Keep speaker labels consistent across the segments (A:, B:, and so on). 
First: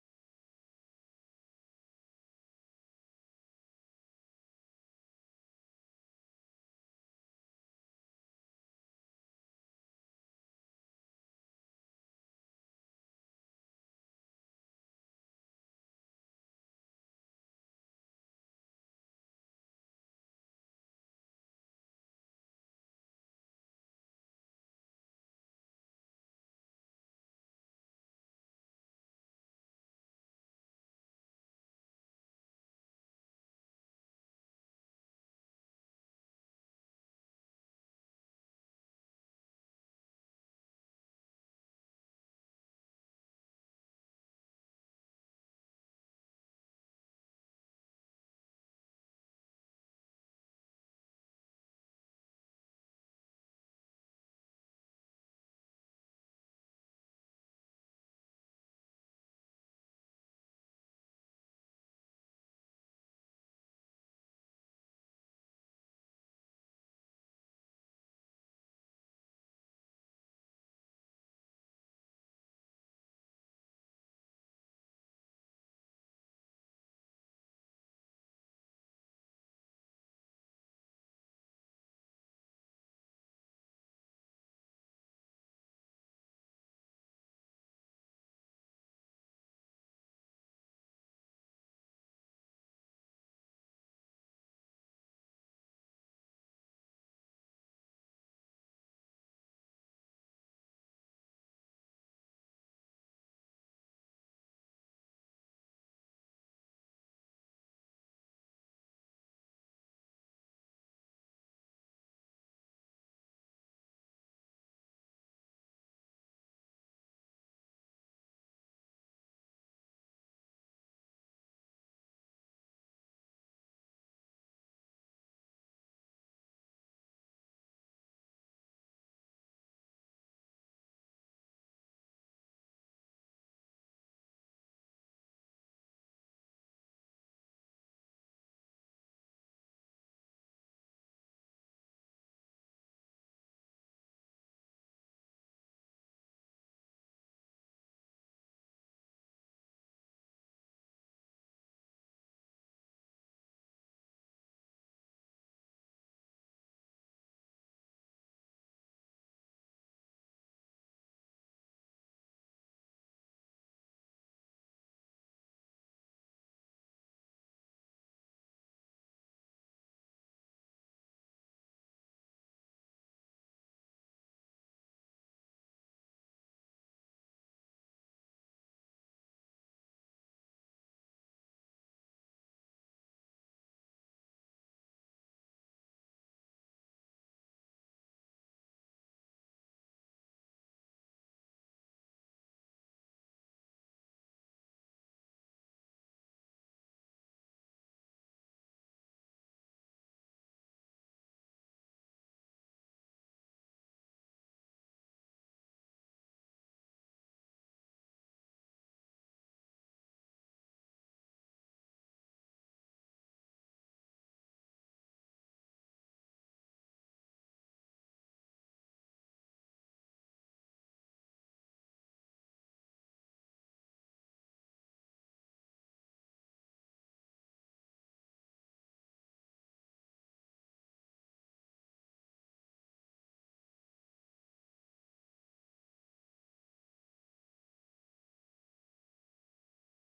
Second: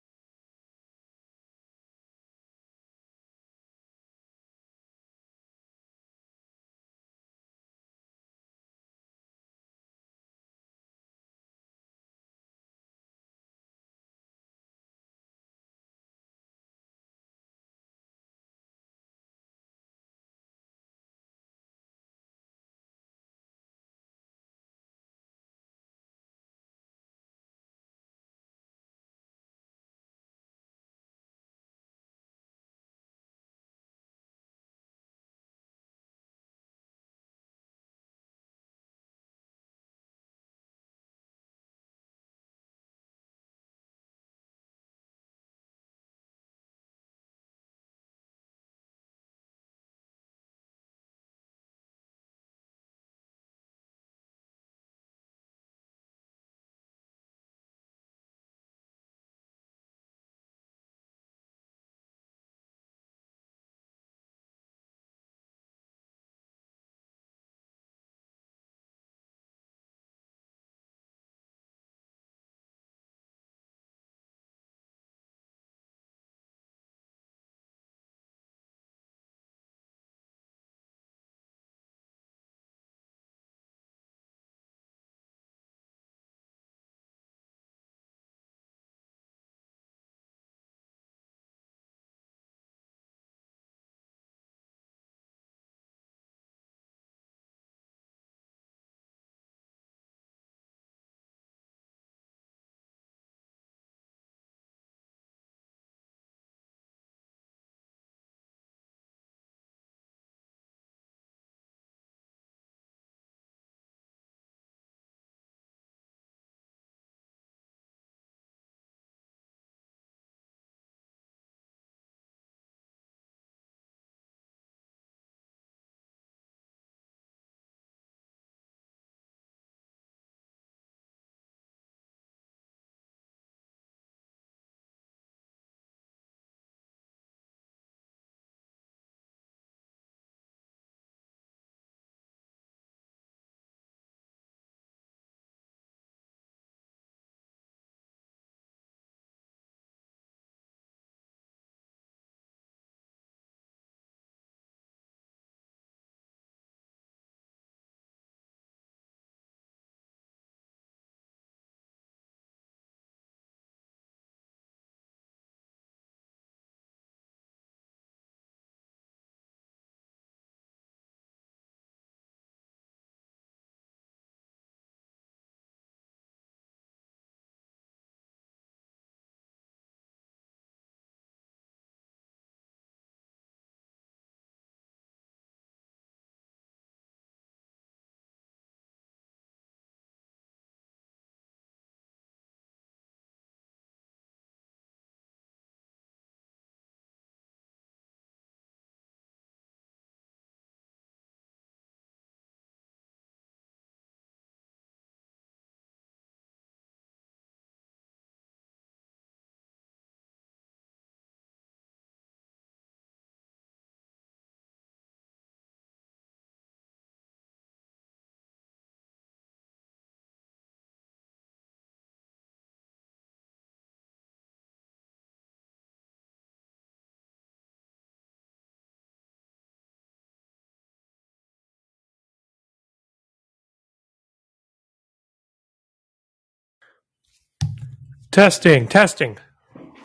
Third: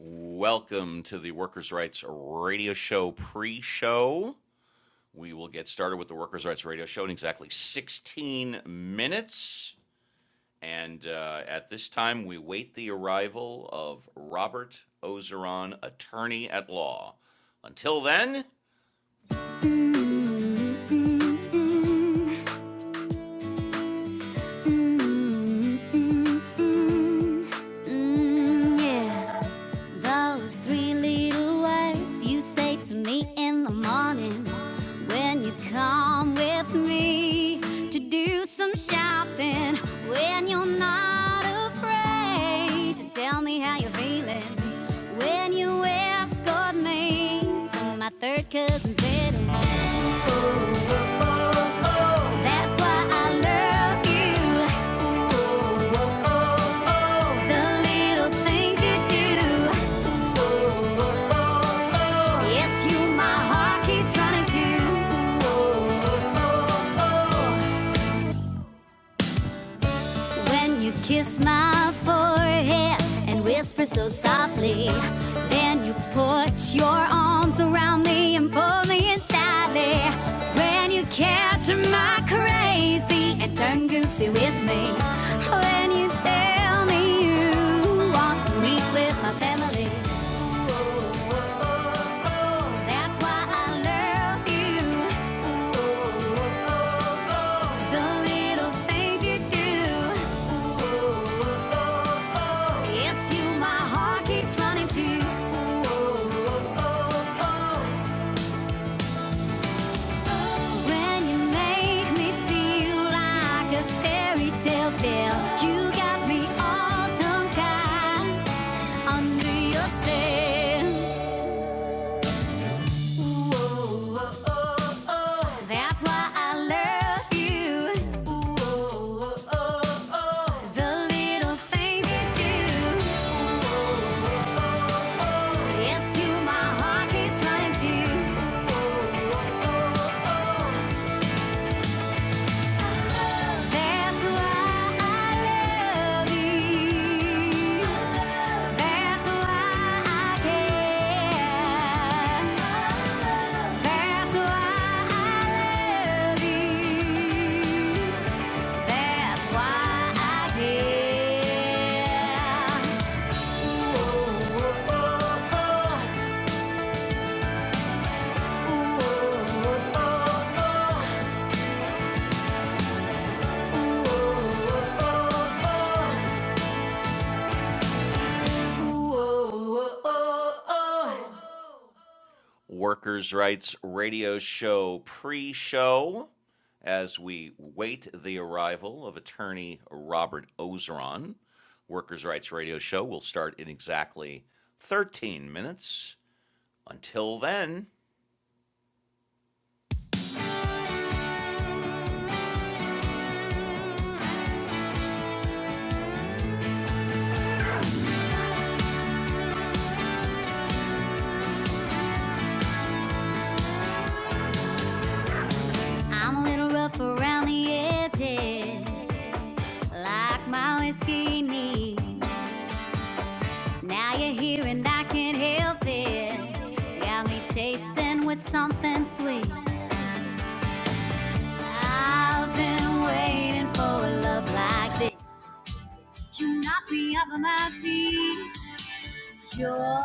A: Welcome to the Workers' Rights Radio Show pre show. We will get started with the Workers' Rights Radio Show in exactly 16 minutes. And uh, at this time, we wait the arrival of Robert Ozeron, attorney at law. Until then, Mm, mm, mm, mm, mm, mm, mm, yeah. Those three little words you say to me in the morning when you come with me to do some shopping. When you're not afraid to tell me how you're feeling. When you escort me to my third cousin's wedding. That's why I love you. The little things you do. It's you my heart keeps running to. oh, oh, oh, oh. When you kiss my forehead and whisper so softly, then you put your arms around me and pull me in tightly. When you catch my crazy and turn goofy with me, when you tell me you want to meet with my family. That's why I love you. The little things you do. It's you my heart keeps running to. When you make me feel like a fairy tale you got me all tongue tied under your spell. That's why I love you. The little things you do. It's you my heart keeps running to. That's why I love you. That's why I care. That's why I love you. That's why I care. oh, oh, oh. oh, oh, oh. oh, oh, oh. Workers' Rights Radio Show pre show as we wait the arrival of attorney Robert Ozeron. Workers' Rights Radio Show will start in exactly 13 minutes. Until then, I'm a little rough around the edges, like my whiskey needs. Now you're here and I can't help it. Got me chasing with something sweet. I've been waiting for a love like this. You knock me off of my feet.
B: Testing, testing.
A: You're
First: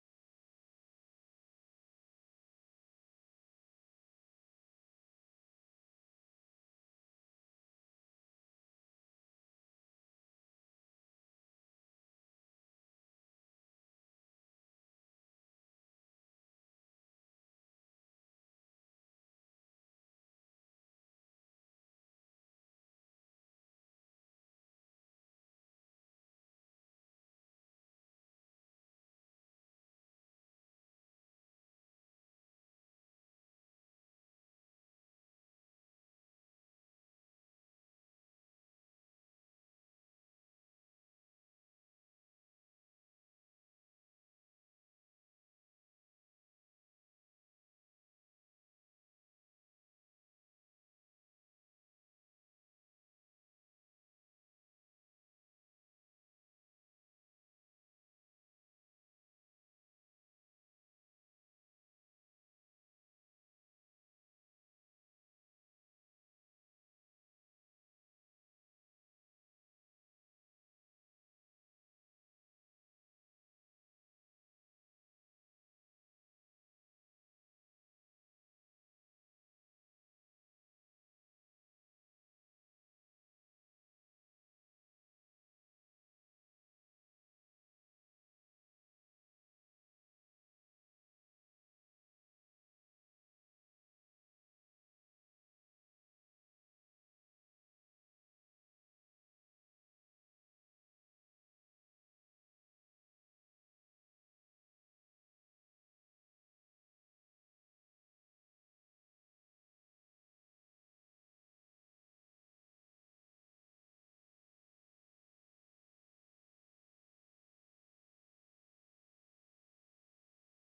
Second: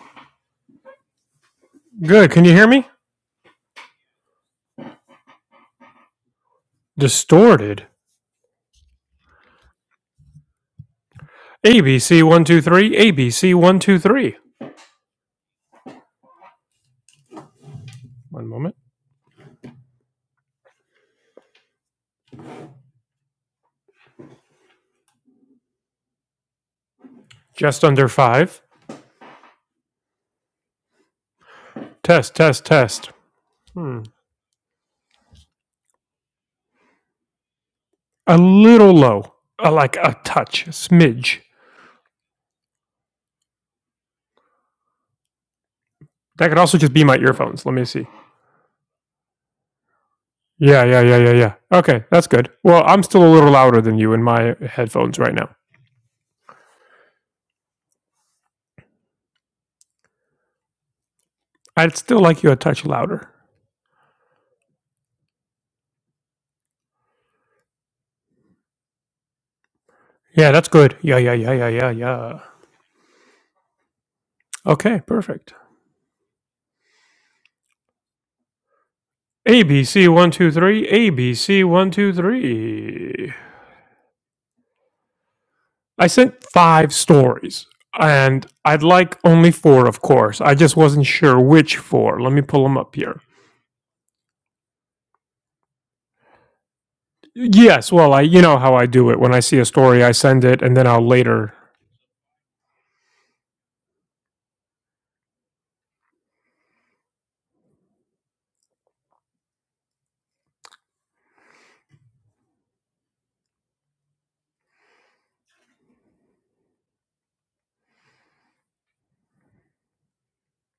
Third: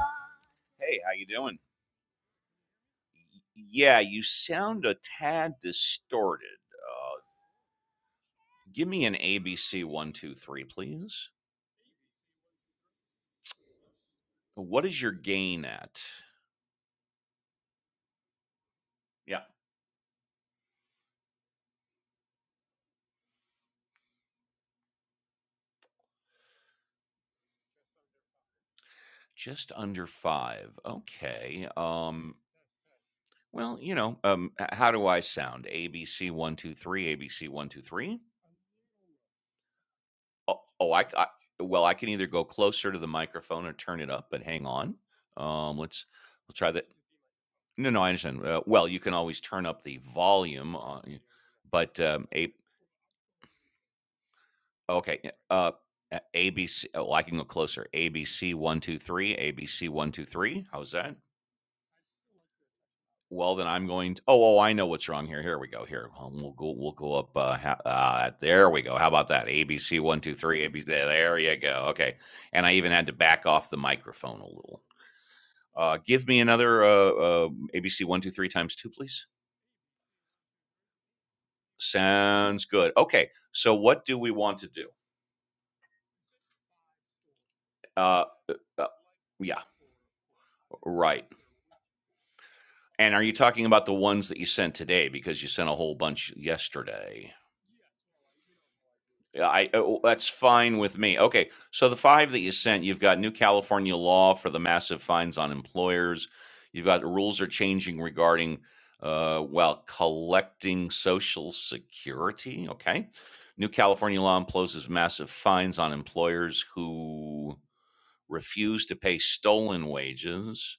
A: Hey, how you doing?
B: Good. Can you hear me?
A: Yeah, you sound a tad distorted. Uh,
B: Distorted.
A: give me an ABC one two three, please.
B: ABC123, ABC123. One two three, A B C one two three.
A: What is your gain at?
B: One moment.
A: Yeah,
B: Just under five.
A: just under five. Okay. Um,
B: Test, test, test.
A: Well, you
B: Hmm.
A: know, um, h- how do I sound? ABC one two three, ABC one two three.
B: A little low. Uh, like a
A: Oh,
B: touch, a
A: oh I, c- I-
B: smidge.
A: well, I can either go closer to the microphone or turn it up. But hang on, um, let's
B: That could
A: let's try
B: also
A: that.
B: just be my earphones. Let me
A: No, no,
B: see.
A: I understand. Uh, well, you can always turn up the volume
B: Yeah, yeah, yeah,
A: on,
B: yeah, yeah.
A: but
B: Okay, that's
A: um,
B: good.
A: a
B: Well, I'm still a little louder than you in my headphones
A: okay, yeah,
B: right now.
A: uh, ABC. Oh, I can go closer. ABC one two three, ABC one two three. How's that?
B: I'd still like you a touch louder.
A: Well, then I'm going to oh, oh, I know what's wrong here. Here we go. Here, um, we'll go. We'll go up. Uh, ha- uh, there we go. How about that? ABC one two
B: Yeah,
A: three.
B: that's
A: ABC.
B: good.
A: There
B: Yeah, yeah,
A: there
B: yeah,
A: you
B: yeah,
A: go.
B: yeah,
A: Okay.
B: yeah.
A: And I even had to back off the microphone a little.
B: Okay, perfect.
A: Uh, give me another uh, uh, ABC one two three times two, please.
B: ABC one two three, ABC one two
A: Sounds good. Okay.
B: three.
A: So what do we want to do?
B: I sent five stories,
A: Uh,
B: and I'd
A: uh,
B: like only
A: yeah.
B: four, of course. I just wasn't
A: Right.
B: sure which four. Let me pull them up
A: And
B: here.
A: are you talking about the ones that you sent today? Because you sent a whole bunch yesterday.
B: Yes, well, I you know how I do it. When I
A: Yeah,
B: see a
A: I oh, oh,
B: story, I
A: that's
B: send it, and
A: fine
B: then
A: with
B: I'll
A: me. Okay,
B: later.
A: so the five that you sent, you've got new California law for the massive fines on employers. You've got rules are changing regarding uh, while collecting Social Security. Okay, new California law imposes massive fines on employers who refuse to pay stolen wages,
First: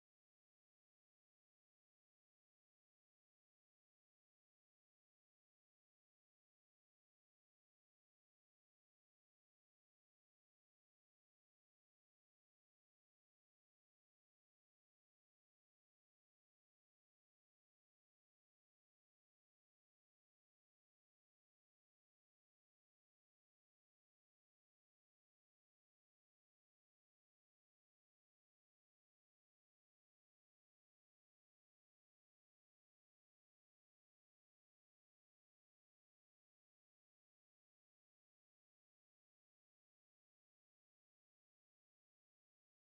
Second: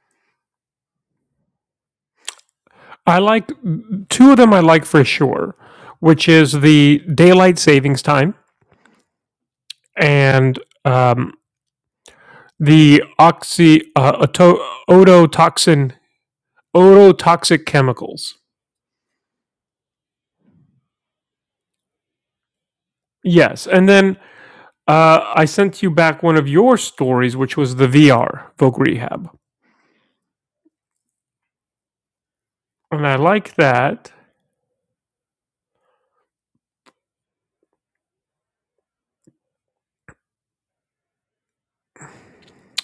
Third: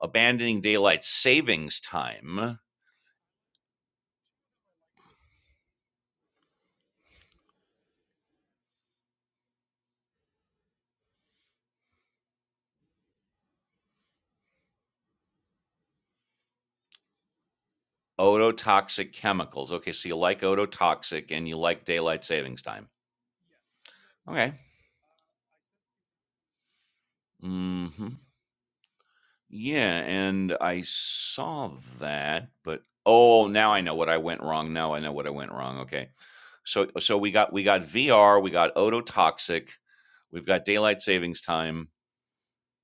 A: abandoning daylight savings time.
B: I like two of them. I like for sure, which is the daylight savings time and um, the oxy uh, ototoxin ototoxic chemicals.
A: Ototoxic chemicals. Okay, so you like ototoxic and you like daylight savings time.
B: Yes, and then
A: Okay
B: Uh, I sent you back one of your stories, which was the
A: hmm
B: VR Voc Rehab,
A: Yeah, and I saw that, but
B: and I
A: oh,
B: like
A: now I know what
B: that.
A: I went wrong. Now I know what I went wrong. Okay, so so we got we got VR, we got ototoxic, we've got daylight savings time,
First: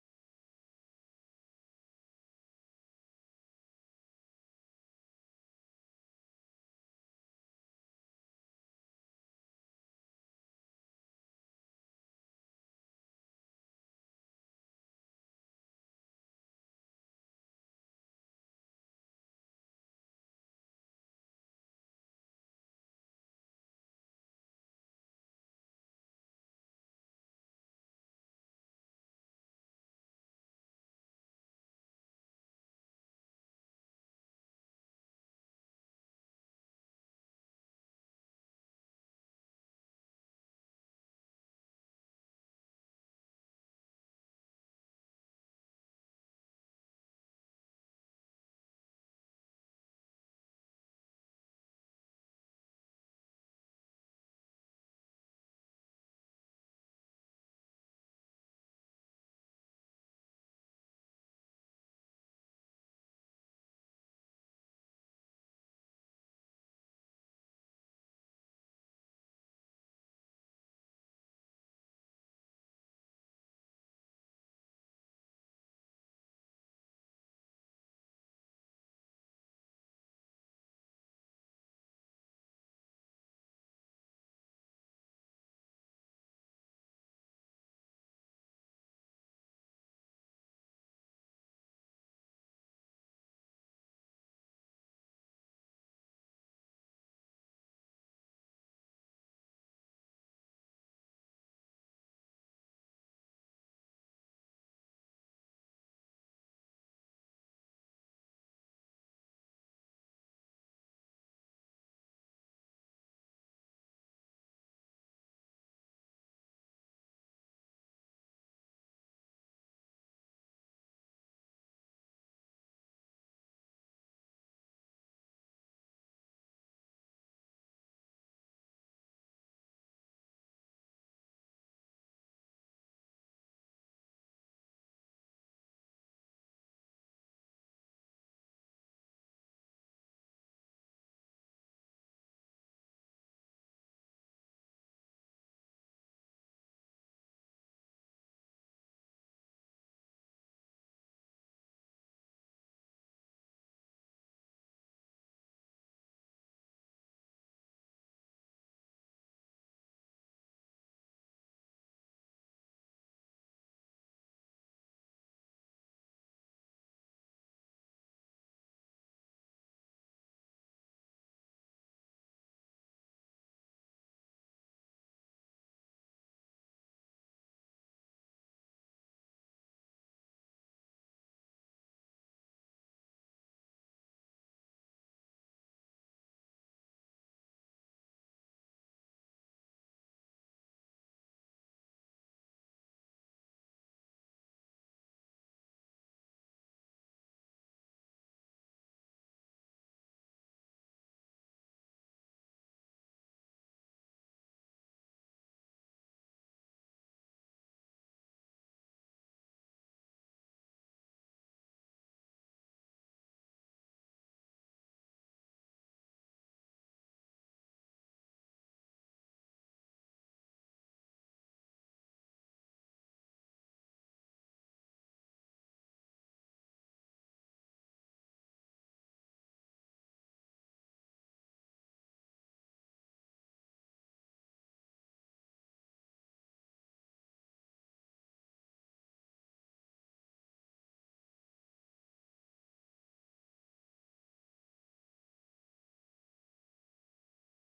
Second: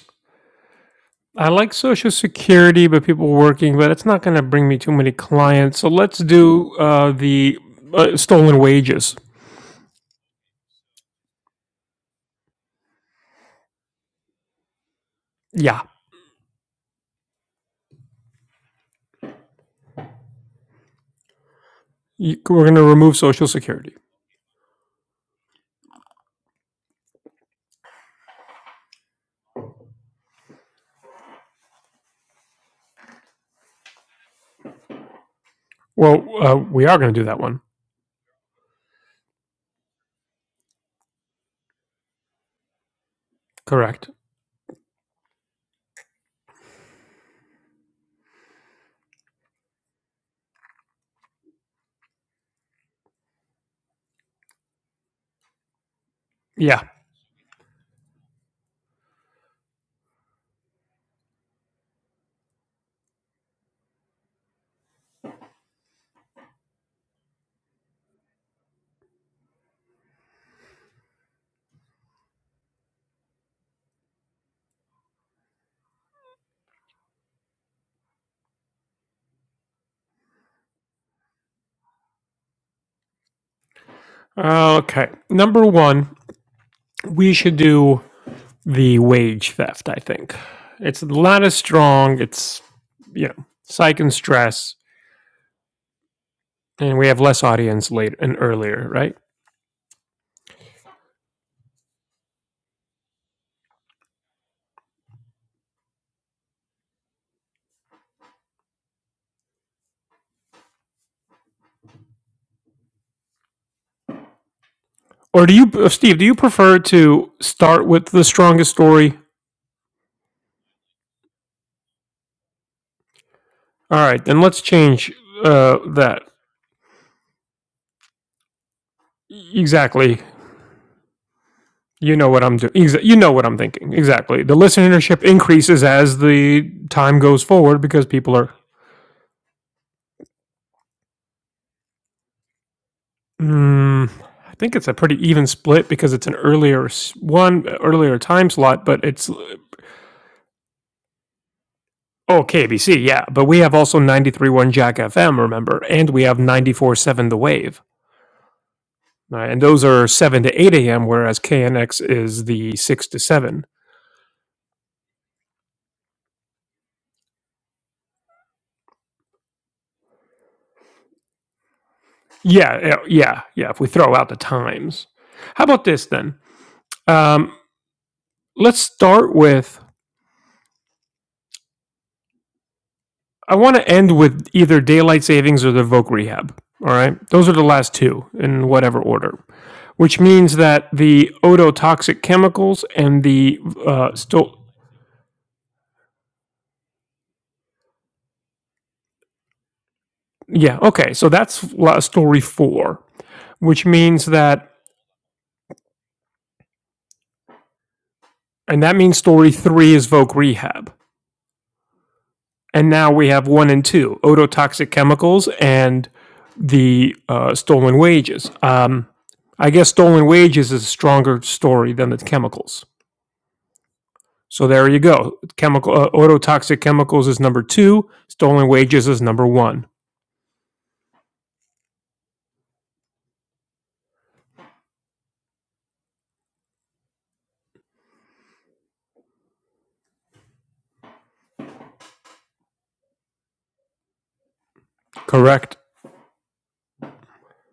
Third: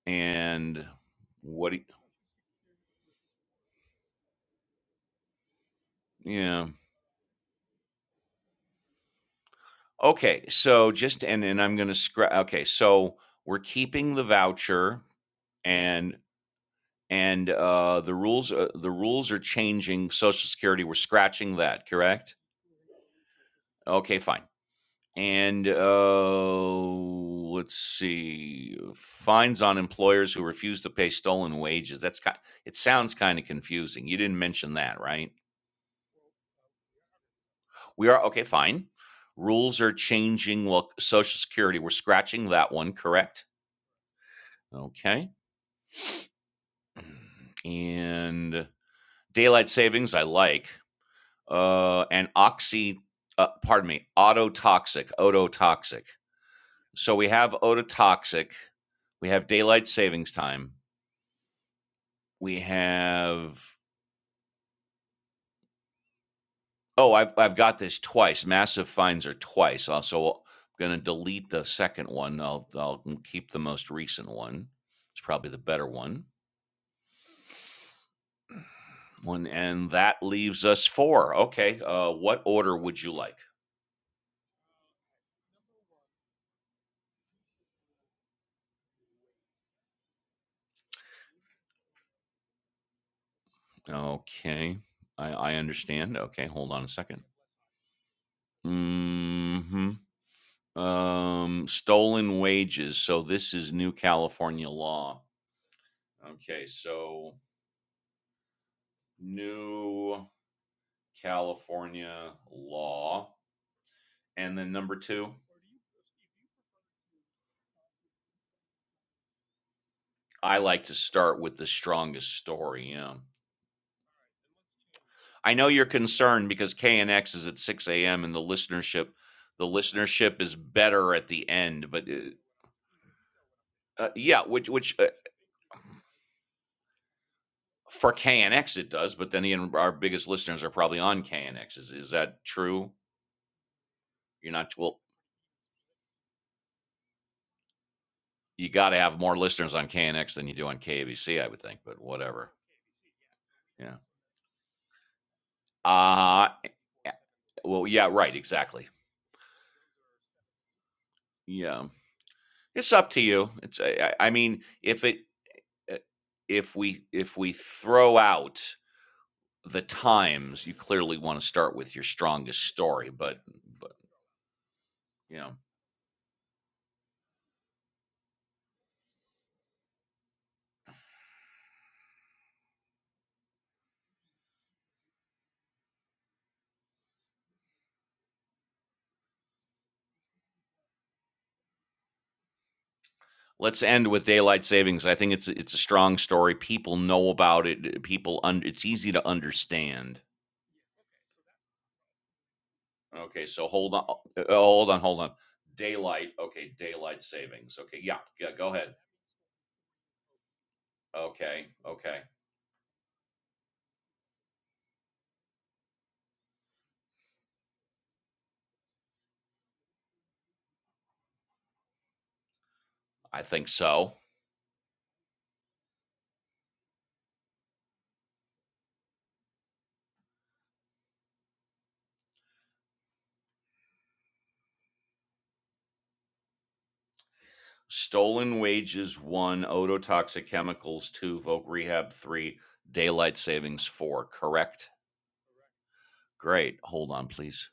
A: and
B: I
A: what?
B: like
A: do you-
B: Social Security, but people working, but it's not going to bring me too many clients. So let's
A: yeah.
B: do uh, the uh, stolen wages.
A: Okay, so just and and I'm gonna scrap. Okay, so we're keeping the voucher
B: Yeah,
A: and and uh the rules uh, the rules are changing social security we're scratching that correct
B: You- we're going to remove Social Security.
A: okay fine And uh, let's see, fines on employers who refuse to pay stolen wages. That's kind. It sounds kind of confusing. You didn't mention that, right?
B: Well, uh, we are going to do that one.
A: We are okay. Fine. Rules are changing. Well, Social Security. We're scratching that one. Correct.
B: Correct.
A: Okay. And daylight savings. I like. Uh, and oxy. Uh, pardon me. Autotoxic. Ototoxic.
B: Yeah.
A: So we have ototoxic. We have daylight savings time we have oh I've, I've got this twice massive fines are twice Uh, so i'm going to delete the second one I'll, I'll keep the most recent one it's probably the better one one and that leaves us four okay uh, what order would you like
B: Uh, Okay. Number one, we should do the wage theft. I think it's the ladder strong. It's you know psych and stress
A: okay i, I understand okay hold on a
B: and we have
A: second
B: less audience later and earlier, right?
A: hmm um stolen wages so this is new california law okay so new California law. And then number two,
B: Or do you, uh, Steve? Do you prefer to start with the strongest story?
A: I like to start with the strongest story. Yeah.
B: All right, then let's change
A: I know
B: uh,
A: you're
B: that.
A: concerned because KNX is at 6 a.m. and the listenership, the
B: Exactly.
A: listenership is better at the end. But
B: You know what
A: uh,
B: I'm doing. Exa- you know what I'm thinking.
A: uh,
B: Exactly.
A: yeah,
B: The
A: which which uh,
B: listenership increases as the time goes forward because
A: for
B: people are.
A: KNX it does. But then again, our biggest listeners are probably on KNX. Is is that true?
B: Mm,
A: You're
B: I
A: not
B: think it's a
A: well.
B: pretty even split because it's an earlier one, earlier time
A: You
B: slot,
A: got to
B: but
A: have
B: it's
A: more
B: oh
A: listeners on KNX than you do on KABC, I would think. But whatever.
B: KBC, yeah. But we have
A: Yeah.
B: also 93.1 Jack FM, remember, and we have
A: Uh eh, eh,
B: 94.7 The Wave.
A: well, yeah, right, exactly.
B: All right, and those are 7 to 8 a.m., whereas
A: Yeah.
B: KNX is the
A: It's
B: 6
A: up
B: to
A: to you.
B: 7.
A: It's I, I I mean, if it uh, if we if we throw out the times, you clearly want to start with your strongest
B: Yeah, yeah,
A: story,
B: yeah.
A: but
B: yeah, If we
A: but
B: throw out the times,
A: you know,
B: how about this then? Um, let's start with. I want to end with either daylight savings or the Voc rehab. All right, those are the last two in whatever order, which means that the ototoxic chemicals and the
A: let's end
B: uh,
A: with
B: sto-
A: daylight savings. I think it's it's a strong story. People know about it. uh, People un- it's easy to understand.
B: yeah, okay, so that's story four.
A: Okay, so
B: which
A: hold on
B: means
A: uh, uh,
B: that,
A: hold on, hold on. Daylight, okay, daylight savings. Okay, yeah, yeah, go
B: and
A: ahead.
B: that means story three is Vogue Rehab.
A: Okay, okay.
B: And now we have one and two ototoxic chemicals and the uh, stolen wages. Um, I guess stolen wages is a stronger story than the chemicals.
A: I think so.
B: So there you go. Chemical uh, ototoxic chemicals is number two. Stolen wages is number one.
A: Stolen Wages one, Ototoxic Chemicals two, Voc Rehab three, Daylight Savings four. Correct.
B: Correct.
A: Great. Hold on, please.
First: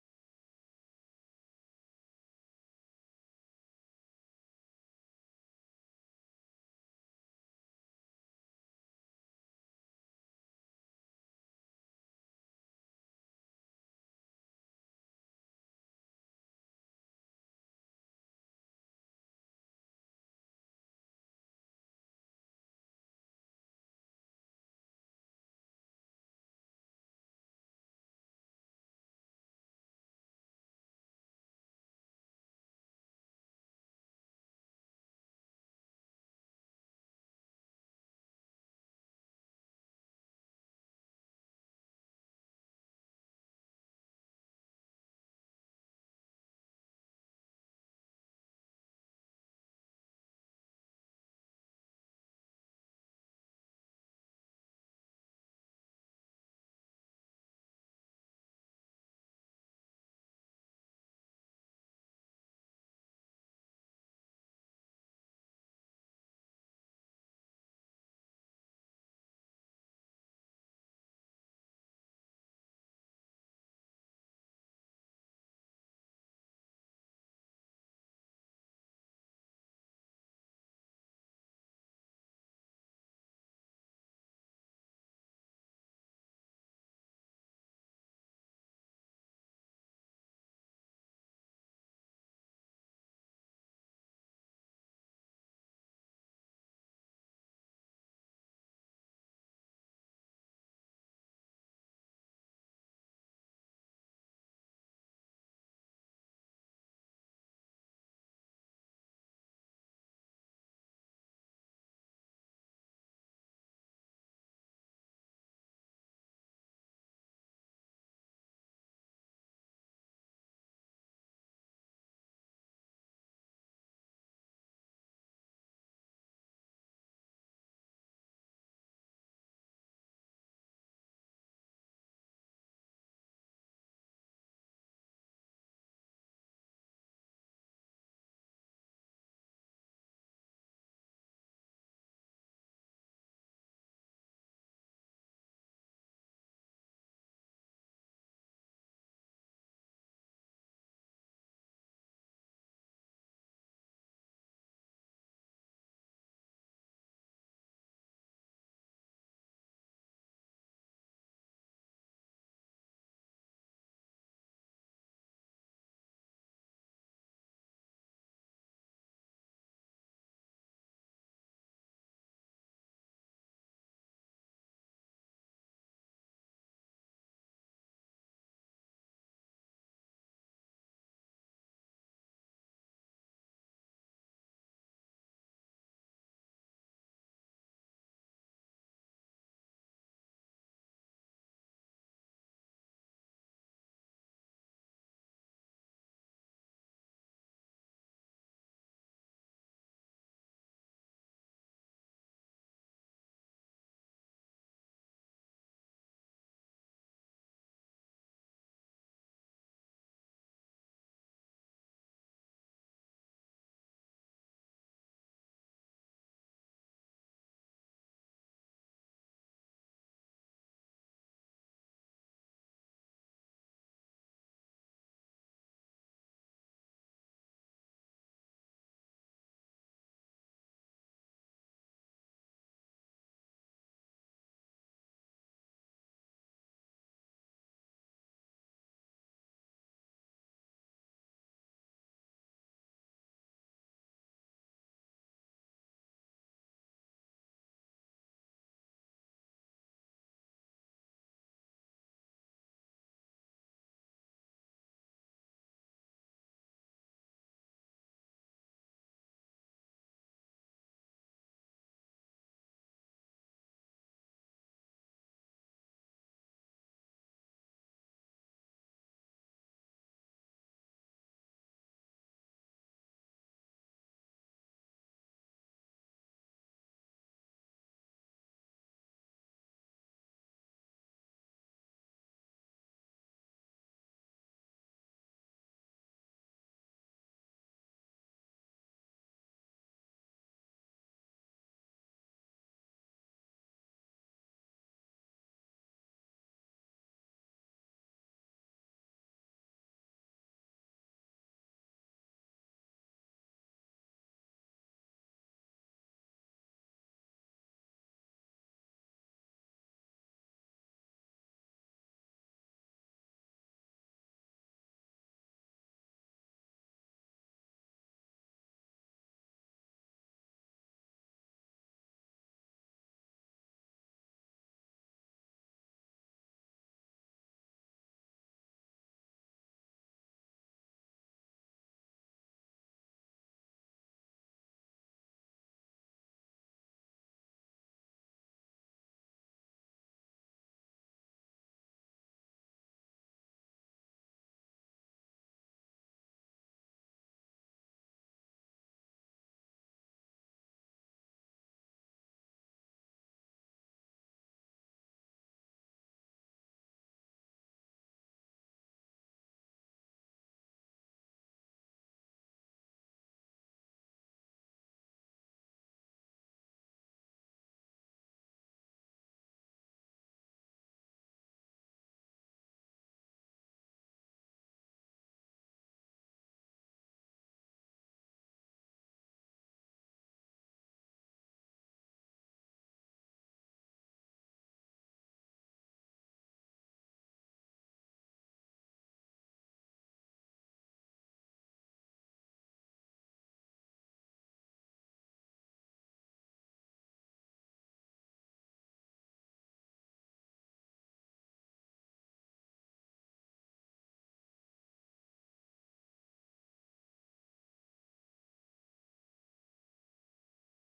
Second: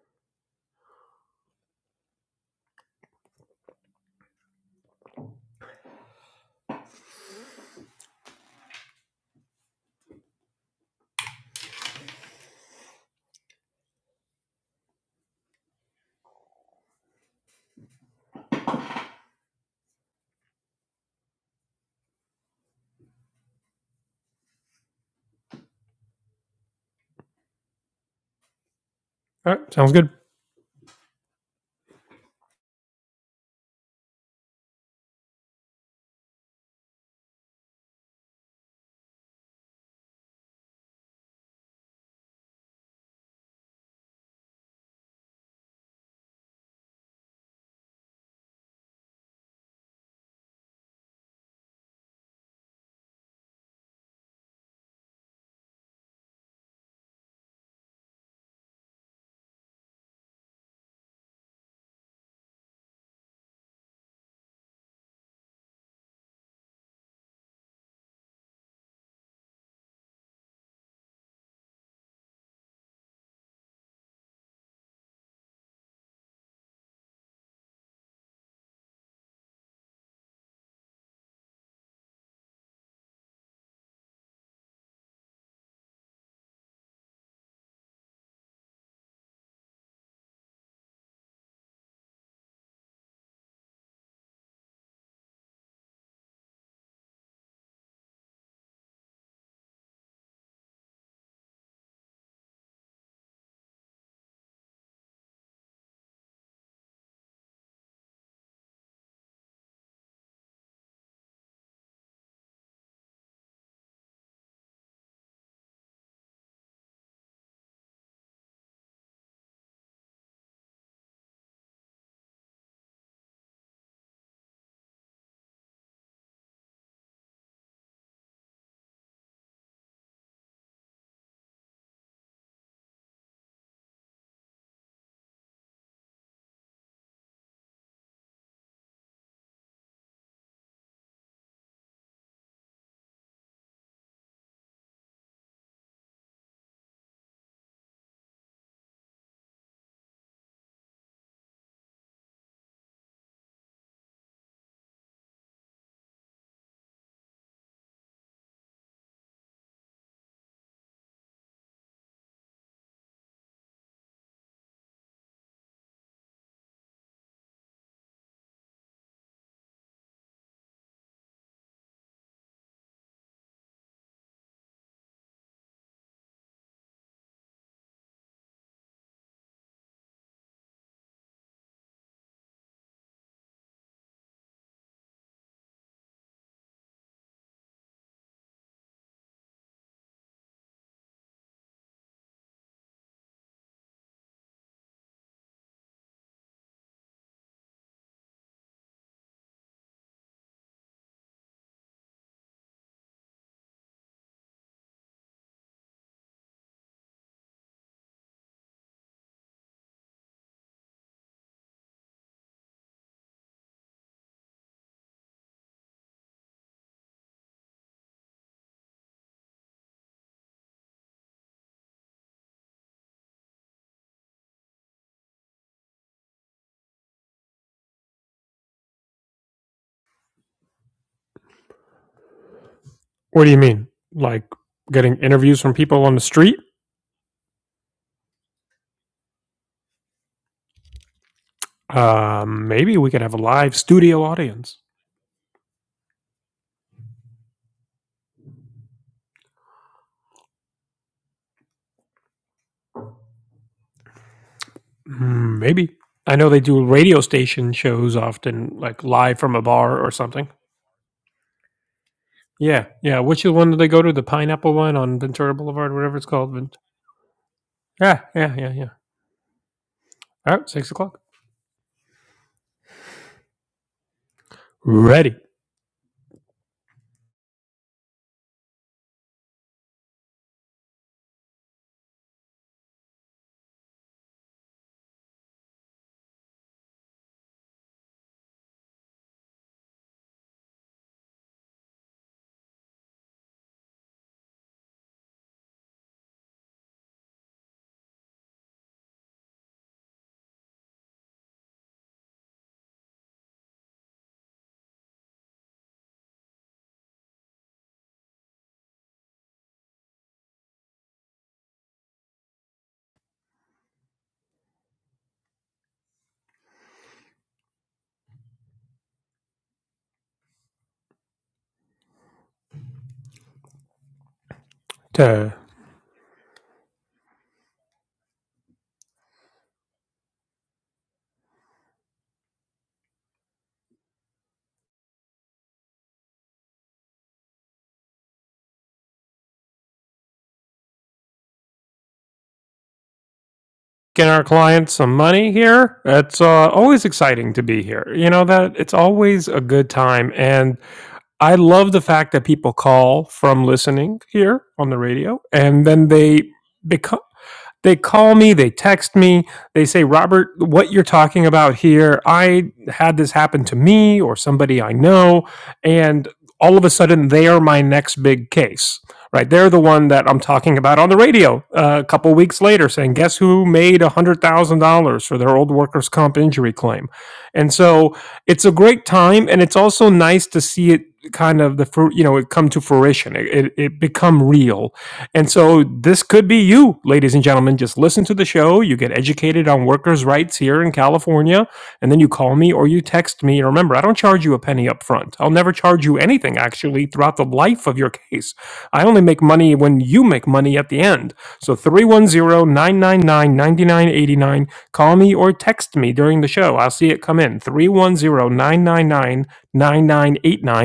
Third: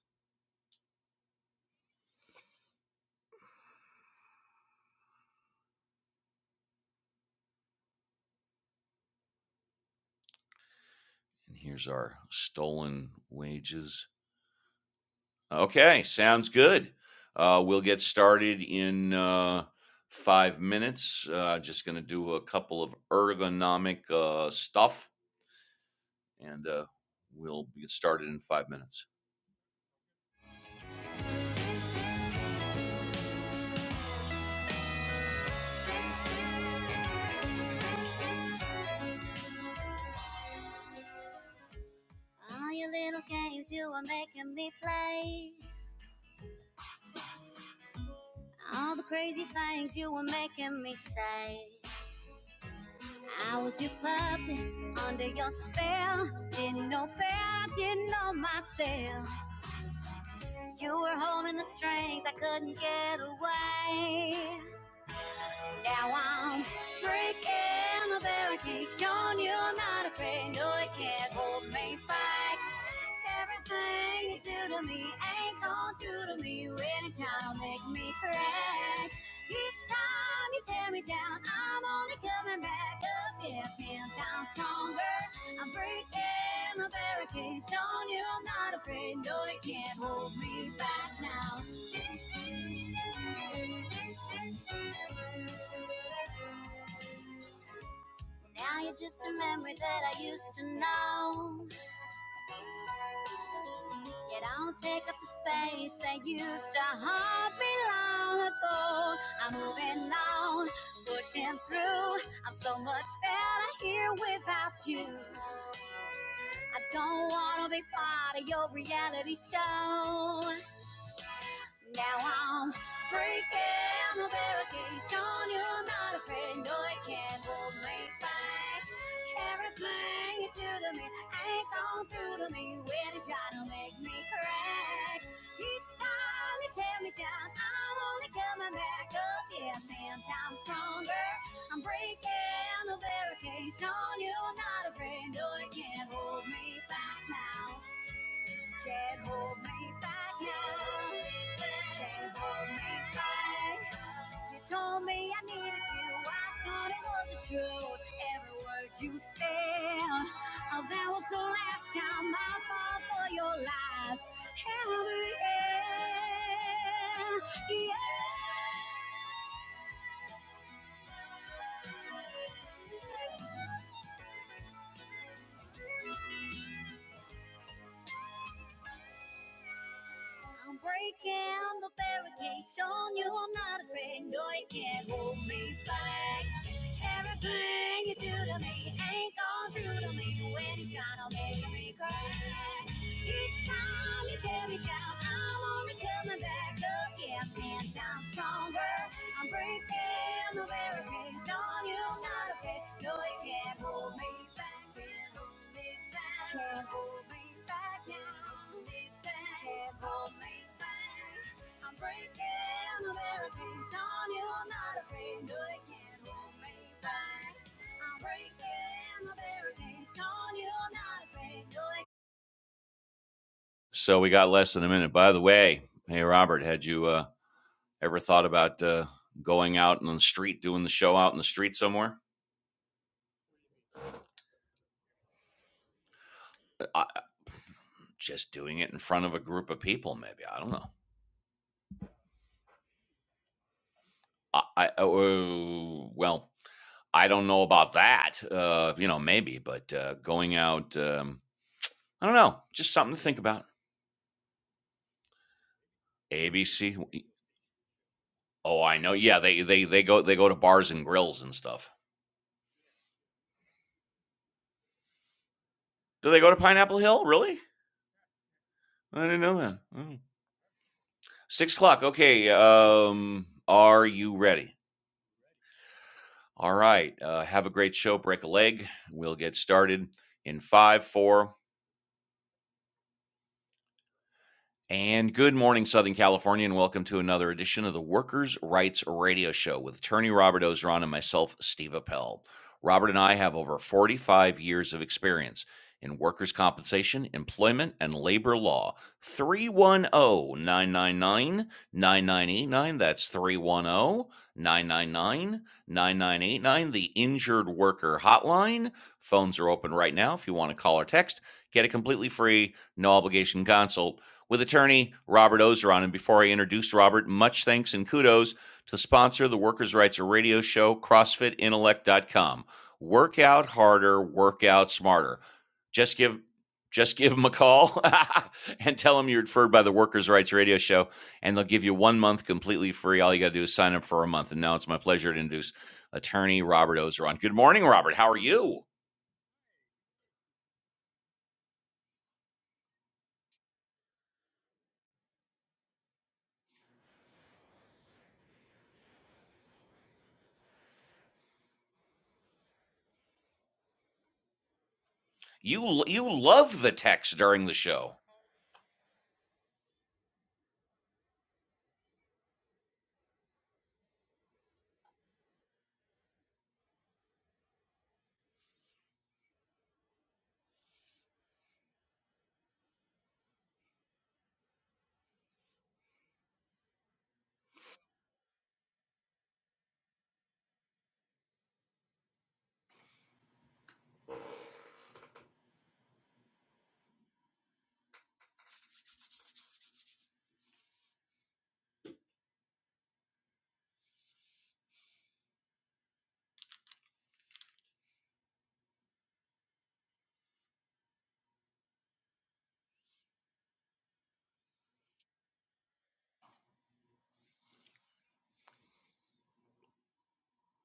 A: And here's our Stolen Wages. Okay, sounds good. Uh, we'll get started in uh, five minutes. Uh, just going to do a couple of ergonomic uh, stuff, and uh, we'll get started in five minutes.
B: All right, sounds good.
A: All your little games you are making me play. All the crazy things you were making me say. I was your puppet under your spell. Didn't know bear, didn't know myself. You were holding the strings, I couldn't get away. Now I'm breaking the barricades, showing you I'm not afraid. No, it can't hold me back. Everything you do to me ain't gone through to me. Really trying to make me crack. Each time you tear me down, I'm only coming back up here ten times stronger. I'm breaking the barricades, showing you I'm not afraid. No, you can't hold me back now. Now you're just a memory that I used to know. You don't take up the space that used to haunt me long ago. I'm moving on, pushing through. I'm so much better here without you. I don't wanna be part of your reality show. Now I'm breaking the barricades, showing you I'm not afraid. No, it can't hold me back. Everything you do to me ain't gone through to me when you try to make me crack. Each time you tear me down, I'm only coming back up. Yeah, ten times stronger. I'm breaking the barricades, showing you I'm not afraid. No, it can't hold me back now. Can't hold me back now. Can't hold me back. You told me I needed you. I thought it was the truth. Every word you said. Oh, that was the last time I fought for your lies. Held the end. Yeah. I'm breaking the barricades, showing you I'm not afraid. No, you can't hold me back. Everything you do to me ain't gone through to me when you're trying to make me cry. Each time you tear me down, I'm only coming back again. Ten times stronger. I'm breaking the barricades on you, not afraid. No, you can't hold me back. Can't hold me back. Can't hold me back. Can't hold me back. Can't hold me back. I'm breaking the barricades on you, not afraid. No, you can't hold me back. I'm breaking the barricades on you, not afraid. No, you so we got less than a minute. By the way, hey Robert, had you uh, ever thought about uh, going out on the street, doing the show out in the street somewhere?
B: What do you mean? Like getting interviews from people on the street?
A: I, just doing it in front of a group of people, maybe. I don't know.
B: Um, maybe we could have a live studio
A: I,
B: audience.
A: I oh, well, I don't know about that. Uh, you know, maybe, but uh, going out, um, I don't know. Just something to think about.
B: Mm, maybe. I know they do
A: ABC.
B: radio station shows often,
A: Oh, I
B: like
A: know.
B: live
A: Yeah,
B: from
A: they
B: a
A: they they
B: bar or
A: go they
B: something.
A: go to bars and grills and stuff.
B: Yeah, yeah. Which one do they go to? The Pineapple one on Ventura Boulevard, whatever it's
A: Do they go
B: called.
A: to
B: Vent-
A: Pineapple Hill? Really?
B: Yeah, yeah, yeah, yeah.
A: I didn't know that. Oh.
B: All right, six o'clock.
A: Six o'clock. Okay. Um, are you ready?
B: Ready
A: All right. Uh, have a great show. Break a leg. We'll get started in five, four, And good morning, Southern California, and welcome to another edition of the Workers' Rights Radio Show with attorney Robert Ozeron and myself, Steve Appel. Robert and I have over 45 years of experience in workers' compensation, employment, and labor law. 310 999 9989. That's 310 999 9989. the Injured Worker Hotline. Phones are open right now if you want to call or text. Get a completely free, no obligation consult with attorney Robert Ozeron. And before I introduce Robert, much thanks and kudos to the sponsor of the Workers' Rights Radio Show, CrossFitIntellect.com. Work out harder, work out smarter.
B: to
A: Just give just give them a call and tell them you're referred by the Workers' Rights Radio Show, and they'll give you one month completely free. All you got to do is sign up for a month. And now it's my pleasure to introduce attorney Robert Ozeron. Good morning, Robert. How are you?
B: get our clients some money here. It's uh, always exciting to be here. You know that it's always a good time, and I love the fact that people call from listening here on the radio, and
A: You
B: then
A: you
B: they
A: love the
B: become
A: text during the
B: They
A: show.
B: call me, they text me, they say, Robert, what you're talking about here, I had this happen to me or somebody I know. And all of a sudden, they are my next big case, right? They're the one that I'm talking about on the radio uh, a couple weeks later saying, guess who made $100,000 for their old workers' comp injury claim? And so it's a great time. And it's also nice to see it kind of the fruit, you know, it come to fruition, it, it, it become real and so this could be you, ladies and gentlemen. Just listen to the show. You get educated on workers' rights here in California, and then you call me or you text me. And remember, I don't charge you a penny up front. I'll never charge you anything, actually, throughout the life of your case. I only make money when you make money at the end. So three one zero nine nine nine ninety nine eighty nine. Call me or text me during the show. I'll see it come in. 310 999 9989.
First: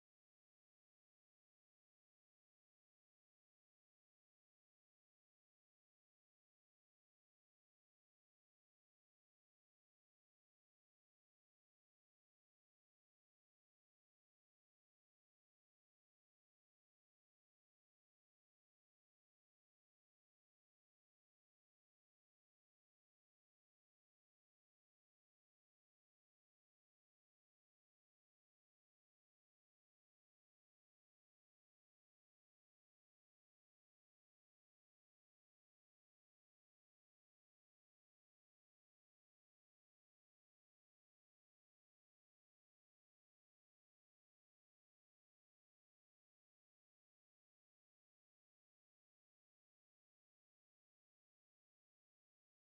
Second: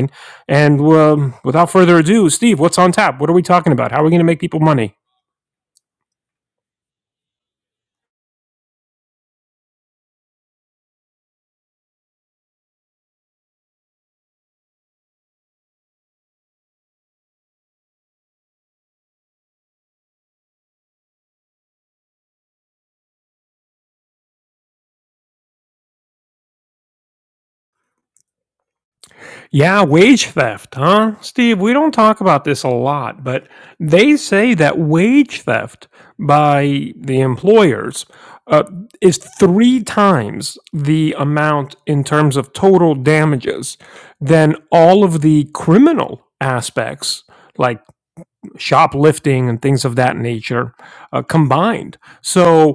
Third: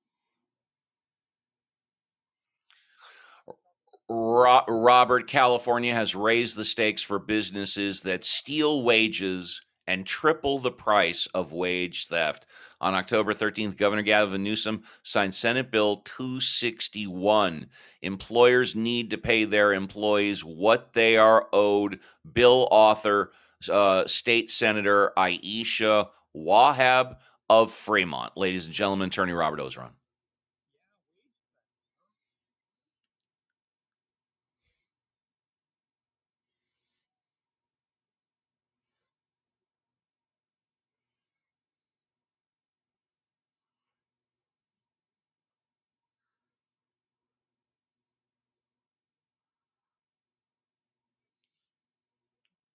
B: And um, without further ado, Steve, what's on tap? What are we talking about? How are we going to make people
A: Ro-
B: money?
A: Robert, California has raised the stakes for businesses that steal wages and triple the price of wage theft. On October 13th, Governor Gavin Newsom signed Senate Bill 261. Employers need to pay their employees what they are owed. Bill author, uh, State Senator Ayesha Wahab of Fremont. Ladies and gentlemen, Attorney Robert
B: Yeah,
A: Ozeron.
B: wage theft, huh? Steve, we don't talk about this a lot, but they say that wage theft by the employers uh, is three times the amount in terms of total damages than all of the criminal aspects, like shoplifting and things of that nature, uh, combined. So,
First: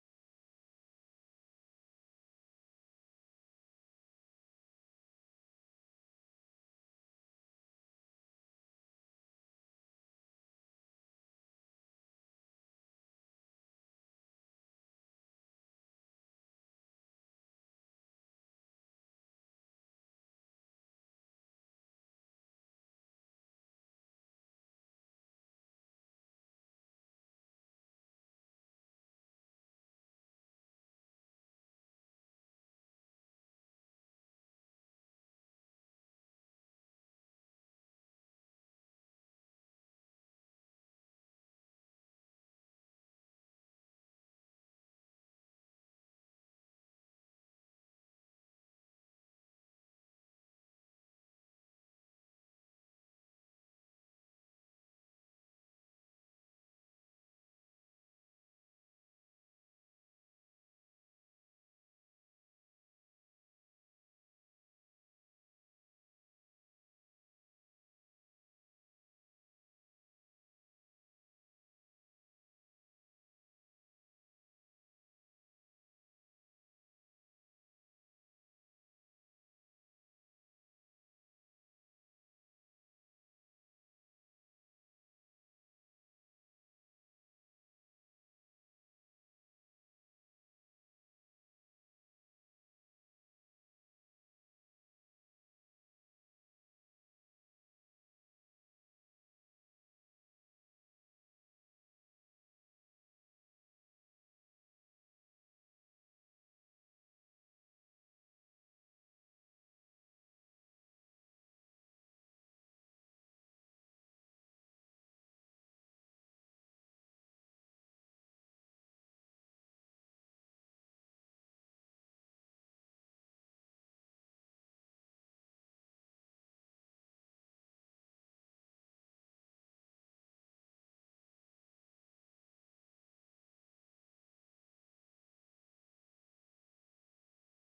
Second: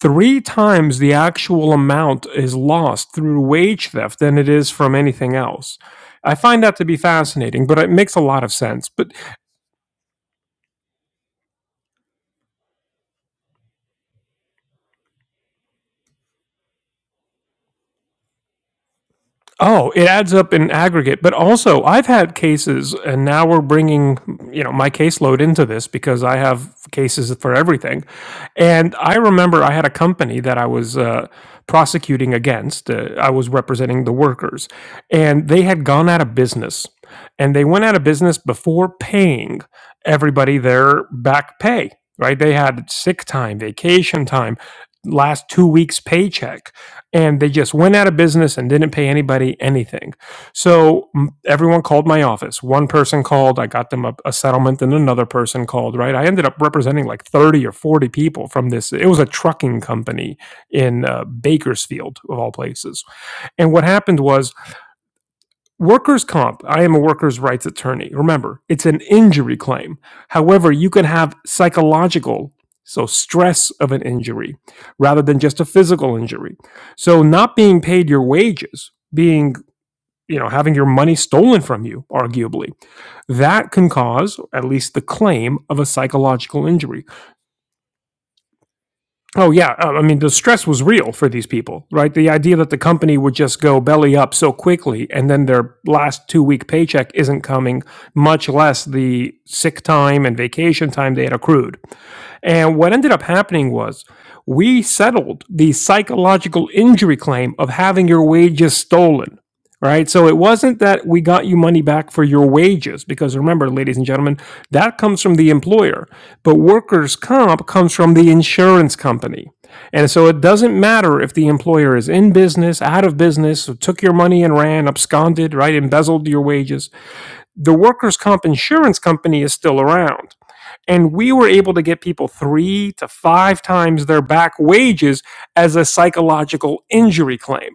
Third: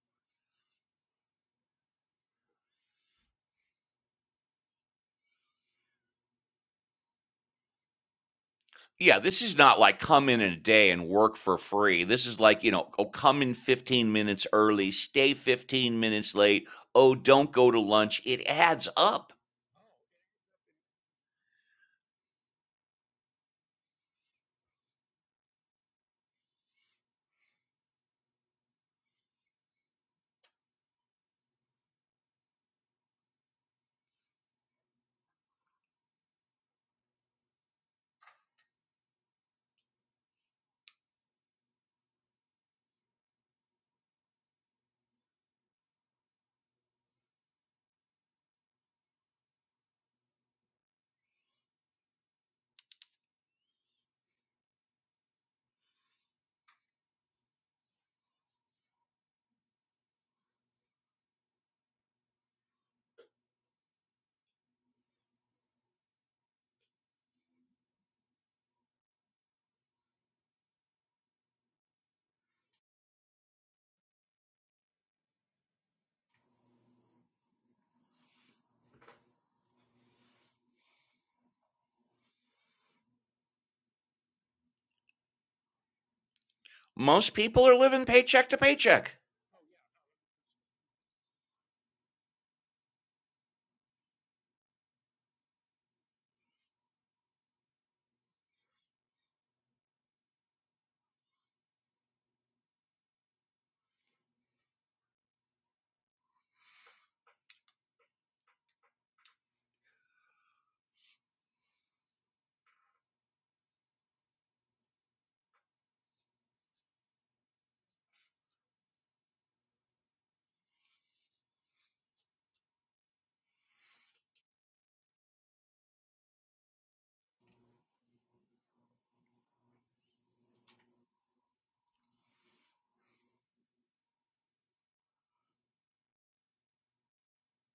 B: Three times the actual amount is lost through wage theft than it is from anything else. I find that to be fascinating, but it makes a lot of sense. But
A: Yeah, this is not like come in in a day and work for free. This is like, you know, oh, come in 15 minutes early, stay 15 minutes late. Oh, don't go to lunch. It adds up.
B: Oh, it adds up in aggregate. But also, I've had cases, and now we're bringing, you know, my caseload into this because I have cases for everything. And I remember I had a company that I was uh, prosecuting against. Uh, I was representing the workers, and they had gone out of business. And they went out of business before paying everybody their back pay, right? They had sick time, vacation time, last two weeks' paycheck and they just went out of business and didn't pay anybody anything. So everyone called my office. One person called, I got them a, a settlement, and another person called, right? I ended up representing like 30 or 40 people from this. It was a trucking company in uh, Bakersfield, of all places. And what happened was, Workers' comp, I am a workers' rights attorney. Remember, it's an injury claim. However, you can have psychological, so stress of an injury, rather than just a physical injury. So, not being paid your wages, being, you know, having your money stolen from you, arguably, that can cause at least the claim of a psychological injury.
A: Most people are living paycheck to paycheck.
B: Oh yeah, Uh, I mean the stress was real for these people, right? The idea that the company would just go belly up so quickly and then their last 2 week paycheck isn't coming, much less the sick time and vacation time they had accrued. And what ended up happening was we settled the psychological injury claim of having your wages stolen, right? So it wasn't that we got you money back for your wages, because remember, ladies and gentlemen, that comes from the employer. But workers' comp comes from the insurance company. And so it doesn't matter if the employer is in business, out of business, so took your money and ran, absconded, right, embezzled your wages. The workers' comp insurance company is still around and we were able to get people three to five times their back wages as a psychological injury claim.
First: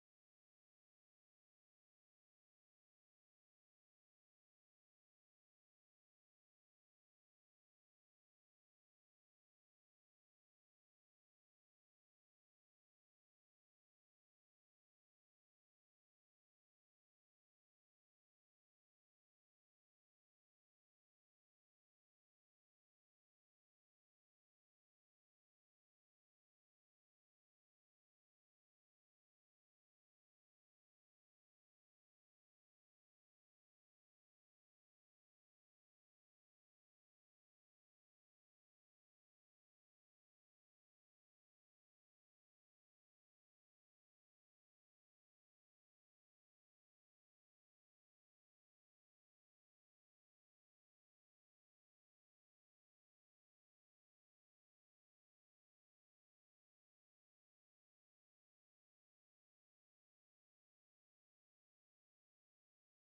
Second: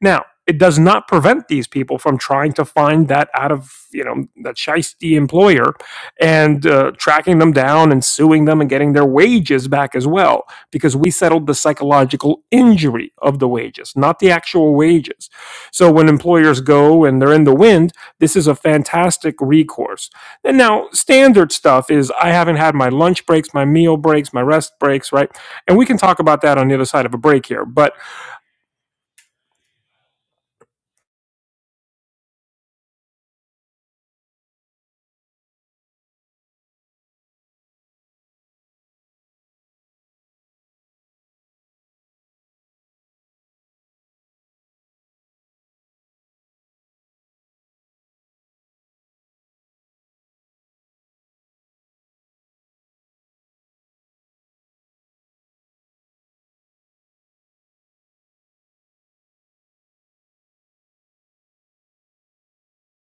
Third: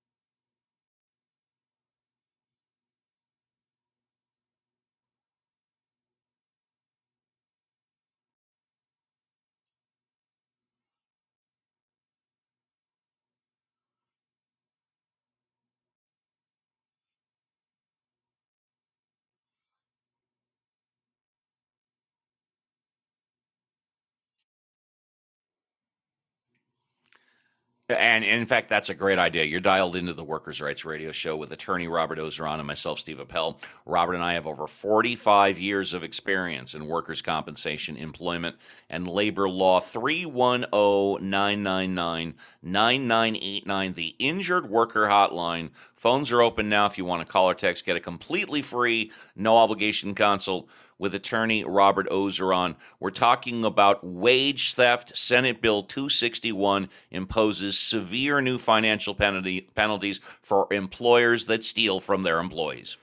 B: Now, it does not prevent these people from trying to find that out of you know that shiesty employer and uh, tracking them down and suing them and getting their wages back as well because we settled the psychological injury of the wages not the actual wages so when employers go and they're in the wind this is a fantastic recourse and now standard stuff is I haven't had my lunch breaks, my meal breaks, my rest breaks, right? And we can talk about that on the other side of a break here. But
A: And, and in fact, that's a great idea. You're dialed into the Workers' Rights Radio Show with attorney Robert Ozeron and myself, Steve Appel. Robert and I have over 45 years of experience in workers' compensation, employment, and labor law. Three one o 999 9989. the Injured Worker Hotline. Phones are open now if you want to call or text. Get a completely free, no obligation consult with attorney Robert Ozeron. We're talking about wage theft, Senate Bill 261 imposes severe new financial penalty penalties for employers that steal from their employees.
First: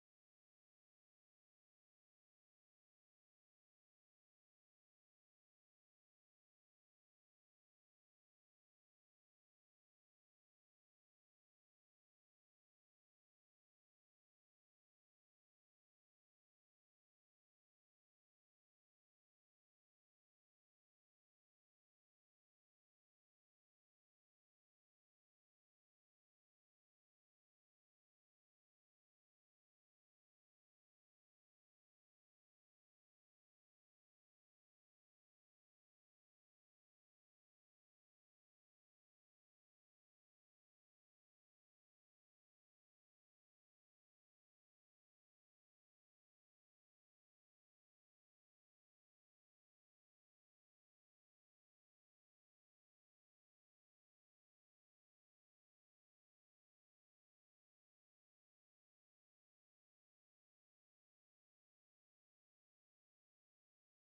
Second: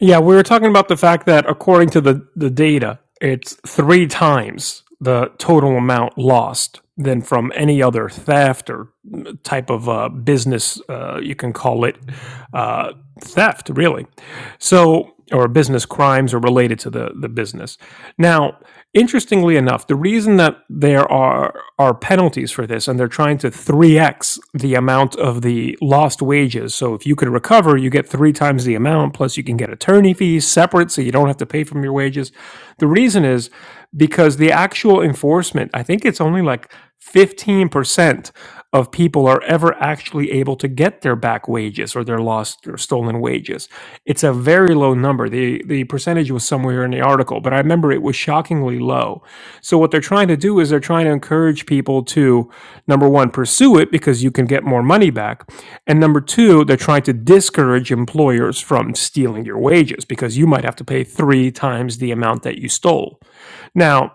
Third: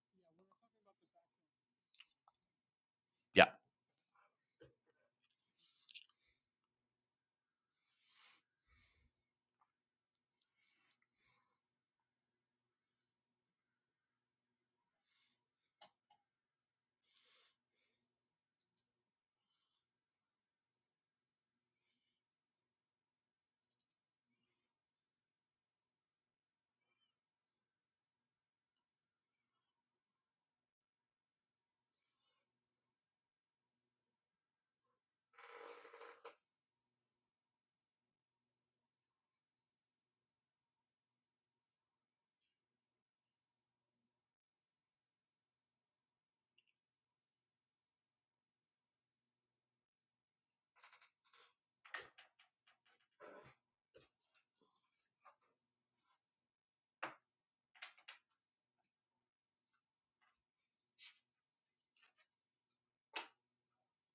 B: yeah, we were talking about the fact that according to the, the data,
A: Yeah.
B: it's three times the total amount lost than from any other theft or type of uh, business, uh, you can call it uh, theft, really. So or business crimes are related to the, the business. Now, interestingly enough, the reason that there are are penalties for this and they're trying to 3x the amount of the lost wages. So if you can recover, you get three times the amount, plus you can get attorney fees separate so you don't have to pay from your wages. The reason is because the actual enforcement, I think it's only like 15% of people are ever actually able to get their back wages or their lost or stolen wages. It's a very low number. The the percentage was somewhere in the article, but I remember it was shockingly low. So what they're trying to do is they're trying to encourage people to number 1 pursue it because you can get more money back, and number 2 they're trying to discourage employers from stealing your wages because you might have to pay 3 times the amount that you stole. Now,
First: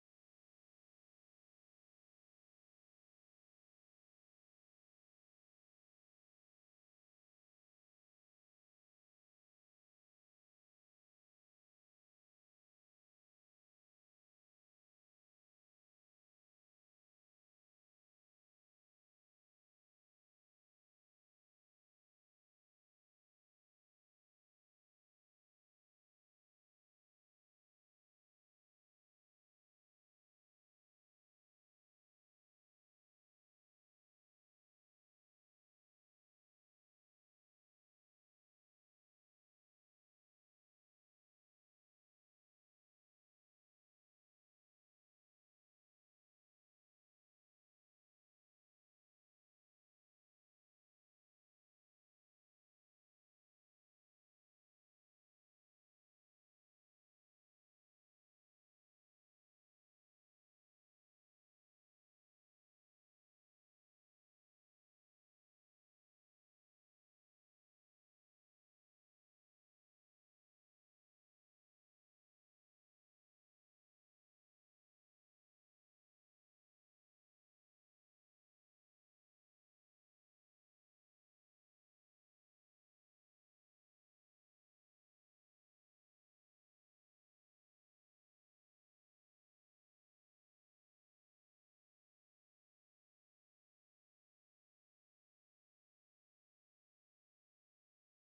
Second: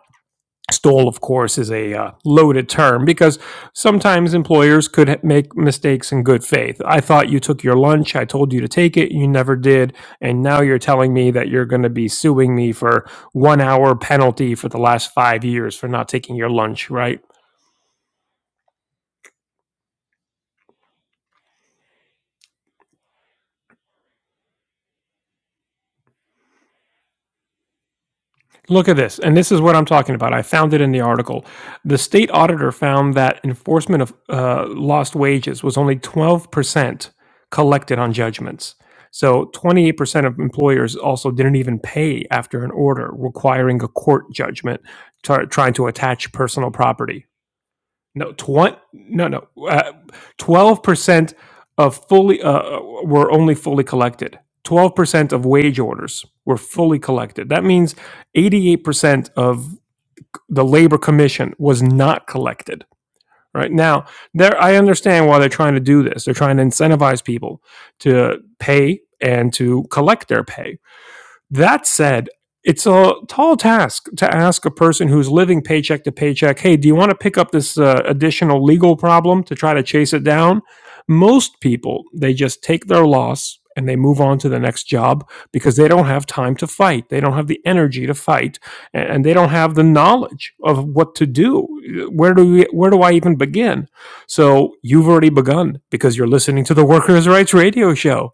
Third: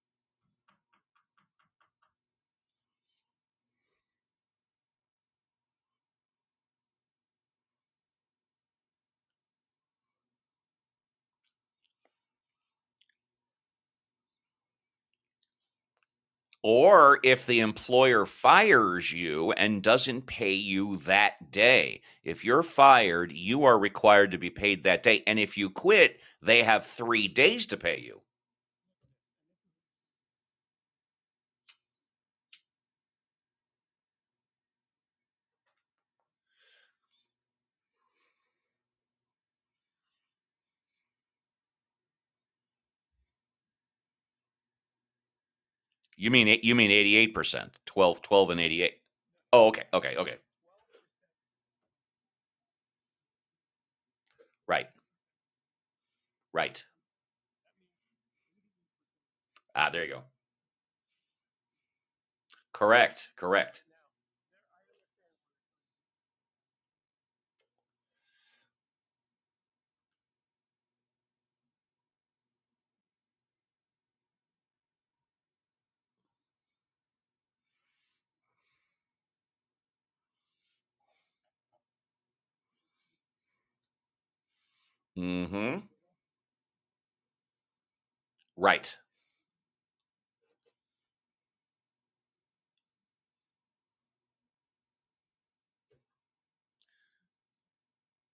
B: Stole, of course, is a uh, loaded term because sometimes employers could ha- make mistakes in good faith. I thought you took your lunch. I told you to take it. You never did. And now you're telling me that you're going to be suing me for one hour penalty for the last five years for not taking your lunch, right?
A: Or if the employer fires you and doesn't pay you that day. If you're fired, you are required to be paid that day. And if you quit, they have 3 days to pay you.
B: Look at this, and this is what I'm talking about. I found it in the article. The state auditor found that enforcement of uh, lost wages was only 12% collected on judgments. So 28% of employers also didn't even pay after an order requiring a court judgment, try trying to
A: You
B: attach
A: mean
B: personal
A: you mean
B: property.
A: 88%, 12,
B: No,
A: 12, and
B: twenty.
A: 88.
B: No, no.
A: Oh, okay.
B: uh,
A: Okay. Okay.
B: Twelve percent of fully uh, were only fully collected.
A: Right.
B: Twelve percent of wage orders were
A: Right.
B: fully collected. That means eighty-eight percent of
A: Ah, there you go.
B: the labor commission was not collected.
A: Correct.
B: Right
A: Correct.
B: now, there I understand why they're trying to do this. They're trying to incentivize people to pay and to collect their pay that said, it's a tall task to ask a person who's living paycheck to paycheck, hey, do you want to pick up this uh, additional legal problem to try to chase it down? Most people, they just take their loss and they move on to the next job
A: mm
B: because they
A: Mhm.
B: don't have time to fight. They don't have the energy to fight
A: Right.
B: and and they don't have the knowledge of what to do. Where do we, where do I even begin? So you've already begun because you're listening to the Workers' Rights Radio Show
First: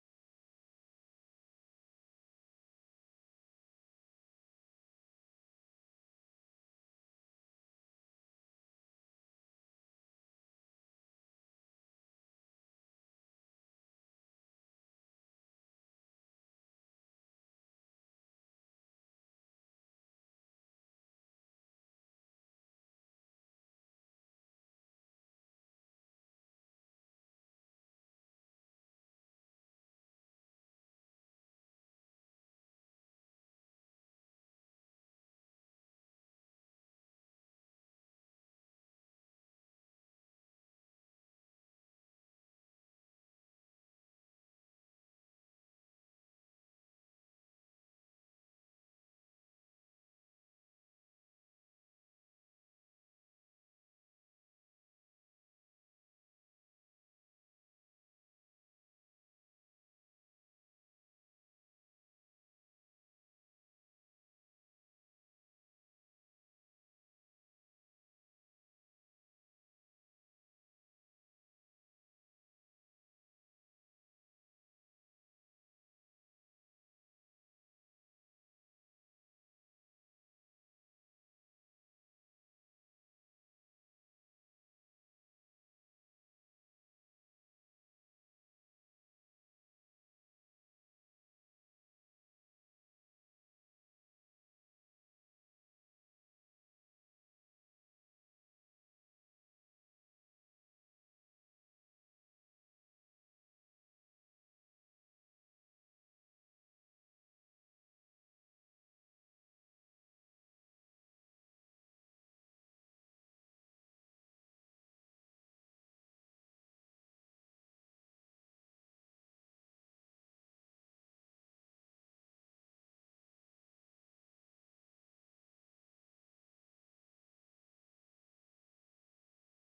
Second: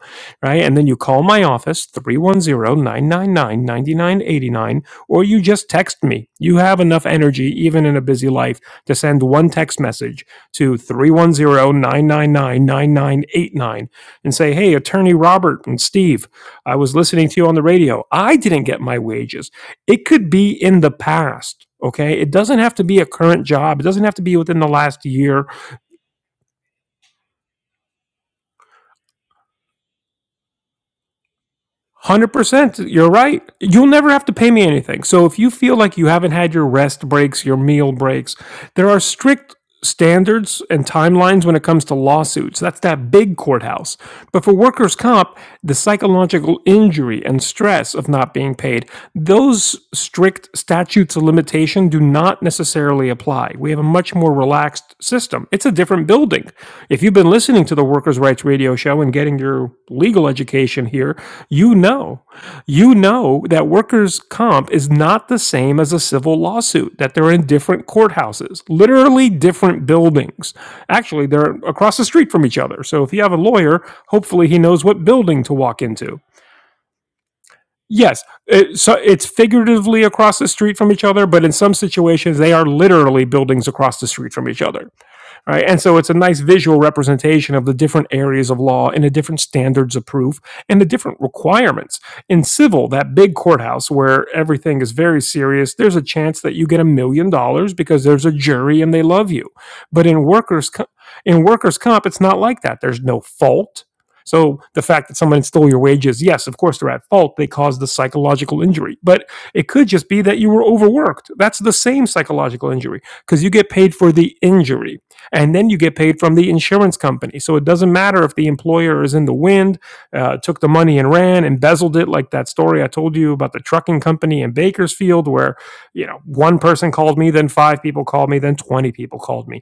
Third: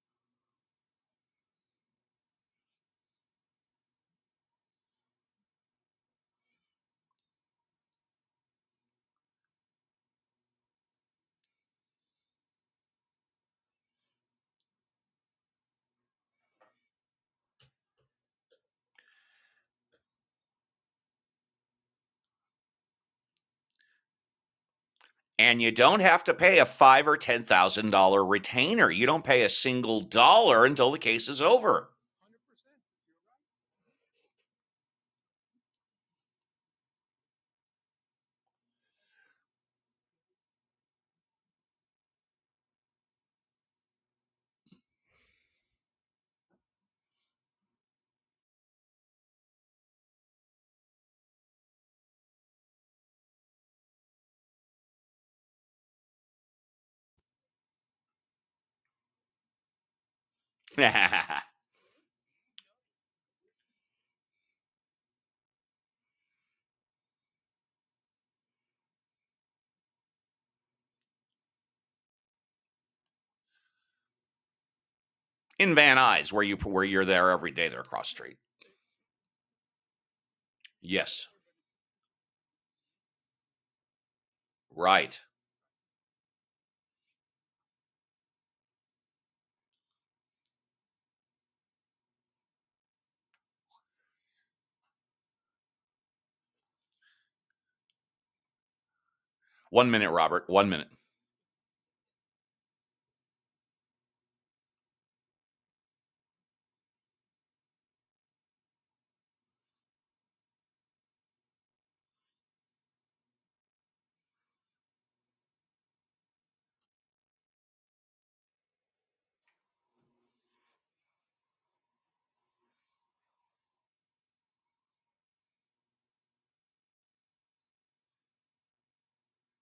B: right? And then you call my office, three one zero nine nine nine ninety nine eighty nine, or you just text me. You have enough energy, even in a busy life, to send one text message to 310 999 9989, and say, Hey, attorney Robert and Steve, I was listening to you on the radio. I didn't get my wages. It could be in the past. Okay. It doesn't have to be a current job. It doesn't have to be within the last year
A: and you don't have to pay a five or ten thousand dollar retainer. You don't pay a single dollar until the case is over.
B: one Hundred percent, you're right. You'll never have to pay me anything. So if you feel like you haven't had your rest breaks, your meal breaks, there are strict standards and timelines when it comes to lawsuits. That's that big courthouse. But for workers' comp, the psychological injury and stress of not being paid, those strict statutes of limitation do not necessarily apply. We have a much more relaxed system. It's a different building. If you've been listening to the world workers' rights radio show and getting your legal education here,
A: In
B: you know, you know that workers' comp is not the same as a civil lawsuit, that they're in different courthouses, literally different buildings. Actually, they're across the street from each other. So if you have a lawyer, hopefully he knows what building to walk
A: Van
B: into.
A: Nuys, where you where you're there every day, they're across the
B: Yes,
A: street.
B: it, so it's figuratively across the street from each other,
A: Yes,
B: but in some situations they are literally buildings across the street from each other
A: right.
B: right? And so it's a nice visual representation of the different areas of law and the different standards of proof and the different requirements. In civil, that big courthouse where everything is very serious, there's a chance that you get a million dollars because there's a jury and they love you.
A: One
B: But
A: minute,
B: in
A: Robert. One
B: workers
A: minute.
B: in workers comp, it's not like that. There's no fault. So the fact that someone stole your wages, yes, of course they're at fault. They caused the psychological injury, but it could just be that you were overworked. That's the same psychological injury because you get paid for the injury and then you get paid from the insurance company. So it doesn't matter if the employer is in the wind, uh, took the money and ran, embezzled it, like that story I told you about the trucking company in Bakersfield, where you know one person called me, then five people called me, then twenty people called me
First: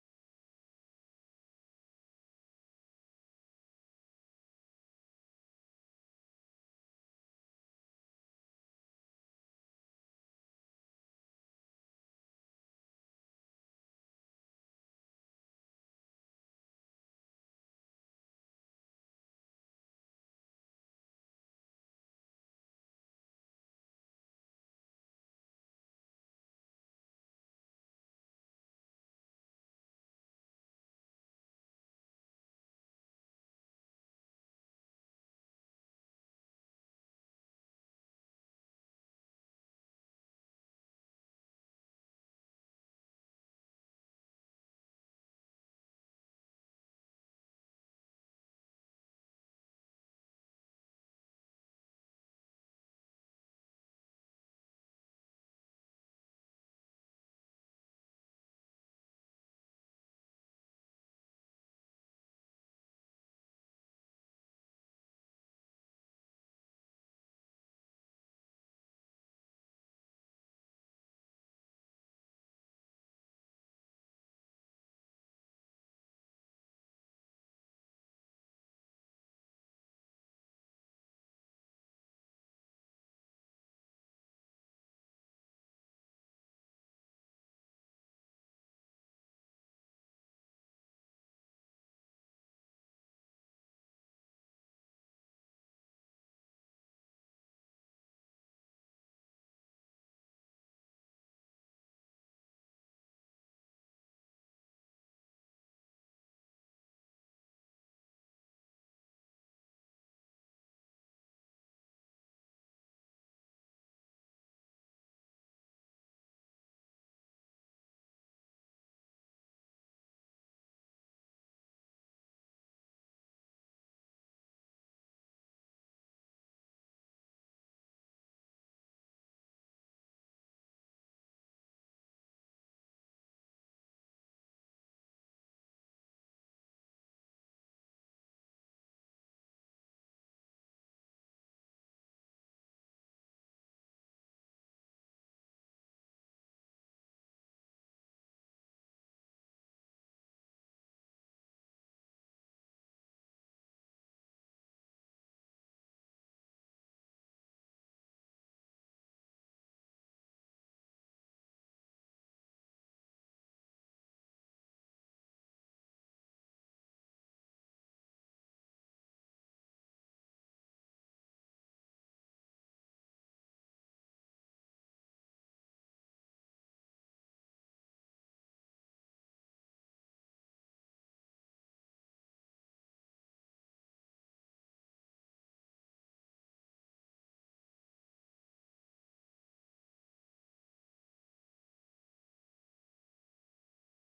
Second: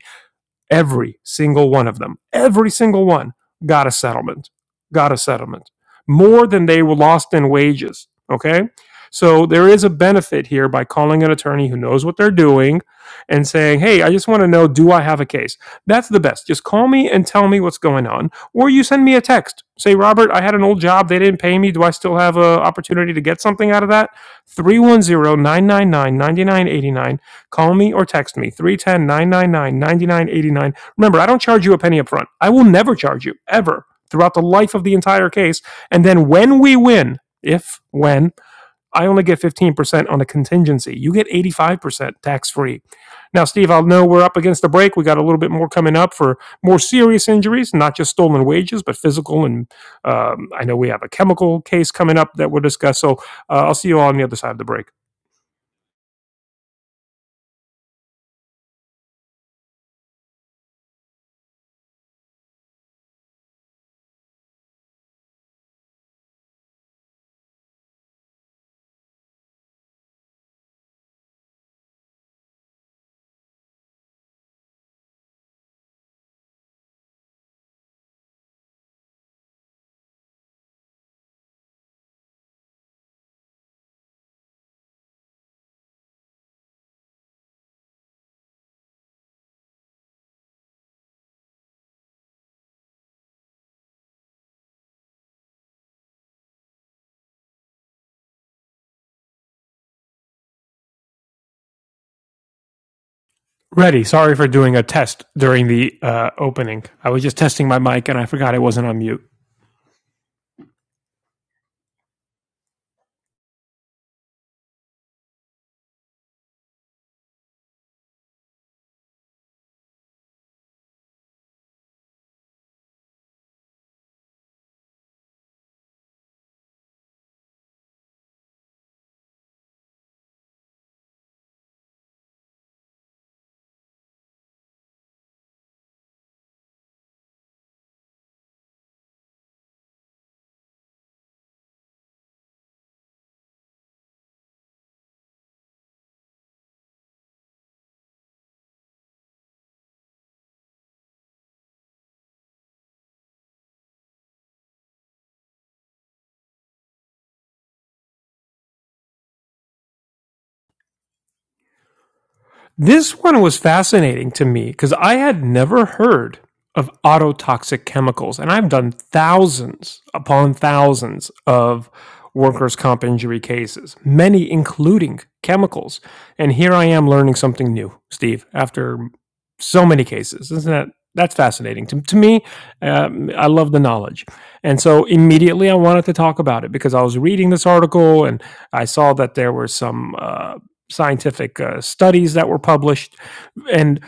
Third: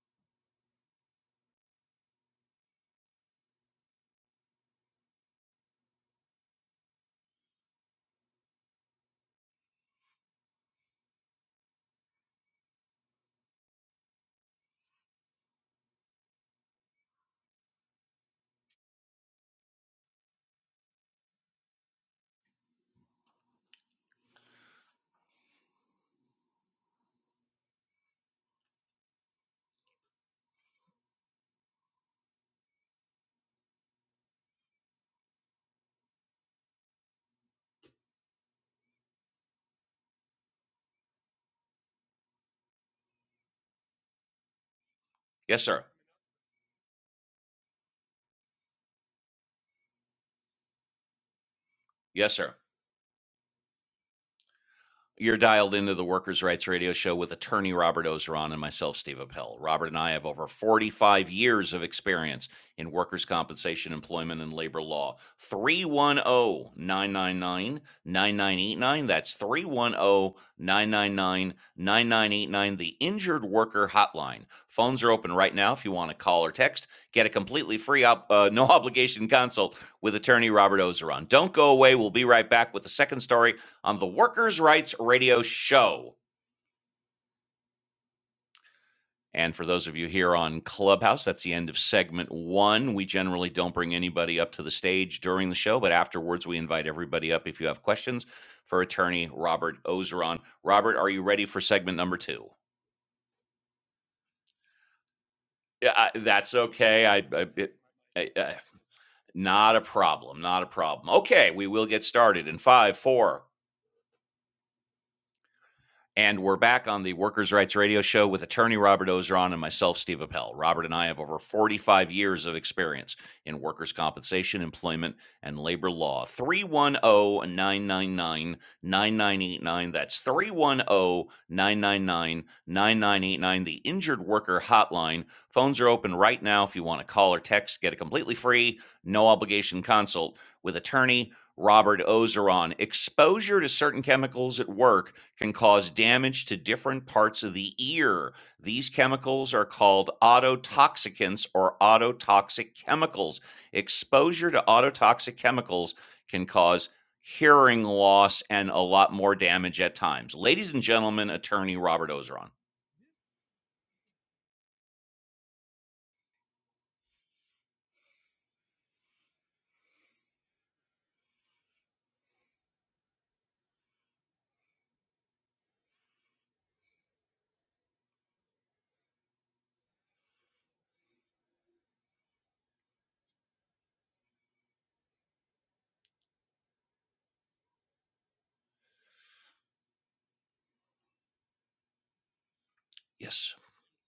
B: Every single one of them, every single one got a settlement, got a settlement, more than they were lost in wages. Okay. So there is a benefit here by calling an attorney who knows what they're doing and saying, Hey, I just want to know, do I have a case? That's the best. Just call me and tell me what's going on. Or you send me a text. Say, Robert, I had an old job. They didn't pay me. Do I still have an opportunity to get something out of that? Three one zero nine nine nine ninety nine eighty nine. Call me or text me three ten nine nine nine ninety nine eighty nine. Remember, I don't charge you a penny up front. I will never charge you, ever, throughout the life of the entire case. And then when we win, if, when, I only get 15% on a contingency. You get 85% tax free. Now, Steve, I'll know we're up against the break. We got a little bit
A: Yes,
B: more
A: sir.
B: coming up for more serious injuries, not just stolen wages, but physical. And um, I know we have a chemical case coming up
A: Yes,
B: that
A: sir.
B: we'll discuss. So uh, I'll see you all on the other side of the break.
A: You're dialed into the Workers' Rights Radio Show with attorney Robert Ozeron and myself, Steve Appel. Robert and I have over 45 years of experience in workers' compensation, employment, and labor law. 310 999 9989. That's 310 999 9989. the Injured Worker Hotline. Phones are open right now if you want to call or text. Get a completely free, op- uh, no obligation consult with attorney Robert Ozeron. Don't go away. We'll be right back with the second story on the Workers' Rights Radio Show. And for those of you here on Clubhouse, that's the end of segment one. We generally don't bring anybody up to the stage during the show, but afterwards we invite everybody up if you have questions for attorney Robert Ozeron. Robert, are you ready for segment number two?
B: Ready. Sorry for doing a test during
A: Yeah,
B: the
A: I,
B: uh,
A: that's
B: opening.
A: okay.
B: I
A: I,
B: was just
A: I,
B: testing
A: it,
B: my mic and I
A: I,
B: forgot
A: I,
B: it wasn't on mute.
A: not a problem. Not a problem. Okay, we will get started in five, four, And we're back on the Workers' Rights Radio Show with attorney Robert Ozeron and myself, Steve Appel. Robert and I have over 45 years of experience in workers' compensation, employment, and labor law. 310 999 9989. That's 310 999 9989. the Injured Worker Hotline. Phones are open right now if you want to call or text, get a completely free, no obligation consult with attorney Robert Ozeron. Exposure to certain chemicals at work can cause damage to different parts of the ear. These chemicals are called autotoxicants or autotoxic chemicals. Exposure to autotoxic chemicals can cause hearing loss and a lot more damage at times. Ladies and gentlemen, attorney Robert Ozeron.
B: This one was fascinating to me because I had never heard of autotoxic chemicals, and I've done thousands upon thousands of workers' comp injury cases, many including chemicals. And here I am learning something new, Steve, after so many cases. Isn't that? That's fascinating to, to me. Um, I love the knowledge. And so immediately I wanted to talk about it because I was reading this article and I saw that there were some. Uh, scientific uh, studies that were published.
A: Yes.
B: And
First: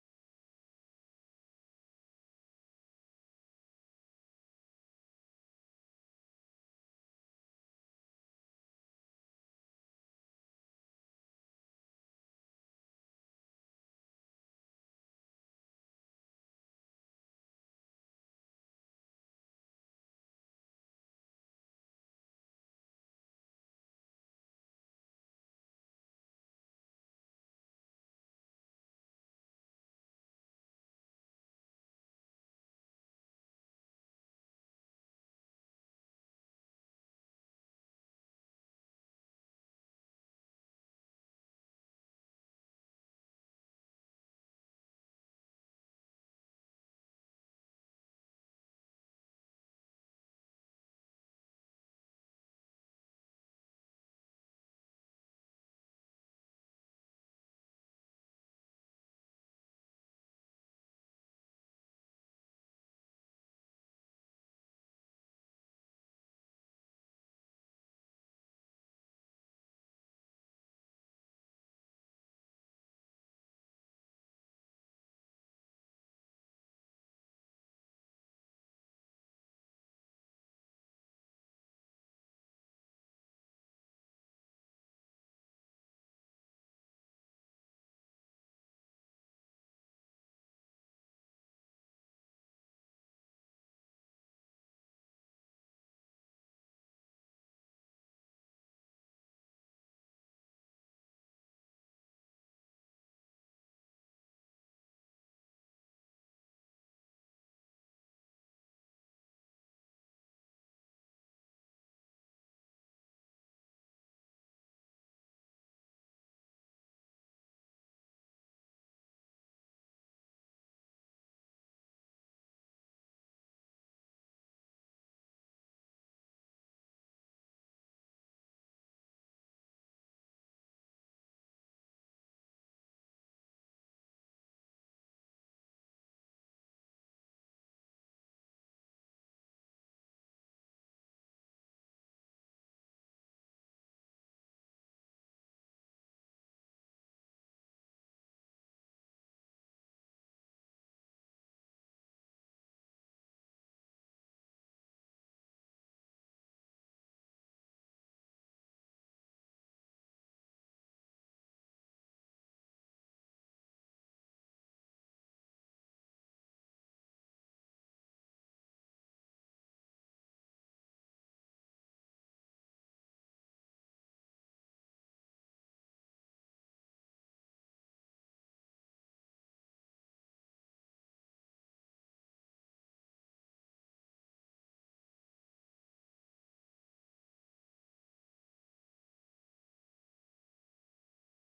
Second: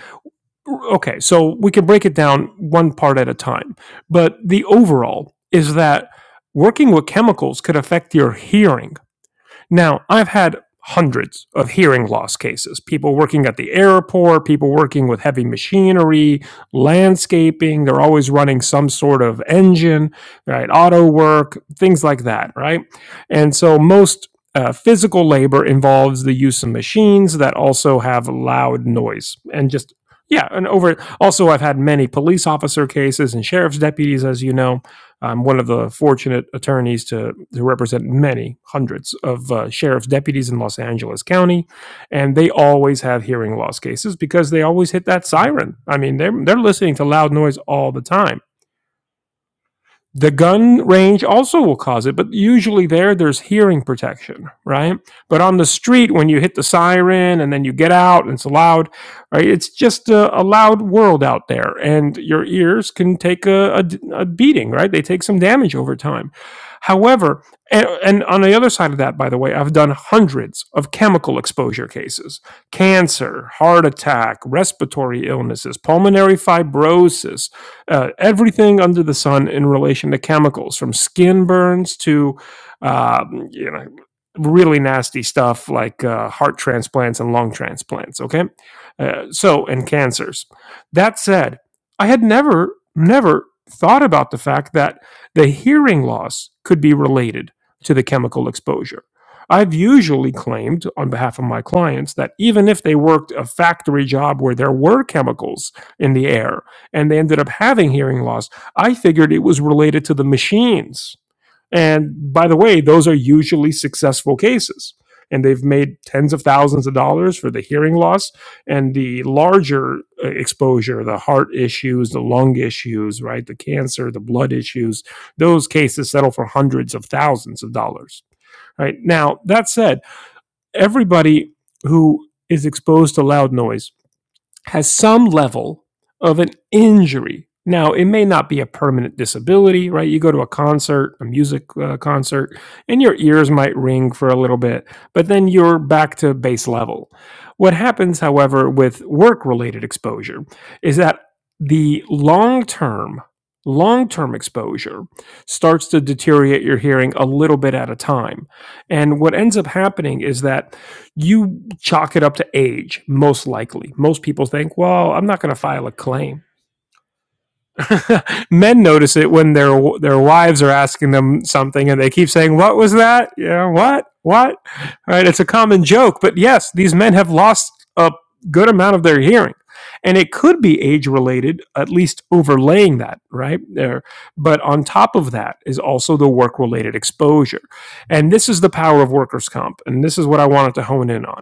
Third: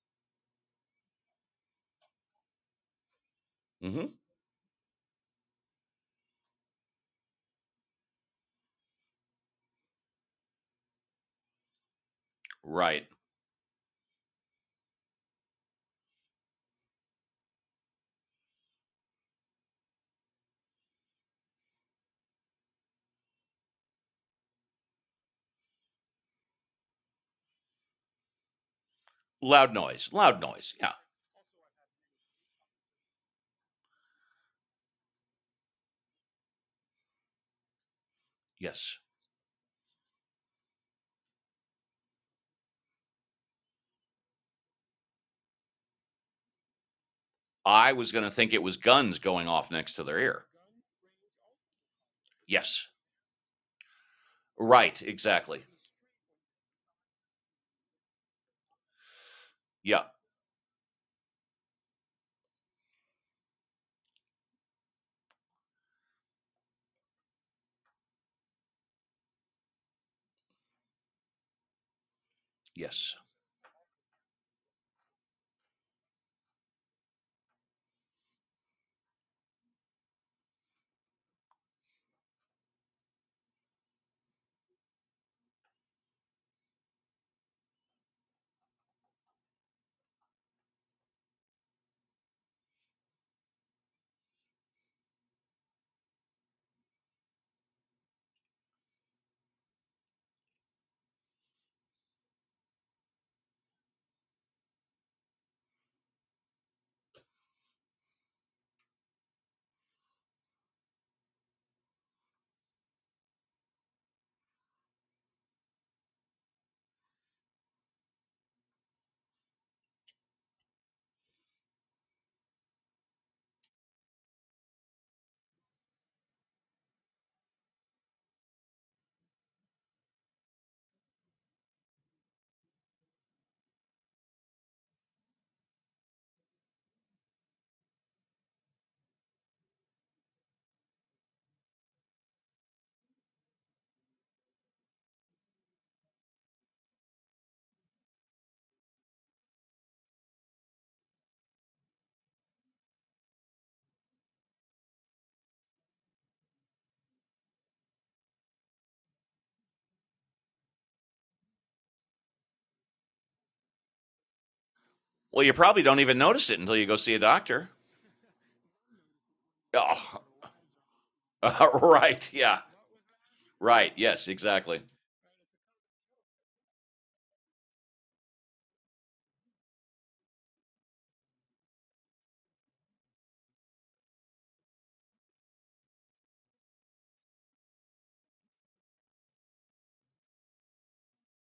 B: okay, so we can break it down one part at a time.
A: hmm
B: But the overall is that working with chemicals could affect your hearing now, I've had hundreds of hearing loss cases
A: Right.
B: people working at the airport, people working with heavy machinery, landscaping. They're always running some sort of engine, right? Auto work, things like that, right? And so most. Uh, physical labor involves the use of machines that also have loud noise and
A: Loud
B: just
A: noise. Loud
B: yeah and
A: noise. Yeah.
B: over also i've had many police officer cases and sheriff's deputies as you know I'm one of the fortunate attorneys to, to represent many
A: Yes.
B: hundreds of uh, sheriff's deputies in Los Angeles County, and they always have hearing loss cases because they always hit that siren. I mean, they're they're listening to loud noise all
A: I
B: the
A: was going to
B: time
A: think it was guns going off next to their
B: the
A: ear.
B: gun range also will cause it, but
A: Yes.
B: usually there there's hearing protection, right?
A: Right.
B: But on
A: Exactly.
B: the street, when you hit the siren and then you get out and it's loud, right? It's
A: Yeah.
B: just a, a loud world out there, and your ears can take a a, a beating, right? They take some damage over time. However, and, and on the other side of that, by the way, I've done hundreds of chemical exposure cases:
A: Yes.
B: cancer, heart attack, respiratory illnesses, pulmonary fibrosis uh, everything under the sun in relation to chemicals, from skin burns to, um, you know, really nasty stuff like uh, heart transplants and lung transplants. Okay, uh, so and cancers. That said, I had never, never thought about the fact that the hearing loss could be related to the chemical exposure. I've usually claimed on behalf of my clients that even if they worked a factory job where there were chemicals in the air, and they ended up having hearing loss. I figured it was related to the machines. And by the way, those are usually successful cases. And they've made tens of thousands of dollars for the hearing loss and the larger uh, exposure, the heart issues, the lung issues, right? The cancer, the blood issues, those cases settle for hundreds of thousands of dollars, right? Now, that said, everybody who is exposed to loud noise has some level of an injury. Now, it may not be a permanent disability, right? You go to a concert, a music uh, concert, and your ears might ring for a little bit, but then you're back to base level. What happens, however, with work related exposure is that the long term, long term exposure starts to deteriorate your hearing a little bit at a time. And what ends up happening is that you chalk it up to age, most likely. Most people think, "Well, I'm not
A: Well, you
B: going to
A: probably
B: file a
A: don't even
B: claim."
A: notice it until you go see a doctor.
B: Men notice it when their their
A: Oh,
B: wives are asking them something, and they keep
A: right.
B: saying,
A: Yeah.
B: "What was that? Yeah,
A: Right.
B: what,
A: Yes,
B: what?"
A: exactly.
B: All Right? It's a common joke, but yes, these men have lost a good amount of their hearing, and it could be age related. At least overlaying that, right there. But on top of that is also the work related exposure, and this is the power of workers' comp, and this is what I wanted to hone in on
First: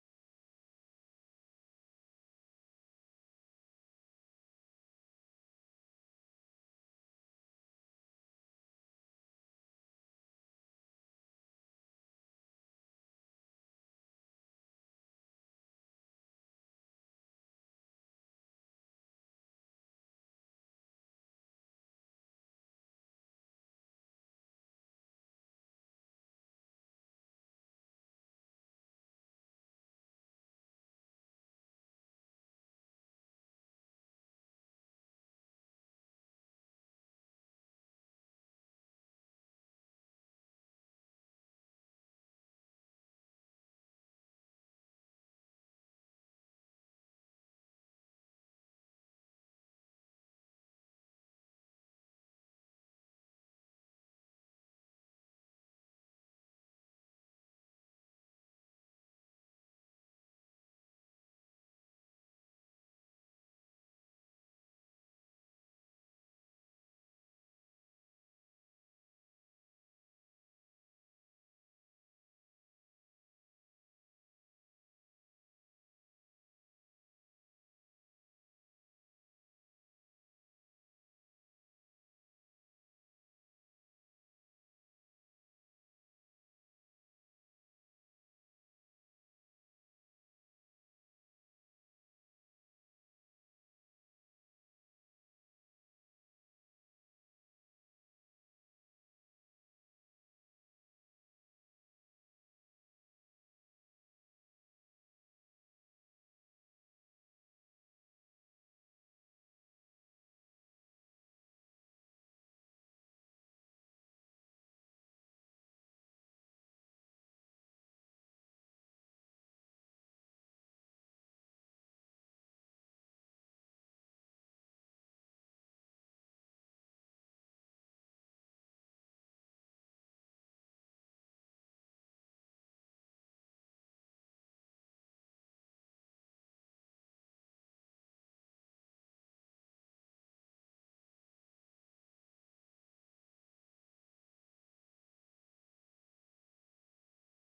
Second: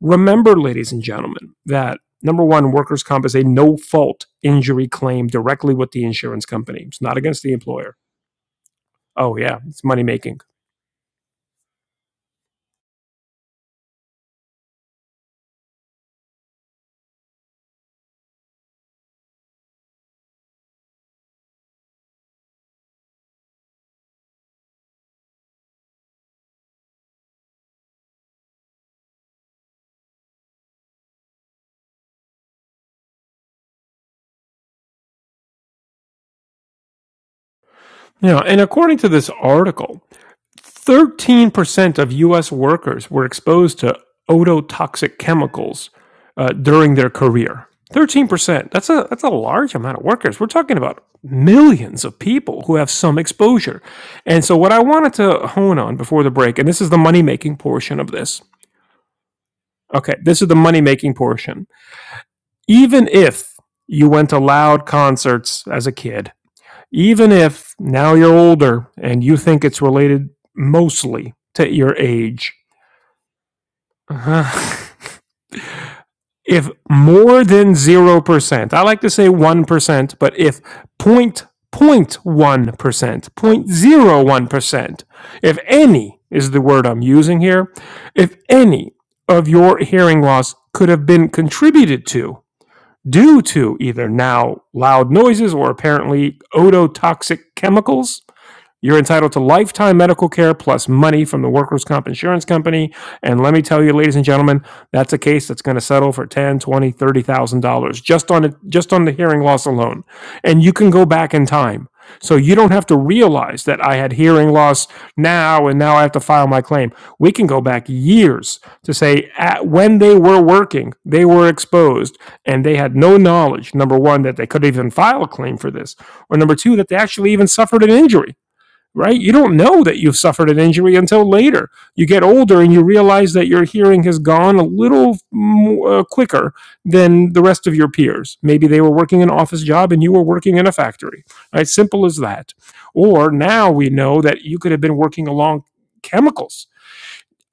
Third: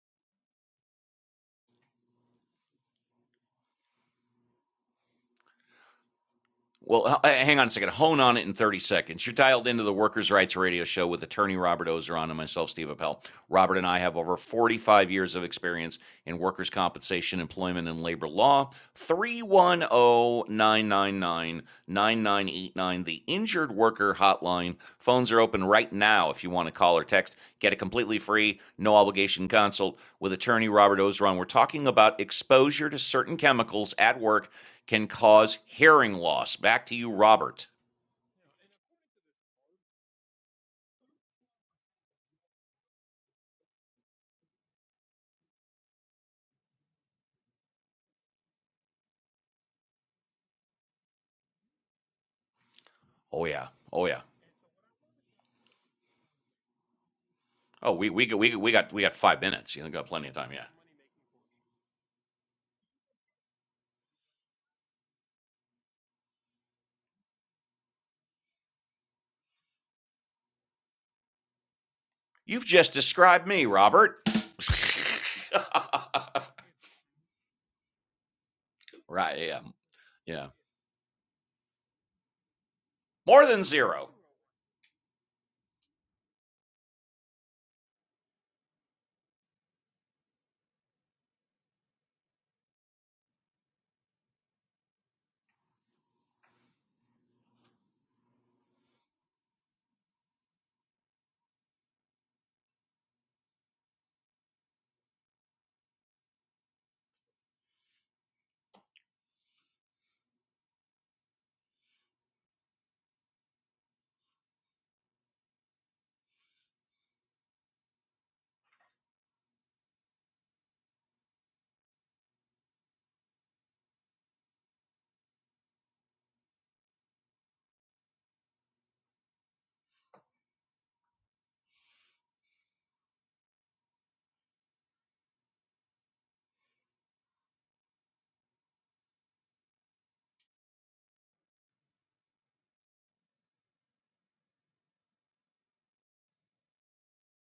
B: Remember, ladies and gentlemen, that number one, workers' comp is a no fault injury claim directly with the insurance company. It's not
A: Well,
B: against the
A: hang on a second.
B: employer.
A: Hone on it in 30 seconds. You're
B: Oh, yeah,
A: dialed into
B: it's
A: the
B: money
A: Workers'
B: making.
A: Rights Radio Show with attorney Robert Ozeron and myself, Steve Appel. Robert and I have over 45 years of experience in workers' compensation, employment, and labor law. Three one o 999 9989. the Injured Worker Hotline. Phones are open right now if you want to call or text. Get a completely free, no obligation consult with attorney Robert Ozeron. We're talking about exposure to certain chemicals at work can cause hearing loss. Back to you, Robert.
B: Yeah, and according to this article, Thirteen percent of U.S. workers were exposed to ototoxic chemicals uh, during their career. Thirteen percent. That's a that's a large amount of workers. We're talking about millions of people who have some
A: Oh yeah.
B: exposure.
A: Oh yeah.
B: And so, what I wanted to hone on before the break, and this is the money making
A: Oh,
B: portion
A: we
B: of
A: we
B: this.
A: we, we got we got five minutes. You got
B: Okay,
A: plenty of
B: this is
A: time.
B: the
A: Yeah.
B: money making portion. Even if you went to loud concerts as a kid, even if now you're older and you think it's related mostly to your age
A: You've just described me, Robert.
B: Uh-huh. If more than 0%, I like to say
A: right. Yeah.
B: 1%, but
A: Yeah.
B: if zero point one percent, zero
A: More than
B: point
A: zero.
B: zero one percent 0.01%, if any is the word I'm using here, if any of your hearing loss could have been contributed to due to either now loud noises or apparently ototoxic chemicals, you're entitled to lifetime medical care plus money from the workers' comp insurance company. And let me tell you, ladies and gentlemen, that's a case that's going to settle for ten, twenty, thirty thousand dollars just on it, just on the hearing loss alone. And you can go back in time. So you don't have to realize that I had hearing loss now and now I have to file my claim. We can go back years to say at, when they were working, they were exposed and they had no knowledge, number one, that they could even file a claim for this, or number two, that they actually even suffered an injury right? You don't know that you've suffered an injury until later. You get older and you realize that your hearing has gone a little mo- uh, quicker than the rest of your peers. Maybe they were working an office job and you were working in a factory, right? Simple as that. Or now we know that you could have been working along chemicals.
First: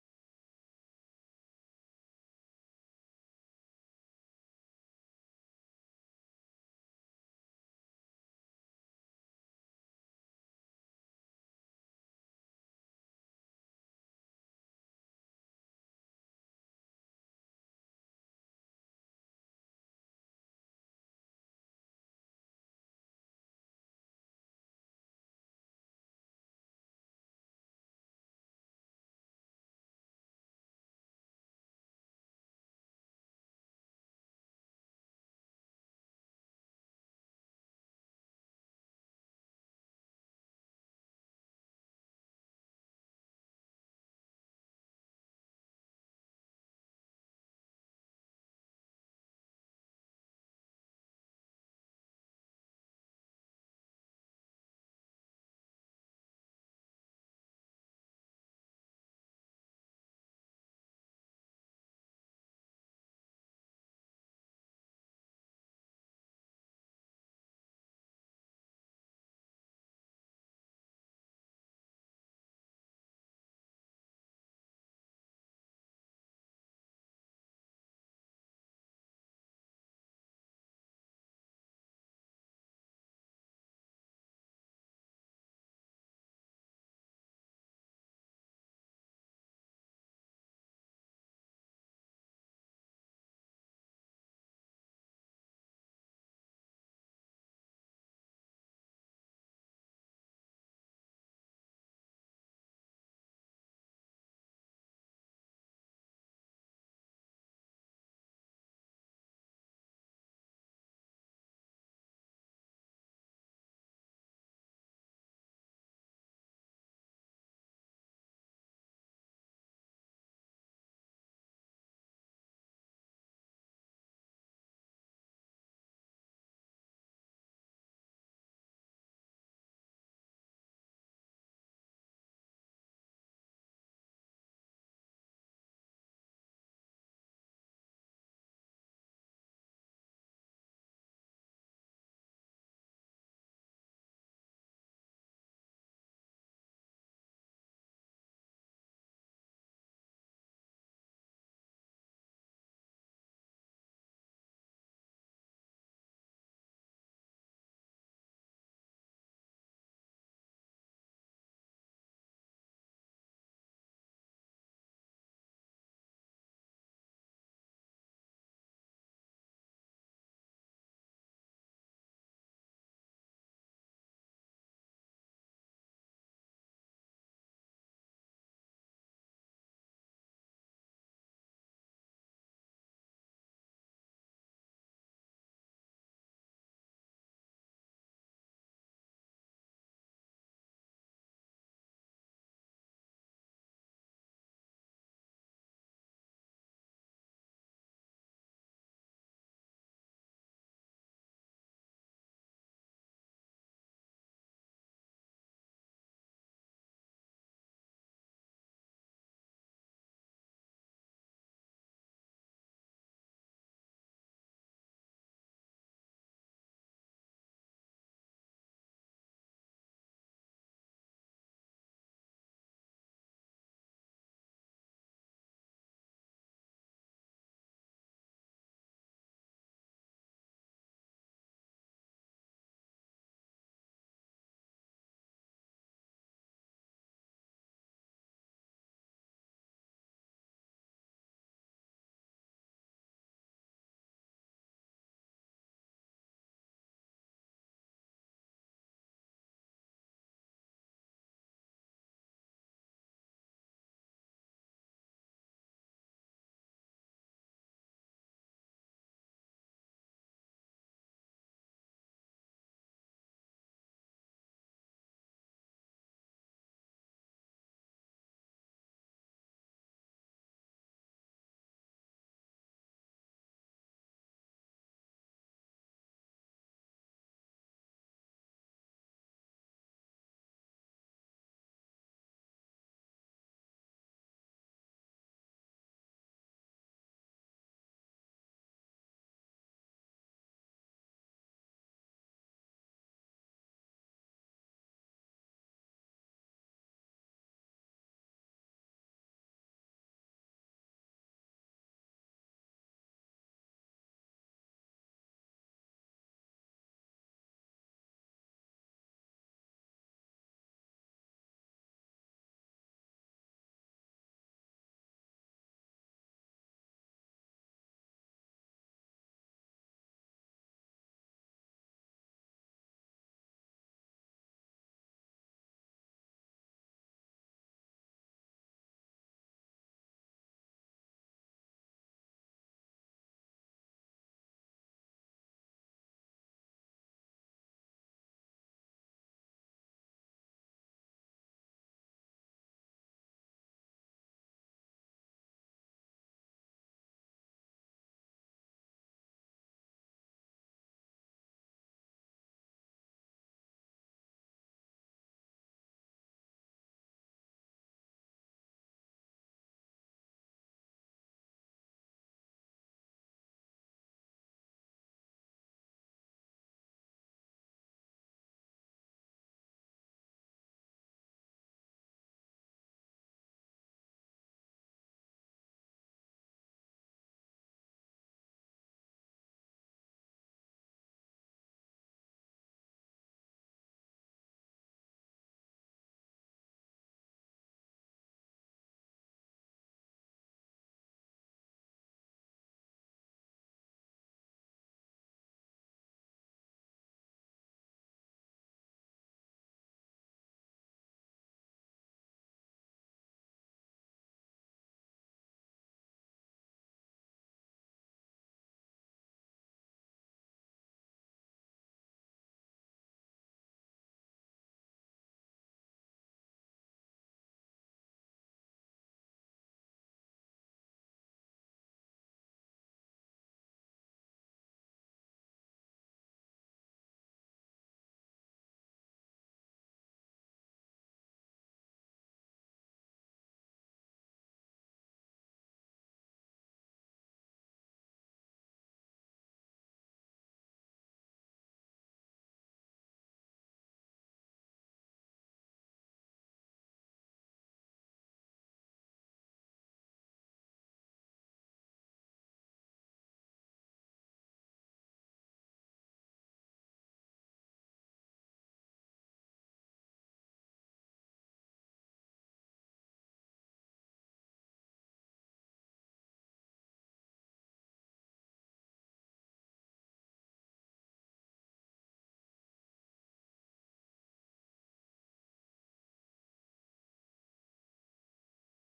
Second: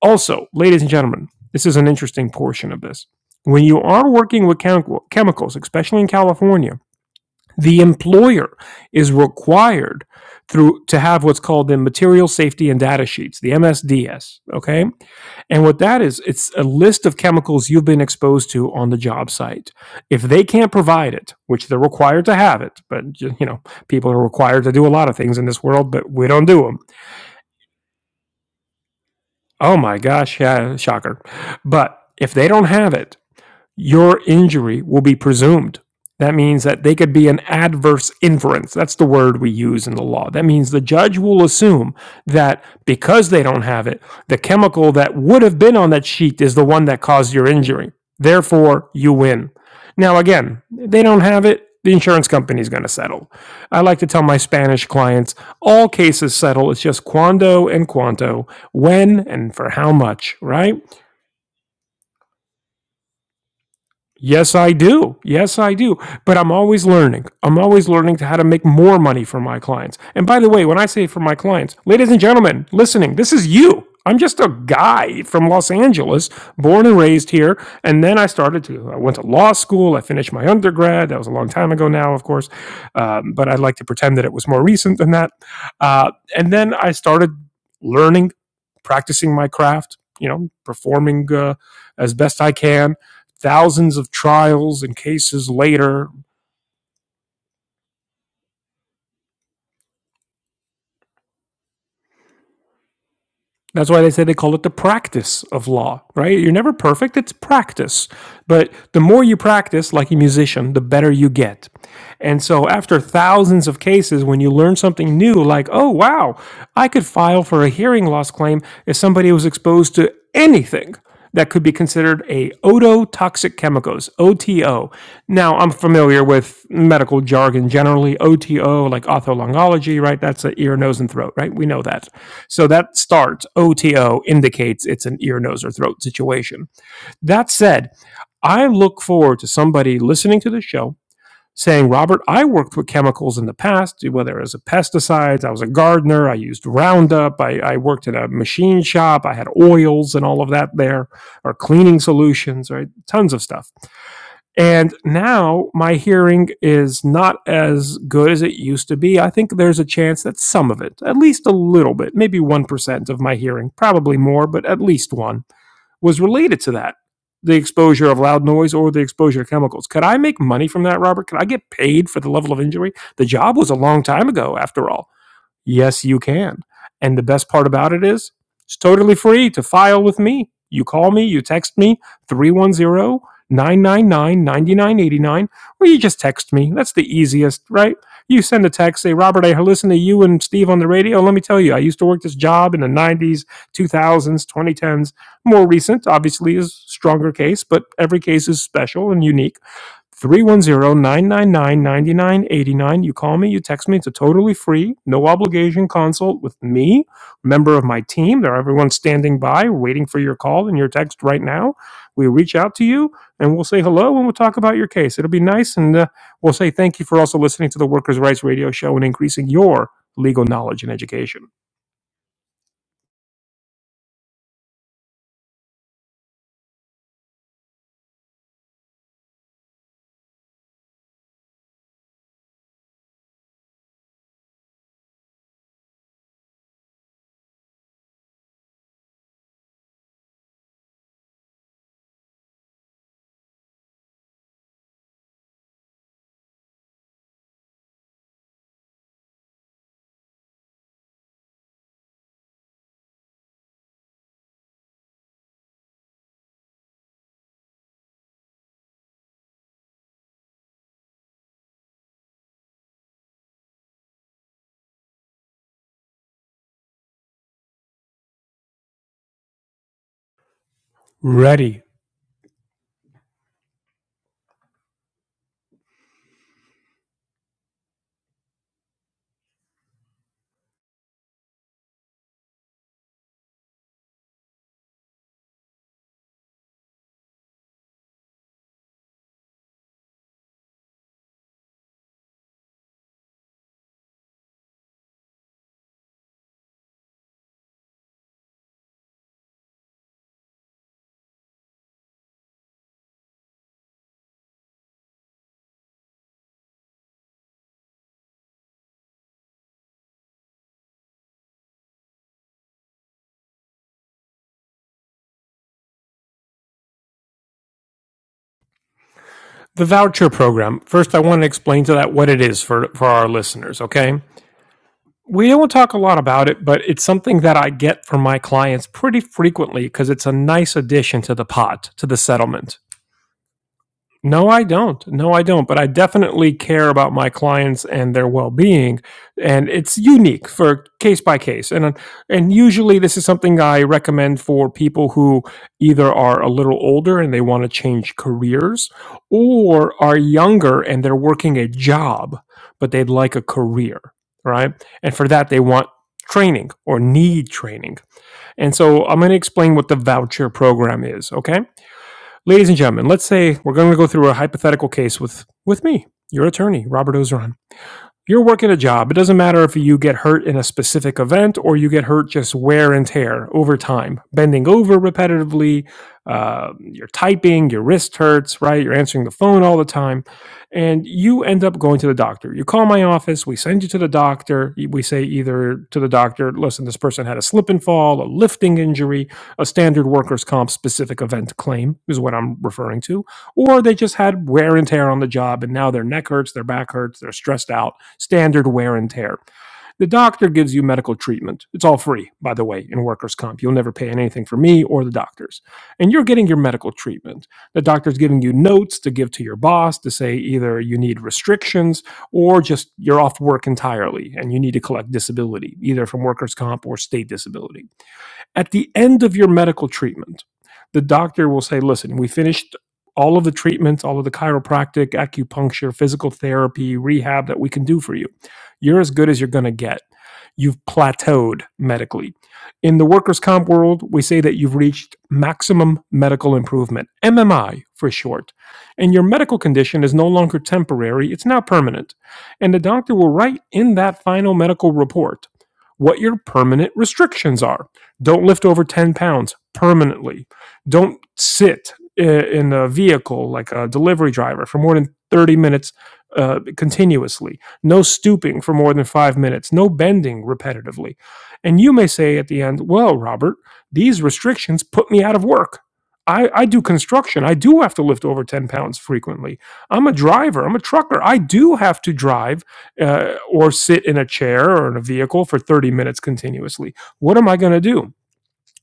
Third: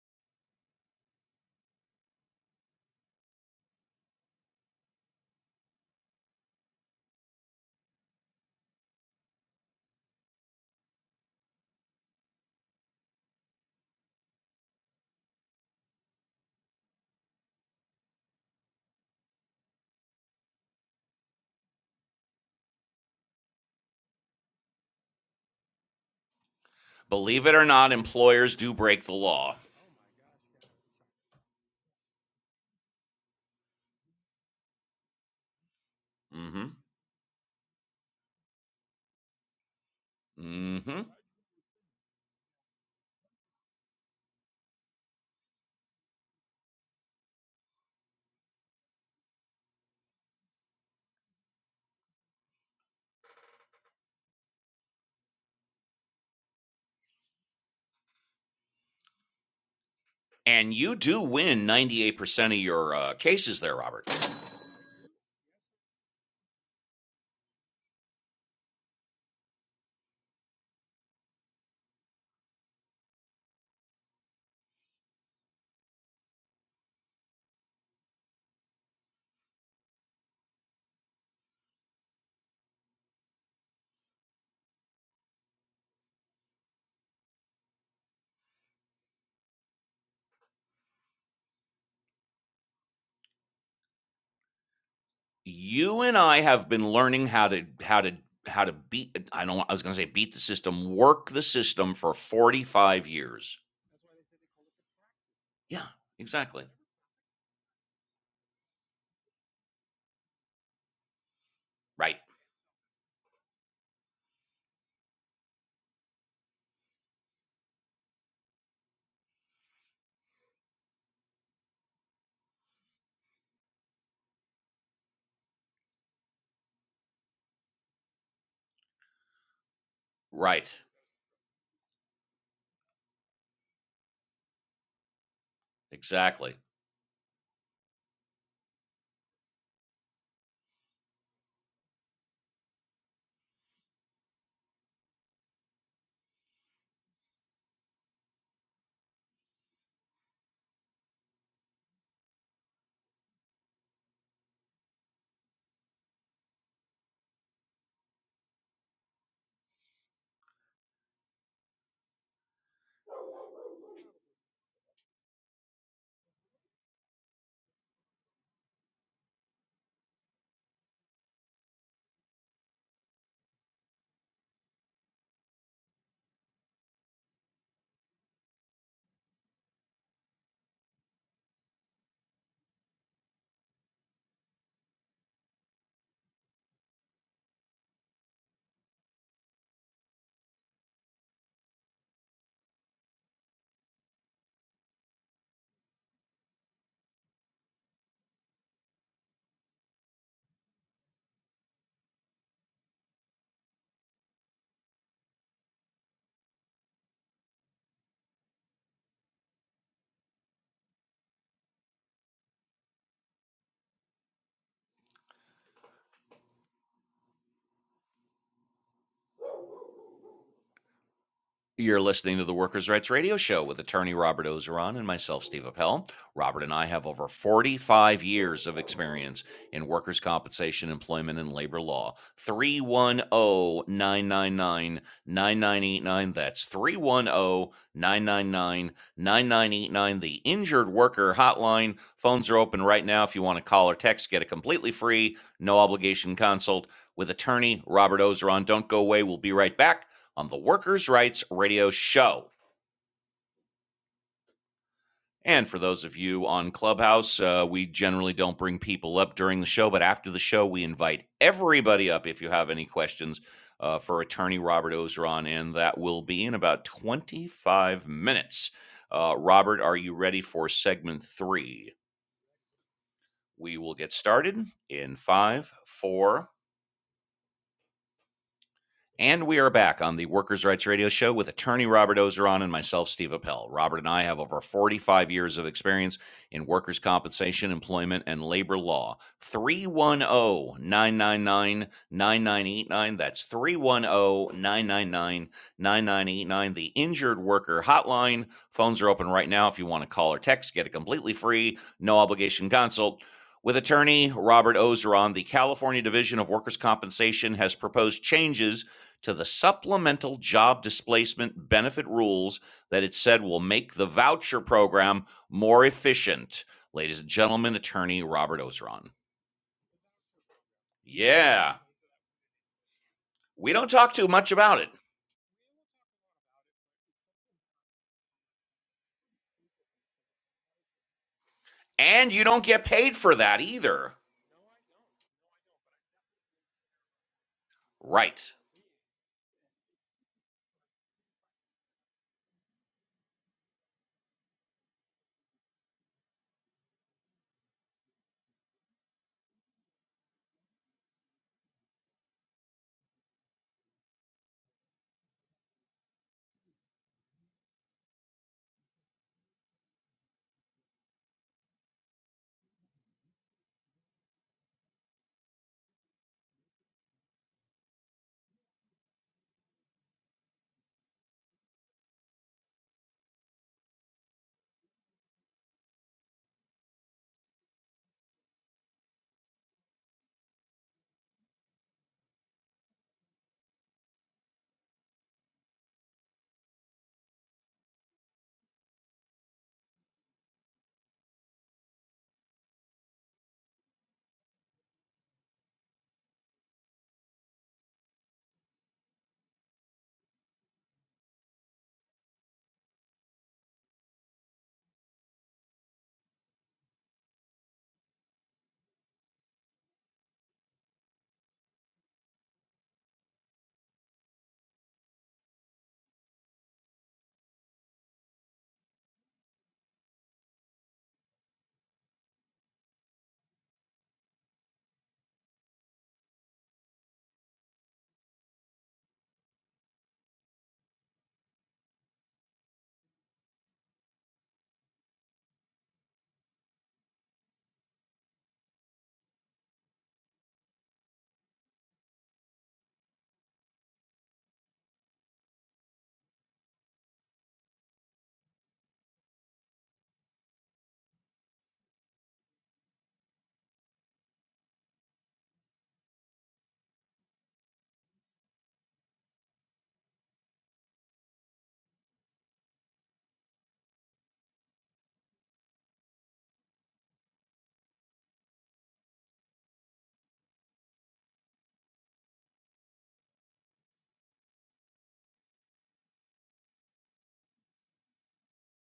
B: Also, ladies and gentlemen, this is an interesting portion of this. When you are working with chemi- chemicals, especially in California, the employer is required through to have what's called the material safety and data sheets, the MSDS. Okay. And what that is, it's a list of chemicals you've been exposed to on the job site. If they can't provide it, which they're required to have it, but you know, people are required to do a lot of things in this world, but we don't do them.
A: Believe it or not, employers do break the law.
B: Oh my gosh, yeah, shocker. But if they don't have it, your injury will be presumed. That means
A: Mm-hmm.
B: that they could be an adverse inference. That's the word we use in the law. That means the
A: Mm-hmm.
B: judge will assume that because they don't have it, the chemical that would have been on that sheet is the one that caused your injury. Therefore, you win. Now, again, they don't have it. The insurance company is going to settle. I like to tell my Spanish clients all cases settle. It's just cuando and cuanto, when and for how much, right?
A: And you do win 98% of your uh, cases there, Robert.
B: Yes, I do. Yes, I do. But I'm always learning. I'm always learning to how to make more money for my clients. And by the way, when I say for my clients, ladies and gentlemen listening, this is you. I'm just a guy from Los Angeles, born and raised here. And then I started to, I went to law school. I finished my undergrad. That was a long time ago now, of course. Um, but I'd like to pretend that it was more recent than that. Uh, and then I started learning, practicing my craft, you know, performing uh, as best I can Thousands of trials and cases
A: You
B: later
A: and I have been learning how to how to how to beat I don't I was going to say beat the system, work the system for 45 years.
B: That's why they say they call it the practice of
A: Yeah,
B: law, right? You're
A: exactly.
B: never perfect, it's practice. But the more you practice, like a musician, the better you get.
A: Right.
B: And so, after thousands of cases, when you learn something new, like, oh, wow, I could file for a hearing loss claim if somebody was exposed to anything that could be considered a ototoxic chemicals OTO. Now I'm familiar with medical jargon generally OTO like otholongology, right? That's a
A: Right.
B: ear, nose and throat, right? We know that. So that starts OTO indicates it's an ear, nose, or throat
A: Exactly.
B: situation. That said, I look forward to somebody listening to the show saying, Robert, I worked with chemicals in the past, whether it was a pesticides, I was a gardener, I used Roundup, I, I worked in a machine shop, I had oils and all of that there, or cleaning solutions, right? Tons of stuff. And now my hearing is not as good as it used to be. I think there's a chance that some of it, at least a little bit, maybe 1% of my hearing, probably more, but at least one, was related to that the exposure of loud noise or the exposure to chemicals. Could I make money from that, Robert? Could I get paid for the level of injury? The job was a long time ago, after all. Yes, you can. And the best part about it is it's totally free to file with me. You call me, you text me, three one zero nine nine nine ninety nine eighty nine. or you just text me. That's the easiest, right? You send a text, say, Robert, I listen to you and Steve on the radio. Let me tell you, I used to work this job in the 90s, 2000s, 2010s. More recent, obviously, is stronger case, but every case is special and unique Three one zero nine nine nine ninety nine eighty nine. You call me, you text me. It's a totally free, no obligation consult with me, member of my team. There are everyone standing by waiting for your call and your text right now. We reach out to you and we'll say hello and we'll talk about your case. It'll be nice and uh, we'll say thank you for also listening to the Workers' Rights Radio Show and increasing your legal knowledge and education.
A: You're listening to the Workers' Rights Radio Show with attorney Robert Ozeron and myself, Steve Appel. Robert and I have over 45 years of experience in workers' compensation, employment, and labor law. Three one o 999 9989. That's three one o 999 9989. The Injured Worker Hotline. Phones are open right now if you want to call or text. Get a completely free, no obligation consult with attorney Robert Ozeron. Don't go away. We'll be right back on the Workers' Rights Radio Show. And for those of you on Clubhouse, uh, we generally don't bring people up during the show, but after the show, we invite everybody up if you have any questions uh, for attorney Robert Ozeron, and that will be in about 25 minutes. Uh, Robert, are you ready for segment
B: Ready.
A: three? We will get started in five, four, And we are back on the Workers' Rights Radio Show with attorney Robert Ozeron and myself, Steve Appel. Robert and I have over 45 years of experience in workers' compensation, employment, and labor law. 310 999 9989. That's 310 999 9989. The Injured Worker Hotline. Phones are open right now if you want to call or text. Get a completely free, no obligation consult. With attorney Robert Ozeron, the California Division of Workers' Compensation has proposed changes to the supplemental job displacement benefit rules that it said will make the voucher program more efficient. Ladies and gentlemen, attorney Robert Ozeron.
B: The voucher program. First, I want to
A: Yeah,
B: explain to that what it is for, for our
A: we
B: listeners,
A: don't talk
B: okay?
A: too much about it.
B: we don't talk a lot about it, but it's something that I get from my clients pretty frequently because it's a nice addition to the pot, to the
A: And you don't
B: settlement.
A: get paid for that either.
B: No, I don't. No, I don't. But I definitely care about my clients and their
A: Right.
B: well-being, and it's unique for case by case. And and usually this is something I recommend for people who either are a little older and they want to change careers, or are younger and they're working a job but they'd like a career, right? And for that they want training or need training. And so I'm going to explain what the voucher program is, okay? Ladies and gentlemen, let's say we're going to go through a hypothetical case with with me, your attorney, Robert Ozeron you're working a job. It doesn't matter if you get hurt in a specific event or you get hurt just wear and tear over time, bending over repetitively. Uh, you're typing, your wrist hurts, right? You're answering the phone all the time. And you end up going to the doctor. You call my office, we send you to the doctor. We say either to the doctor, listen, this person had a slip and fall, a lifting injury, a standard workers' comp specific event claim is what I'm referring to, or they just had wear and tear on the job and now their neck hurts, their back hurts, they're stressed out standard wear and tear. The doctor gives you medical treatment. It's all free, by the way, in workers' comp. You'll never pay anything for me or the doctors. And you're getting your medical treatment. The doctor's giving you notes to give to your boss to say either you need restrictions or just you're off work entirely and you need to collect disability, either from workers' comp or state disability at the end of your medical treatment, the doctor will say, listen, we finished all of the treatments, all of the chiropractic, acupuncture, physical therapy, rehab that we can do for you. You're as good as you're going to get. You've plateaued medically. In the workers' comp world, we say that you've reached maximum medical improvement, MMI for short. And your medical condition is no longer temporary, it's now permanent. And the doctor will write in that final medical report what your permanent restrictions are don't lift over 10 pounds permanently. Don't sit in a vehicle like a delivery driver for more than 30 minutes uh, continuously. No stooping for more than five minutes. No bending repetitively. And you may say at the end, well, Robert, these restrictions put me out of work. I, I do construction. I do have to lift over 10 pounds frequently. I'm a driver. I'm a trucker. I do have to drive uh, or sit in a chair or in a vehicle for 30 minutes continuously. What am I going to do?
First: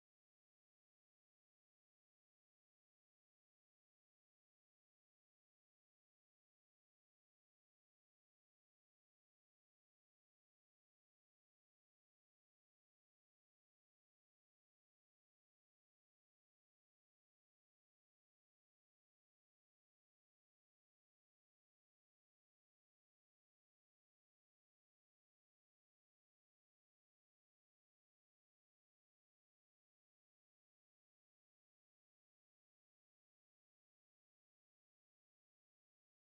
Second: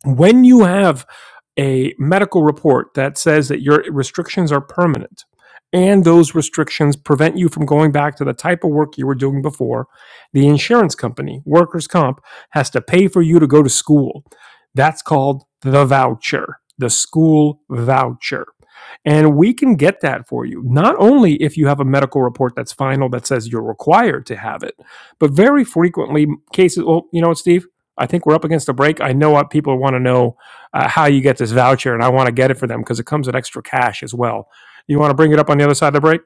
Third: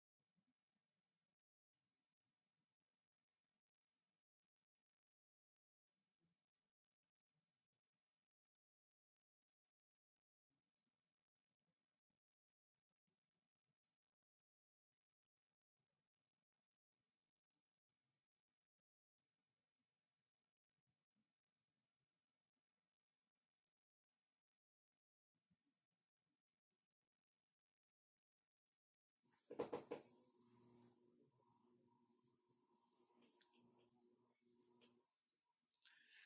B: when you have a medical report that says that your restrictions are permanent and those restrictions prevent you from going back to the type of work you were doing before, the insurance company, workers' comp, has to pay for you to go to school. That's called the voucher, the school voucher. And we can get that for you, not only if you have a medical report that's final that says you're required to have it, but very frequently cases. Well, you know what, Steve? I think we're up against a break. I know what people want to know uh, how you get this voucher, and I want to get it for them because it comes with extra cash as well. You want to bring it up on the other side of the break?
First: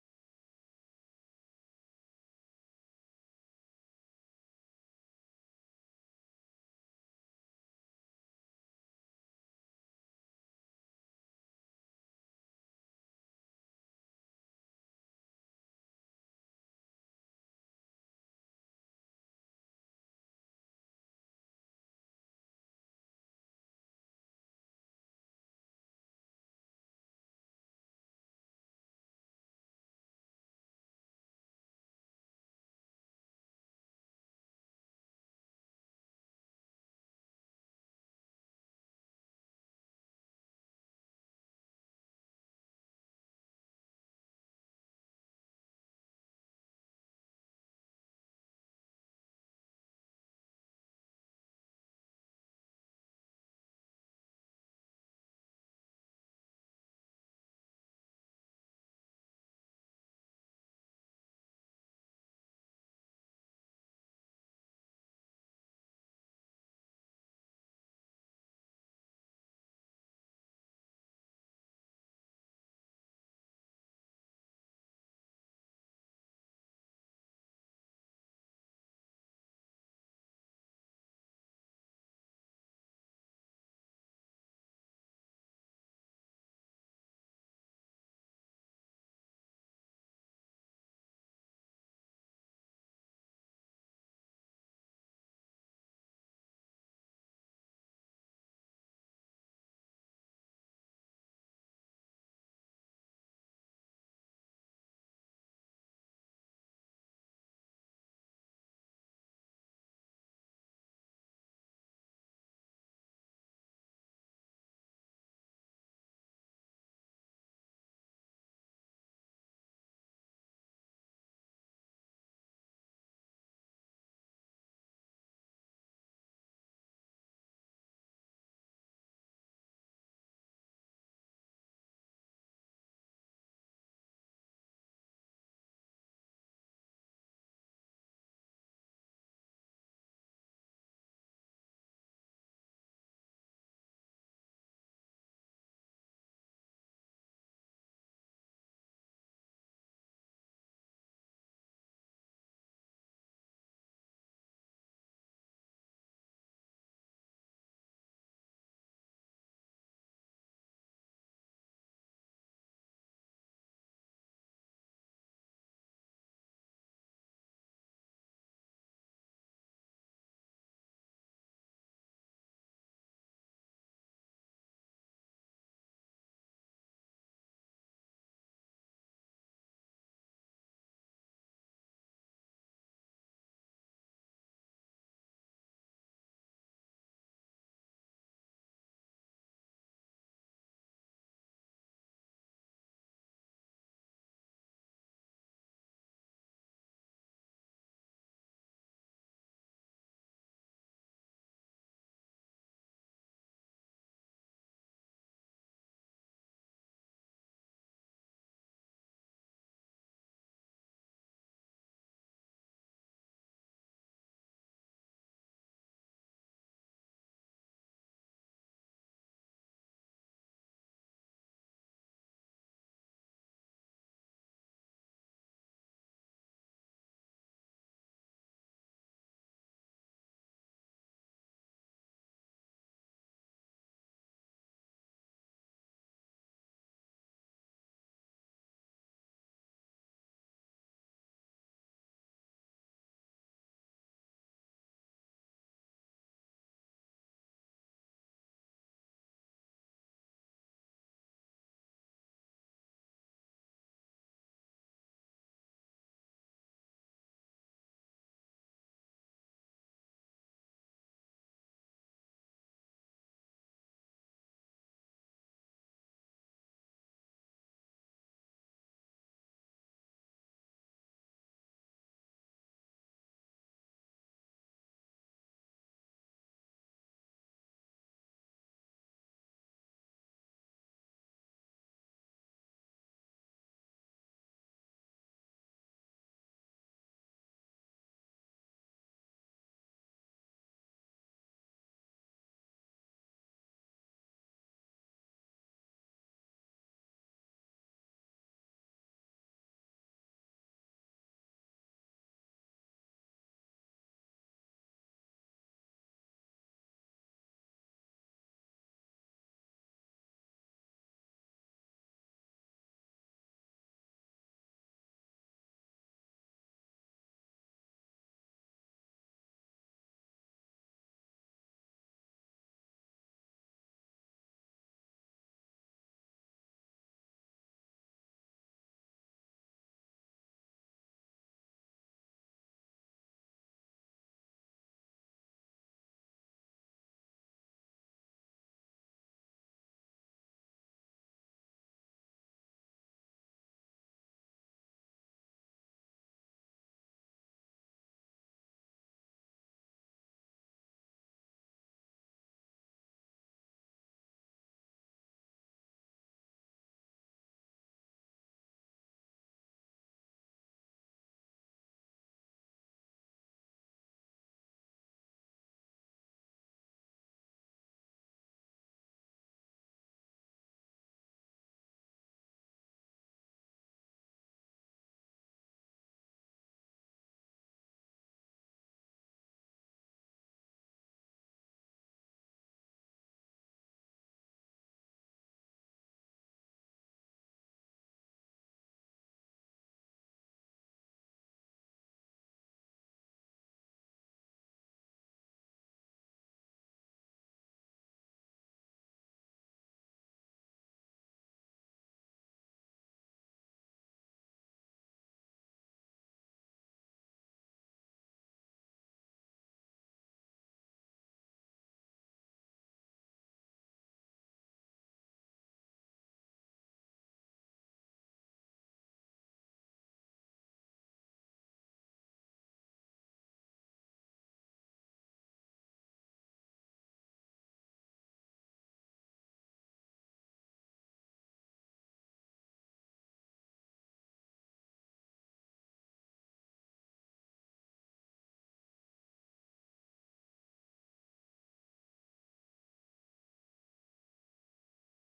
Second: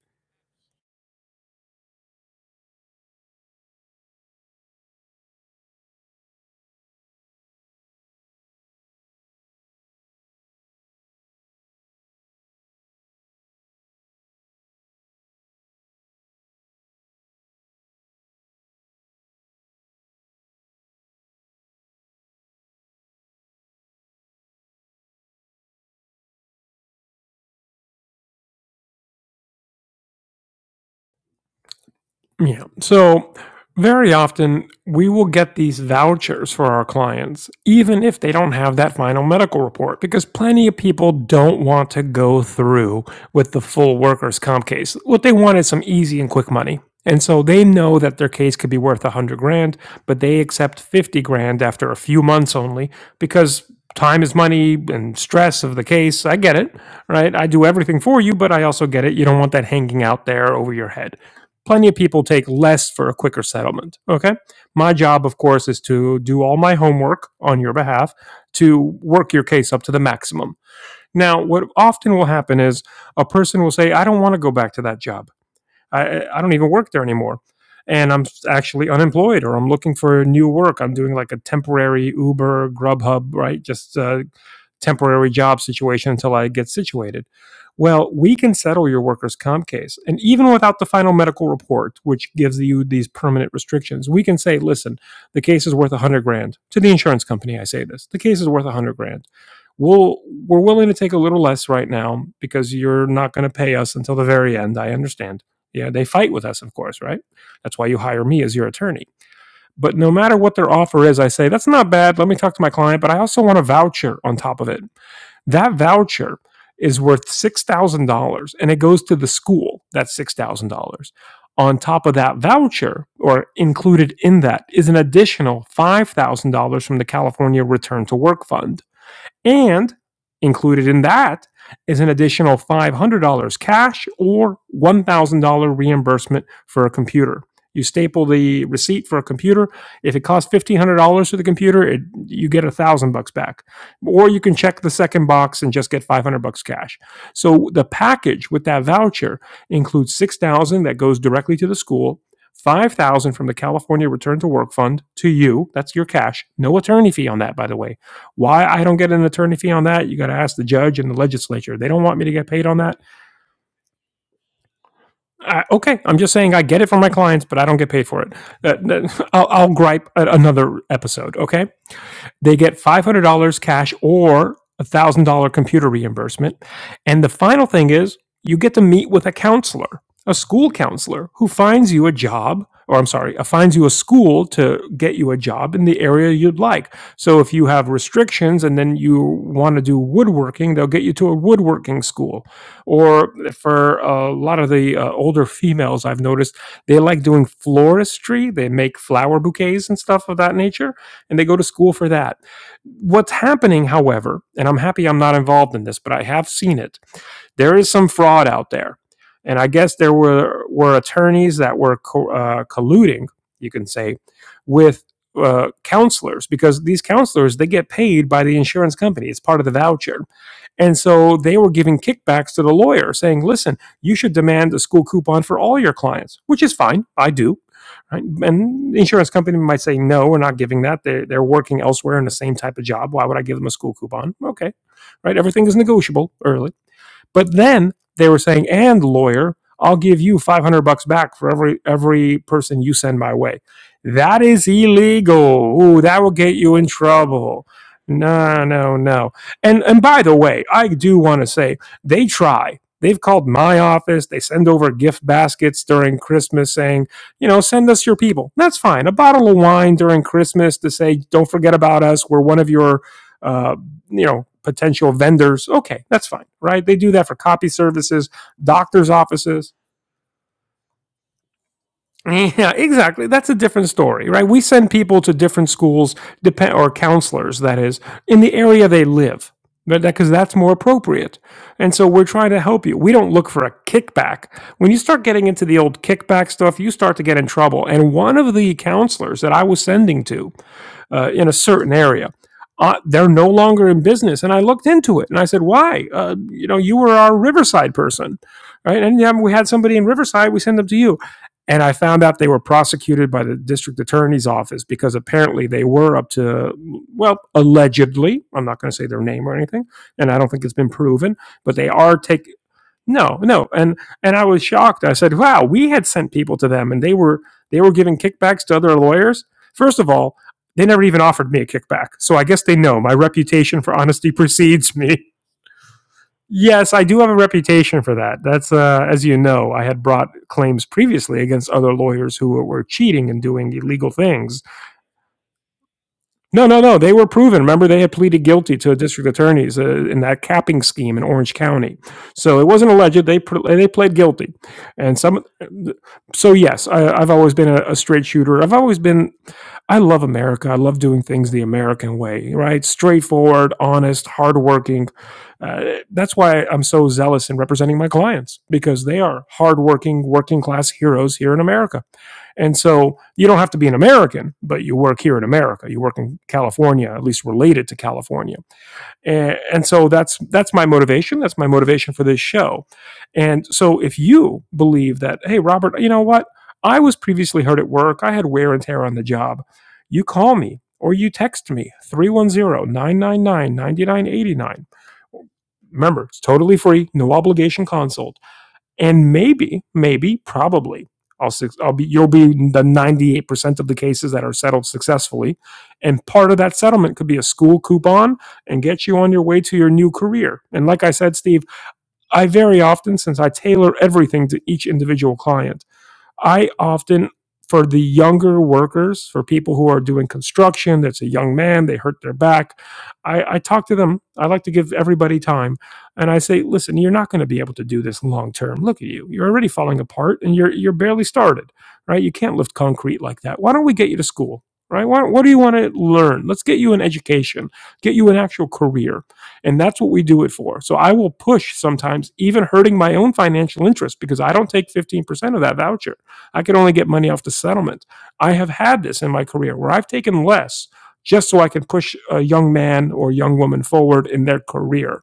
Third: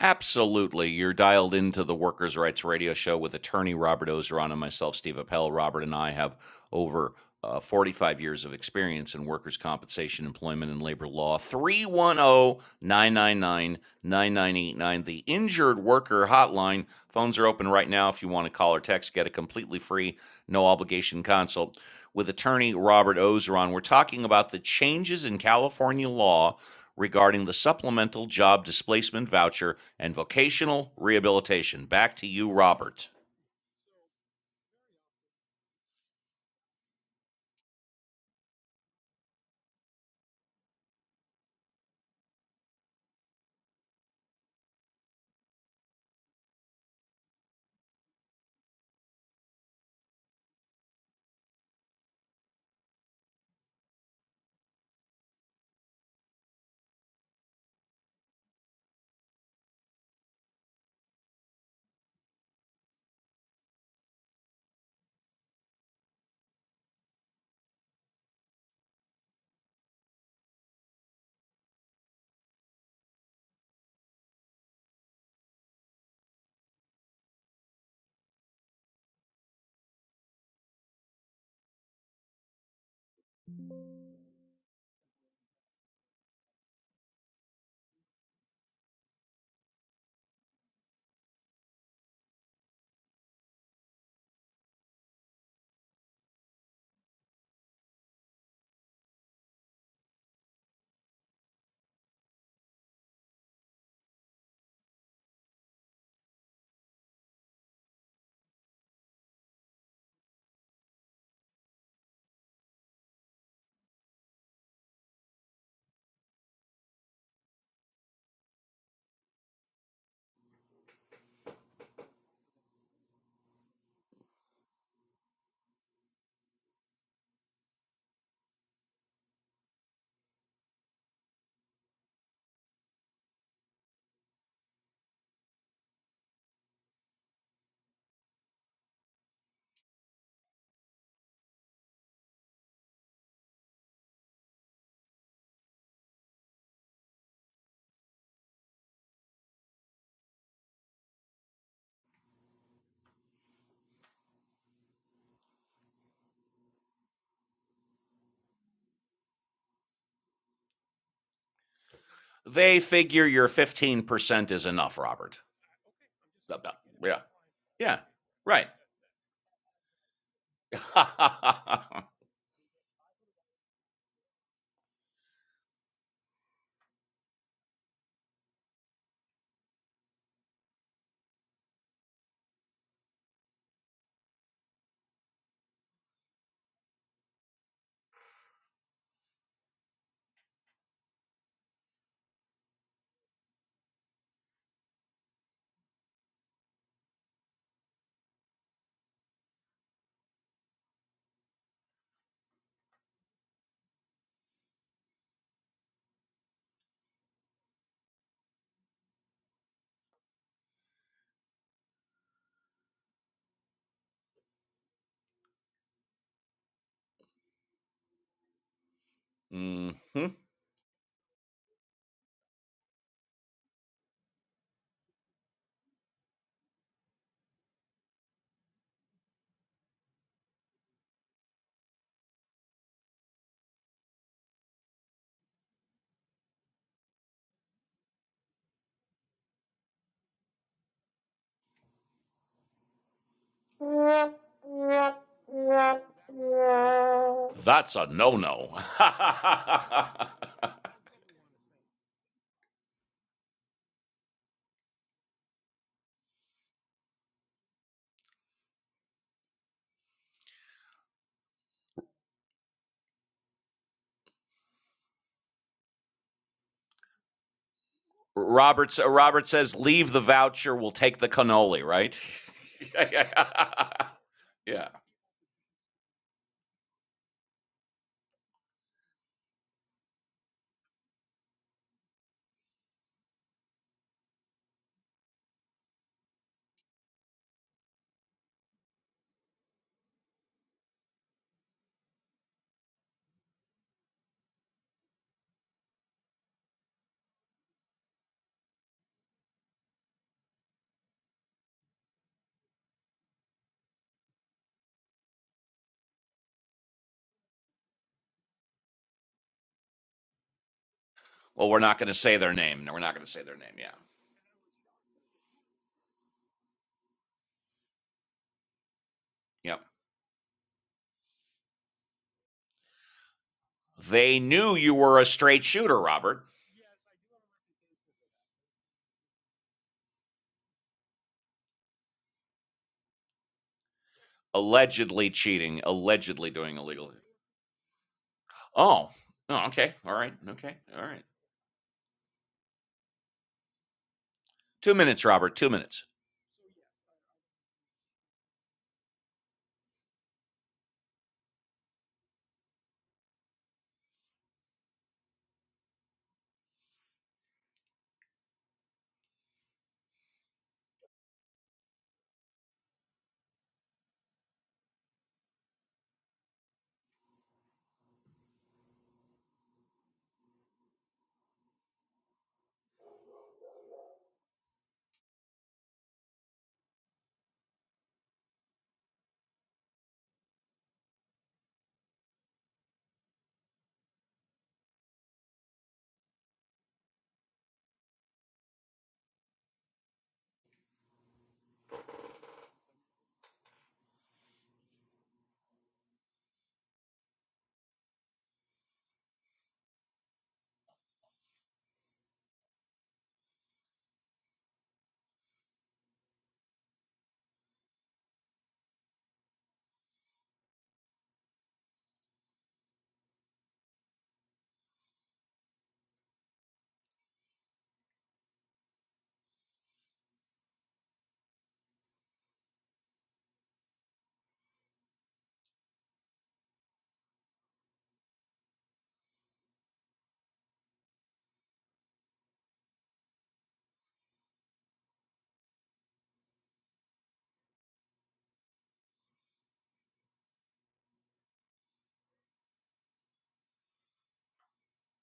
A: Absolutely. You're dialed into the Workers' Rights Radio Show with attorney Robert Ozeron and myself, Steve Appel. Robert and I have over uh, 45 years of experience in workers' compensation, employment, and labor law. 310 999 9989, the injured worker hotline. Phones are open right now if you want to call or text, get a completely free, no obligation consult with attorney Robert Ozeron. We're talking about the changes in California law regarding the supplemental job displacement voucher and vocational rehabilitation. Back to you,
B: Yeah.
A: Robert.
B: So very often we will get these vouchers for our clients, even if they don't have that final medical report, because plenty of people don't want to go through with the full workers' comp case. What they want is some easy and quick money. And so they know that their case could be worth a hundred grand, but they accept fifty grand after a few months only because time is money and stress of the case. I get it, right? I do everything for you, but I also get it. You don't want that hanging out there over your head. Plenty of people take less for a quicker settlement. Okay. My job, of course, is to do all my homework on your behalf to work your case up to the maximum. Now, what often will happen is a person will say, I don't want to go back to that job. I, I don't even work there anymore. And I'm actually unemployed or I'm looking for new work. I'm doing like a temporary Uber, Grubhub, right? Just uh, temporary job situation until I get situated. Well, we can settle your workers' comp case. And even without the final medical report, which gives you these permanent restrictions, we can say, listen, the case is worth 100 grand. To the insurance company, I say this the case is worth 100 grand. We'll, we're willing to take a little less right now because you're not going to pay us until the very end. I understand. Yeah, they fight with us, of course, right? That's why you hire me as your attorney. But no matter what their offer is, I say, that's not bad. Let me talk to my client, but I also want a voucher on top of it that voucher is worth $6,000 and it goes to the school. That's $6,000. On top of that voucher, or included in that, is an additional $5,000 from the California Return to Work Fund. And included in that is an additional $500 cash or $1,000 reimbursement for a computer. You staple the receipt for a computer. If it costs $1,500 for the computer, it, you get a thousand bucks back. Or you can check the second box and just get 500 bucks cash. So the package with that voucher includes 6,000 that goes directly to the school, 5,000 from the California Return to Work Fund to you. That's your cash. No attorney fee on that, by the way why I don't get an attorney fee on that? You got to ask the judge and the legislature. They don't want me to get paid on
A: They
B: that.
A: figure your 15% is enough, Robert.
B: I, okay, I'm just saying
A: Uh,
B: I
A: uh,
B: get it from my
A: Yeah.
B: clients, but I don't get
A: Yeah.
B: paid for it.
A: Right.
B: That- I'll, I'll gripe at another episode. Okay. They get $500 cash or a $1,000 computer reimbursement. And the final thing is you get to meet with a counselor, a school counselor who finds you a job, or I'm sorry, uh, finds you a school to get you a job in the area you'd like. So if you have restrictions and then you want to do woodworking, they'll get you to a woodworking school. Or for a lot of the uh, older females I've noticed, they like doing floristry, they make flower bouquets and stuff of that nature and they go to school for that. What's happening, however, and I'm happy I'm not involved in this, but I have seen it, there is some fraud out there. And I guess there were, were attorneys that were co- uh, colluding, you can say, with uh, counselors because these counselors, they get paid by the insurance company. It's part of the
A: hmm
B: voucher and so they were giving kickbacks to the lawyer saying, listen, you should demand a school coupon for all your clients, which is fine. I do. Right? And the insurance company might say, no, we're not giving that. They're, they're working elsewhere in the same type of job. Why would I give them a school coupon? Okay. Right. Everything is negotiable early. But then they were saying, and lawyer, I'll give you 500 bucks back for every every person you send my way. That is illegal. Ooh, that will get you in trouble.
A: That's a no
B: No,
A: no.
B: no, no. And and by the way, I do want to say they try. They've called my office. They send over gift baskets during Christmas saying, you know, send us your people. That's fine. A bottle of wine during Christmas to say, don't forget about us. We're one of your uh, you know potential vendors okay that's fine right they do that for copy services
A: Roberts
B: doctors
A: Robert
B: offices
A: says, leave the voucher, we'll take the cannoli, right?
B: yeah exactly that's a different story right we send
A: yeah.
B: people to different schools depend or counselors that is in the area they live because that's more appropriate and so we're trying to help you we don't look for a kickback when you start getting into the old kickback stuff you start to get in trouble and one of the counselors that i was sending to uh, in a certain area. Uh, they're no longer in business. And I looked into it and I said, why? Uh, you know, you were our Riverside person, right? Anytime we had somebody in Riverside, we send them to you. And I found out they were prosecuted by the district attorney's office because apparently they were up to, well, allegedly, I'm not going to say their name or anything, and I don't think it's been proven,
A: Well,
B: but
A: we're
B: they
A: not going to
B: are
A: say
B: take,
A: their name. No, we're not going to
B: no,
A: say their
B: no,
A: name. Yeah.
B: and and I was shocked. I said, "Wow, we had sent people to them, and they were they were giving kickbacks to other lawyers."
A: Yep.
B: First of all, they never even offered me a kickback, so I guess they know my reputation for honesty
A: They knew you
B: precedes
A: were a
B: me.
A: straight shooter, Robert.
B: Yes, I do have a reputation for that. That's uh, as you know, I had brought claims previously against other lawyers who were, were cheating and doing illegal things
A: Allegedly cheating, allegedly
B: no,
A: doing
B: no, no.
A: illegal.
B: They were proven. Remember, they had pleaded guilty to a
A: Oh,
B: district
A: oh
B: attorney's
A: okay.
B: uh,
A: All
B: in
A: right.
B: that
A: Okay.
B: capping
A: All
B: scheme in
A: right.
B: Orange County. So it wasn't alleged. They pr- they pled guilty,
A: Two
B: and
A: minutes,
B: some.
A: Robert. Two minutes.
B: So yes, I, I've always been a, a straight shooter. I've always been. I love America. I love doing things the American way. Right, straightforward, honest, hardworking. Uh, that's why I'm so zealous in representing my clients because they are hardworking, working class heroes here in America. And so you don't have to be an American, but you work here in America. You work in California, at least related to California. And, and so that's that's my motivation. That's my motivation for this show. And so if you believe that, hey, Robert, you know what? I was previously hurt at work. I had wear and tear on the job. You call me or you text me three one zero nine nine nine ninety nine eighty nine. Remember, it's totally free, no obligation consult and maybe maybe probably I'll, I'll be you'll be the 98% of the cases that are settled successfully and part of that settlement could be a school coupon and get you on your way to your new career and like i said steve i very often since i tailor everything to each individual client I often for the younger workers, for people who are doing construction, that's a young man, they hurt their back. I, I talk to them. I like to give everybody time. And I say, listen, you're not going to be able to do this long term. Look at you. You're already falling apart and you're you're barely started. Right? You can't lift concrete like that. Why don't we get you to school? Right? Why, what do you want to learn? Let's get you an education, get you an actual career. And that's what we do it for. So I will push sometimes, even hurting my own financial interest because I don't take 15% of that voucher. I could only get money off the settlement. I have had this in my career where I've taken less just so I can push a young man or young woman forward in their career.